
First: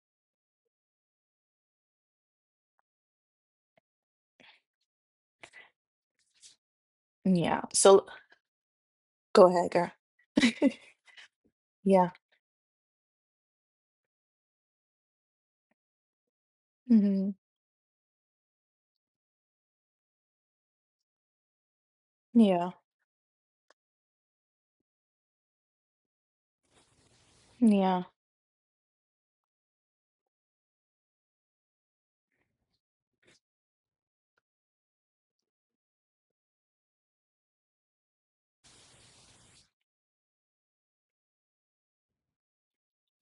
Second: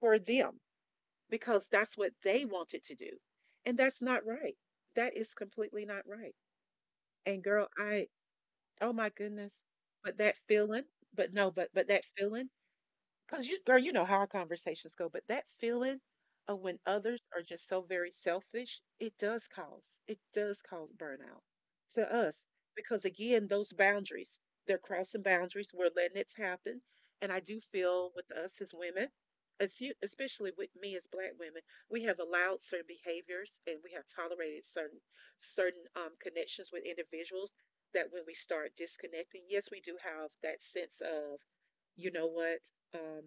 Speaker 2: for them, because that's what they wanted to do. And that's not right. That is completely not right. And
Speaker 1: Yeah.
Speaker 2: girl,
Speaker 1: So
Speaker 2: I, oh my
Speaker 1: go
Speaker 2: goodness,
Speaker 1: ahead, girl.
Speaker 2: but that feeling, but no, but but that
Speaker 1: Yeah.
Speaker 2: feeling, because you, girl, you know how our conversations go, but that feeling of when others
Speaker 1: Hmm.
Speaker 2: are just so very selfish, it does cause burnout to us.
Speaker 1: Yeah.
Speaker 2: Because again, those boundaries, they're crossing boundaries. We're letting it happen. And I do
Speaker 1: Yeah.
Speaker 2: feel with us as women, as you- especially with me as Black women, we have allowed certain behaviors and we have tolerated certain connections with individuals that when we start disconnecting, yes, we do have that sense of you know what? Um,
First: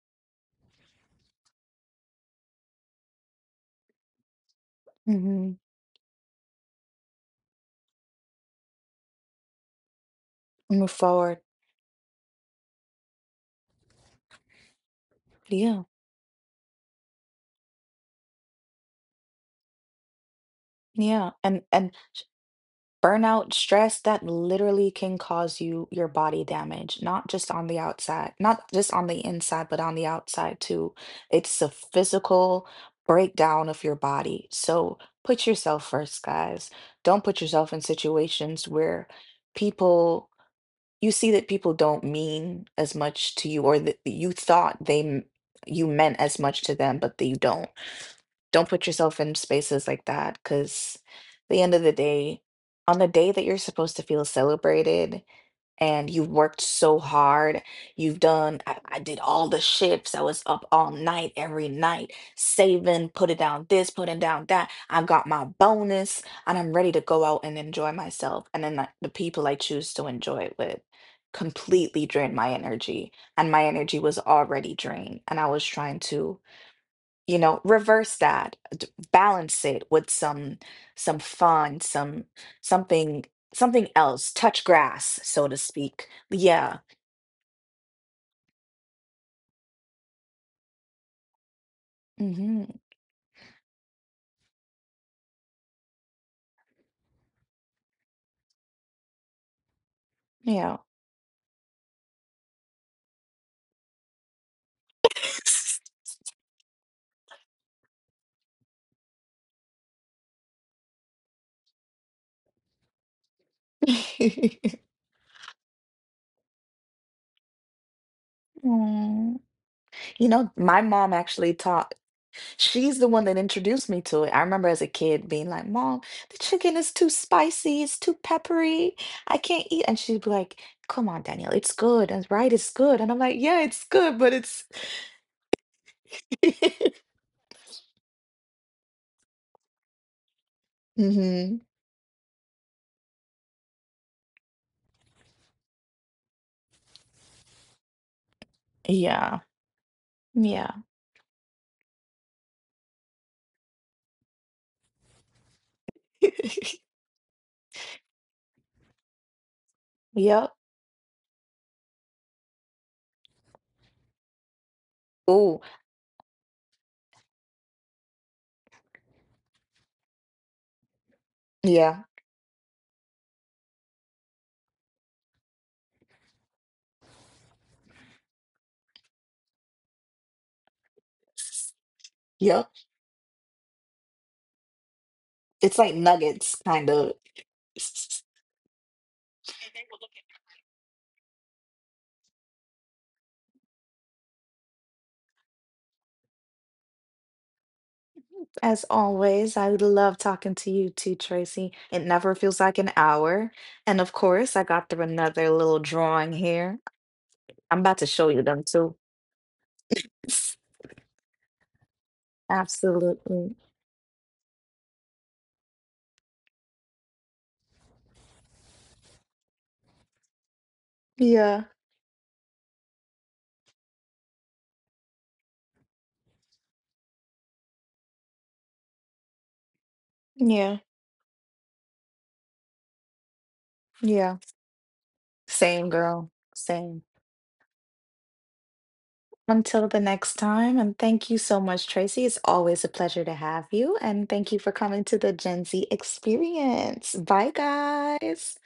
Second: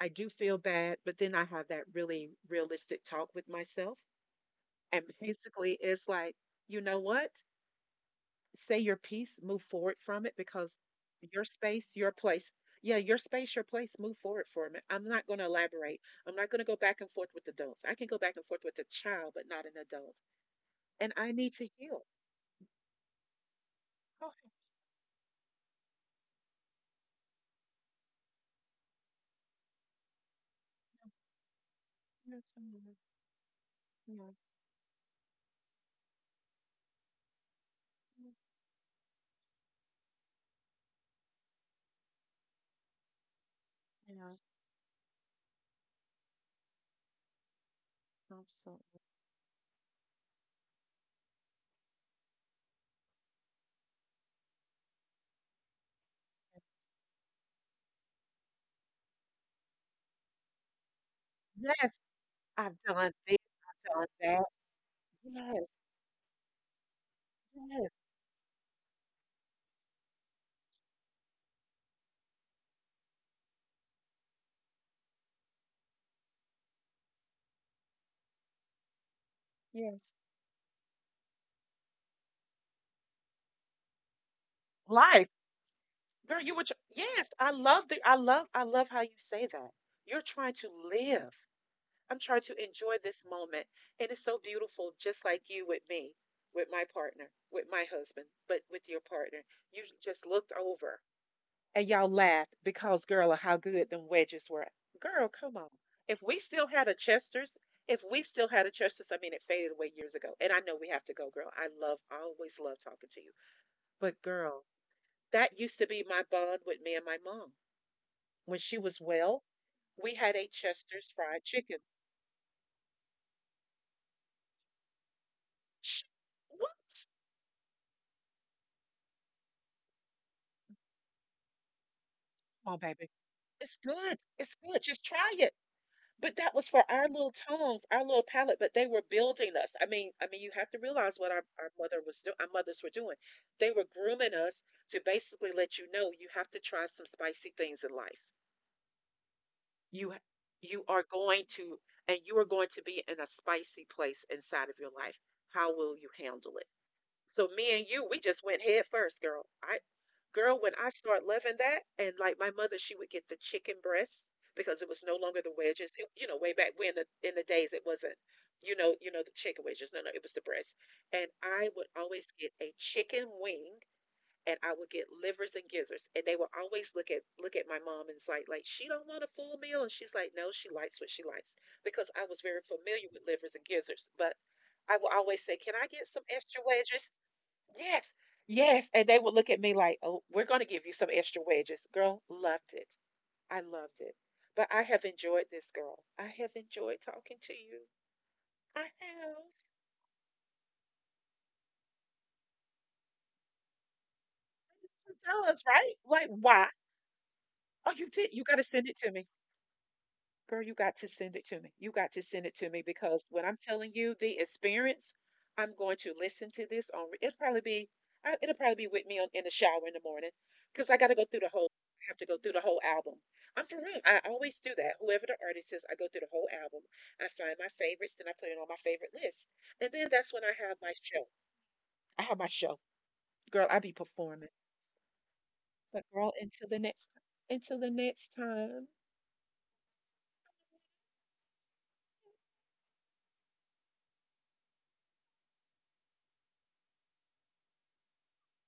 Speaker 2: I do feel bad, but then I have that really realistic talk with myself. And
Speaker 1: Hmm.
Speaker 2: basically, it's like, you know what? Say your piece, move forward from it because
Speaker 1: Move forward.
Speaker 2: your space, your place. Yeah, your space, your place, move forward from it. I'm not going to
Speaker 1: Yeah.
Speaker 2: elaborate. I'm not going to go back and forth with adults. I can go back and forth with a child, but not an adult. And
Speaker 1: Yeah.
Speaker 2: I need
Speaker 1: And
Speaker 2: to
Speaker 1: and
Speaker 2: heal.
Speaker 1: burnout, stress, that
Speaker 2: Oh,
Speaker 1: literally can cause you your body damage, not just on the outside, not just on the inside, but on the outside too. It's a
Speaker 2: yes,
Speaker 1: physical
Speaker 2: mm,
Speaker 1: breakdown of your
Speaker 2: yeah,
Speaker 1: body. So put yourself first, guys. Don't put yourself in situations where people you see that people don't mean as much to you or that
Speaker 2: yeah,
Speaker 1: you thought you meant as much to them, but they don't. Don't put
Speaker 2: absolutely.
Speaker 1: yourself in spaces like that because the end of the day, on the day that you're supposed to feel celebrated and you've worked so hard, you've done, I did all the shifts, I was up all night, every
Speaker 2: Yes,
Speaker 1: night,
Speaker 2: I've
Speaker 1: saving,
Speaker 2: done this,
Speaker 1: putting down this,
Speaker 2: I've done
Speaker 1: putting
Speaker 2: that.
Speaker 1: down that. I got my
Speaker 2: Yes,
Speaker 1: bonus, and I'm ready to go out and
Speaker 2: yes.
Speaker 1: enjoy myself. And then the people I choose to enjoy it with completely drain my energy, and my energy was already drained, and I was trying to reverse that balance it
Speaker 2: Yes.
Speaker 1: with some fun, something something else, touch grass,
Speaker 2: Life.
Speaker 1: so to speak.
Speaker 2: Girl, you were tr-
Speaker 1: Yeah.
Speaker 2: yes, I love the I love how you say that. You're trying to live. I'm trying to
Speaker 1: Hmm.
Speaker 2: enjoy this moment. And it's so beautiful, just like you with me, with my partner, with my husband, but with your partner. You just looked
Speaker 1: Yeah.
Speaker 2: over and y'all laughed because girl of how good them wedges were. Girl, come on. If we still had a Chester's, if we still had a Chester's, I mean it faded away years ago. And I know we have to go, girl. I love I always love talking to you. But girl, that used to be my bond with me and my mom. When she was
Speaker 1: Mm.
Speaker 2: well, we
Speaker 1: You
Speaker 2: had a
Speaker 1: know, my
Speaker 2: Chester's
Speaker 1: mom
Speaker 2: fried
Speaker 1: actually
Speaker 2: chicken.
Speaker 1: taught, she's the one that introduced me to it. I remember as a kid being like, Mom,
Speaker 2: Sh-
Speaker 1: the chicken
Speaker 2: What?
Speaker 1: is too spicy, it's too peppery, I can't eat. And she'd be like, Come on, Danielle, it's good. And right, it's
Speaker 2: Come on,
Speaker 1: good.
Speaker 2: baby.
Speaker 1: And I'm like, Yeah,
Speaker 2: It's
Speaker 1: it's good,
Speaker 2: good.
Speaker 1: but
Speaker 2: It's
Speaker 1: it's.
Speaker 2: good. Just try it. But that was for our little tongues, our little palate. But they were building us. I mean, you have to realize what our,
Speaker 1: Mhm.
Speaker 2: our mother was doing. Our mothers were doing. They were grooming us to basically let you know you have to try some spicy things in life.
Speaker 1: Yeah.
Speaker 2: You
Speaker 1: Yeah.
Speaker 2: you are going to and you are going to be in a spicy place inside of your life. How will you handle it? So me and you, we just went head first, girl. I
Speaker 1: Yep.
Speaker 2: girl, when I start loving that, and like my mother, she would get the chicken breasts because it was no longer the
Speaker 1: Ooh,
Speaker 2: wedges. It- you know, way back when the, in the days it wasn't, you know the chicken wedges. No, no, it was the breasts. And I would
Speaker 1: yeah.
Speaker 2: always get a chicken wing, and I would get livers and gizzards, and they would always look at my mom and it's like she don't want a full meal, and she's like, no, she likes what she likes because I was very
Speaker 1: Yep.
Speaker 2: familiar with livers and gizzards, but. I will always say, "Can
Speaker 1: It's
Speaker 2: I
Speaker 1: like
Speaker 2: get some
Speaker 1: nuggets,
Speaker 2: extra
Speaker 1: kind
Speaker 2: wedges?"
Speaker 1: of.
Speaker 2: Yes, yes. And they would look at me like, oh, we're going to give you some extra wedges. Girl, loved it. I loved it. But I have enjoyed this, girl. I have enjoyed talking to you.
Speaker 1: As
Speaker 2: I have.
Speaker 1: always, I love talking to you too, Tracy. It never feels like an hour. And of course, I got through
Speaker 2: It
Speaker 1: another
Speaker 2: does,
Speaker 1: little
Speaker 2: right? Like,
Speaker 1: drawing
Speaker 2: why?
Speaker 1: here. I'm
Speaker 2: Oh,
Speaker 1: about to
Speaker 2: you
Speaker 1: show
Speaker 2: did.
Speaker 1: you
Speaker 2: You got
Speaker 1: them
Speaker 2: to send
Speaker 1: too.
Speaker 2: it to me. Girl, you got to send it to me. You got to send it to me because when
Speaker 1: Absolutely.
Speaker 2: I'm telling you the experience, I'm going to listen to this on. It'll probably be with me on, in the shower in the morning because I got to go through the
Speaker 1: Yeah.
Speaker 2: whole. I have to go through the whole album. I'm for real. I always do that. Whoever the artist is, I go through the whole album. I find my favorites, then I put it on my favorite list, and then that's when I have
Speaker 1: Yeah.
Speaker 2: my show. I have my show, girl. I be
Speaker 1: Yeah.
Speaker 2: performing,
Speaker 1: Same
Speaker 2: but
Speaker 1: girl.
Speaker 2: girl,
Speaker 1: Same.
Speaker 2: until the next time.
Speaker 1: Until the next time, and thank you so much, Tracy. It's always a pleasure to have you, and thank you for coming to the Gen Z experience. Bye, guys.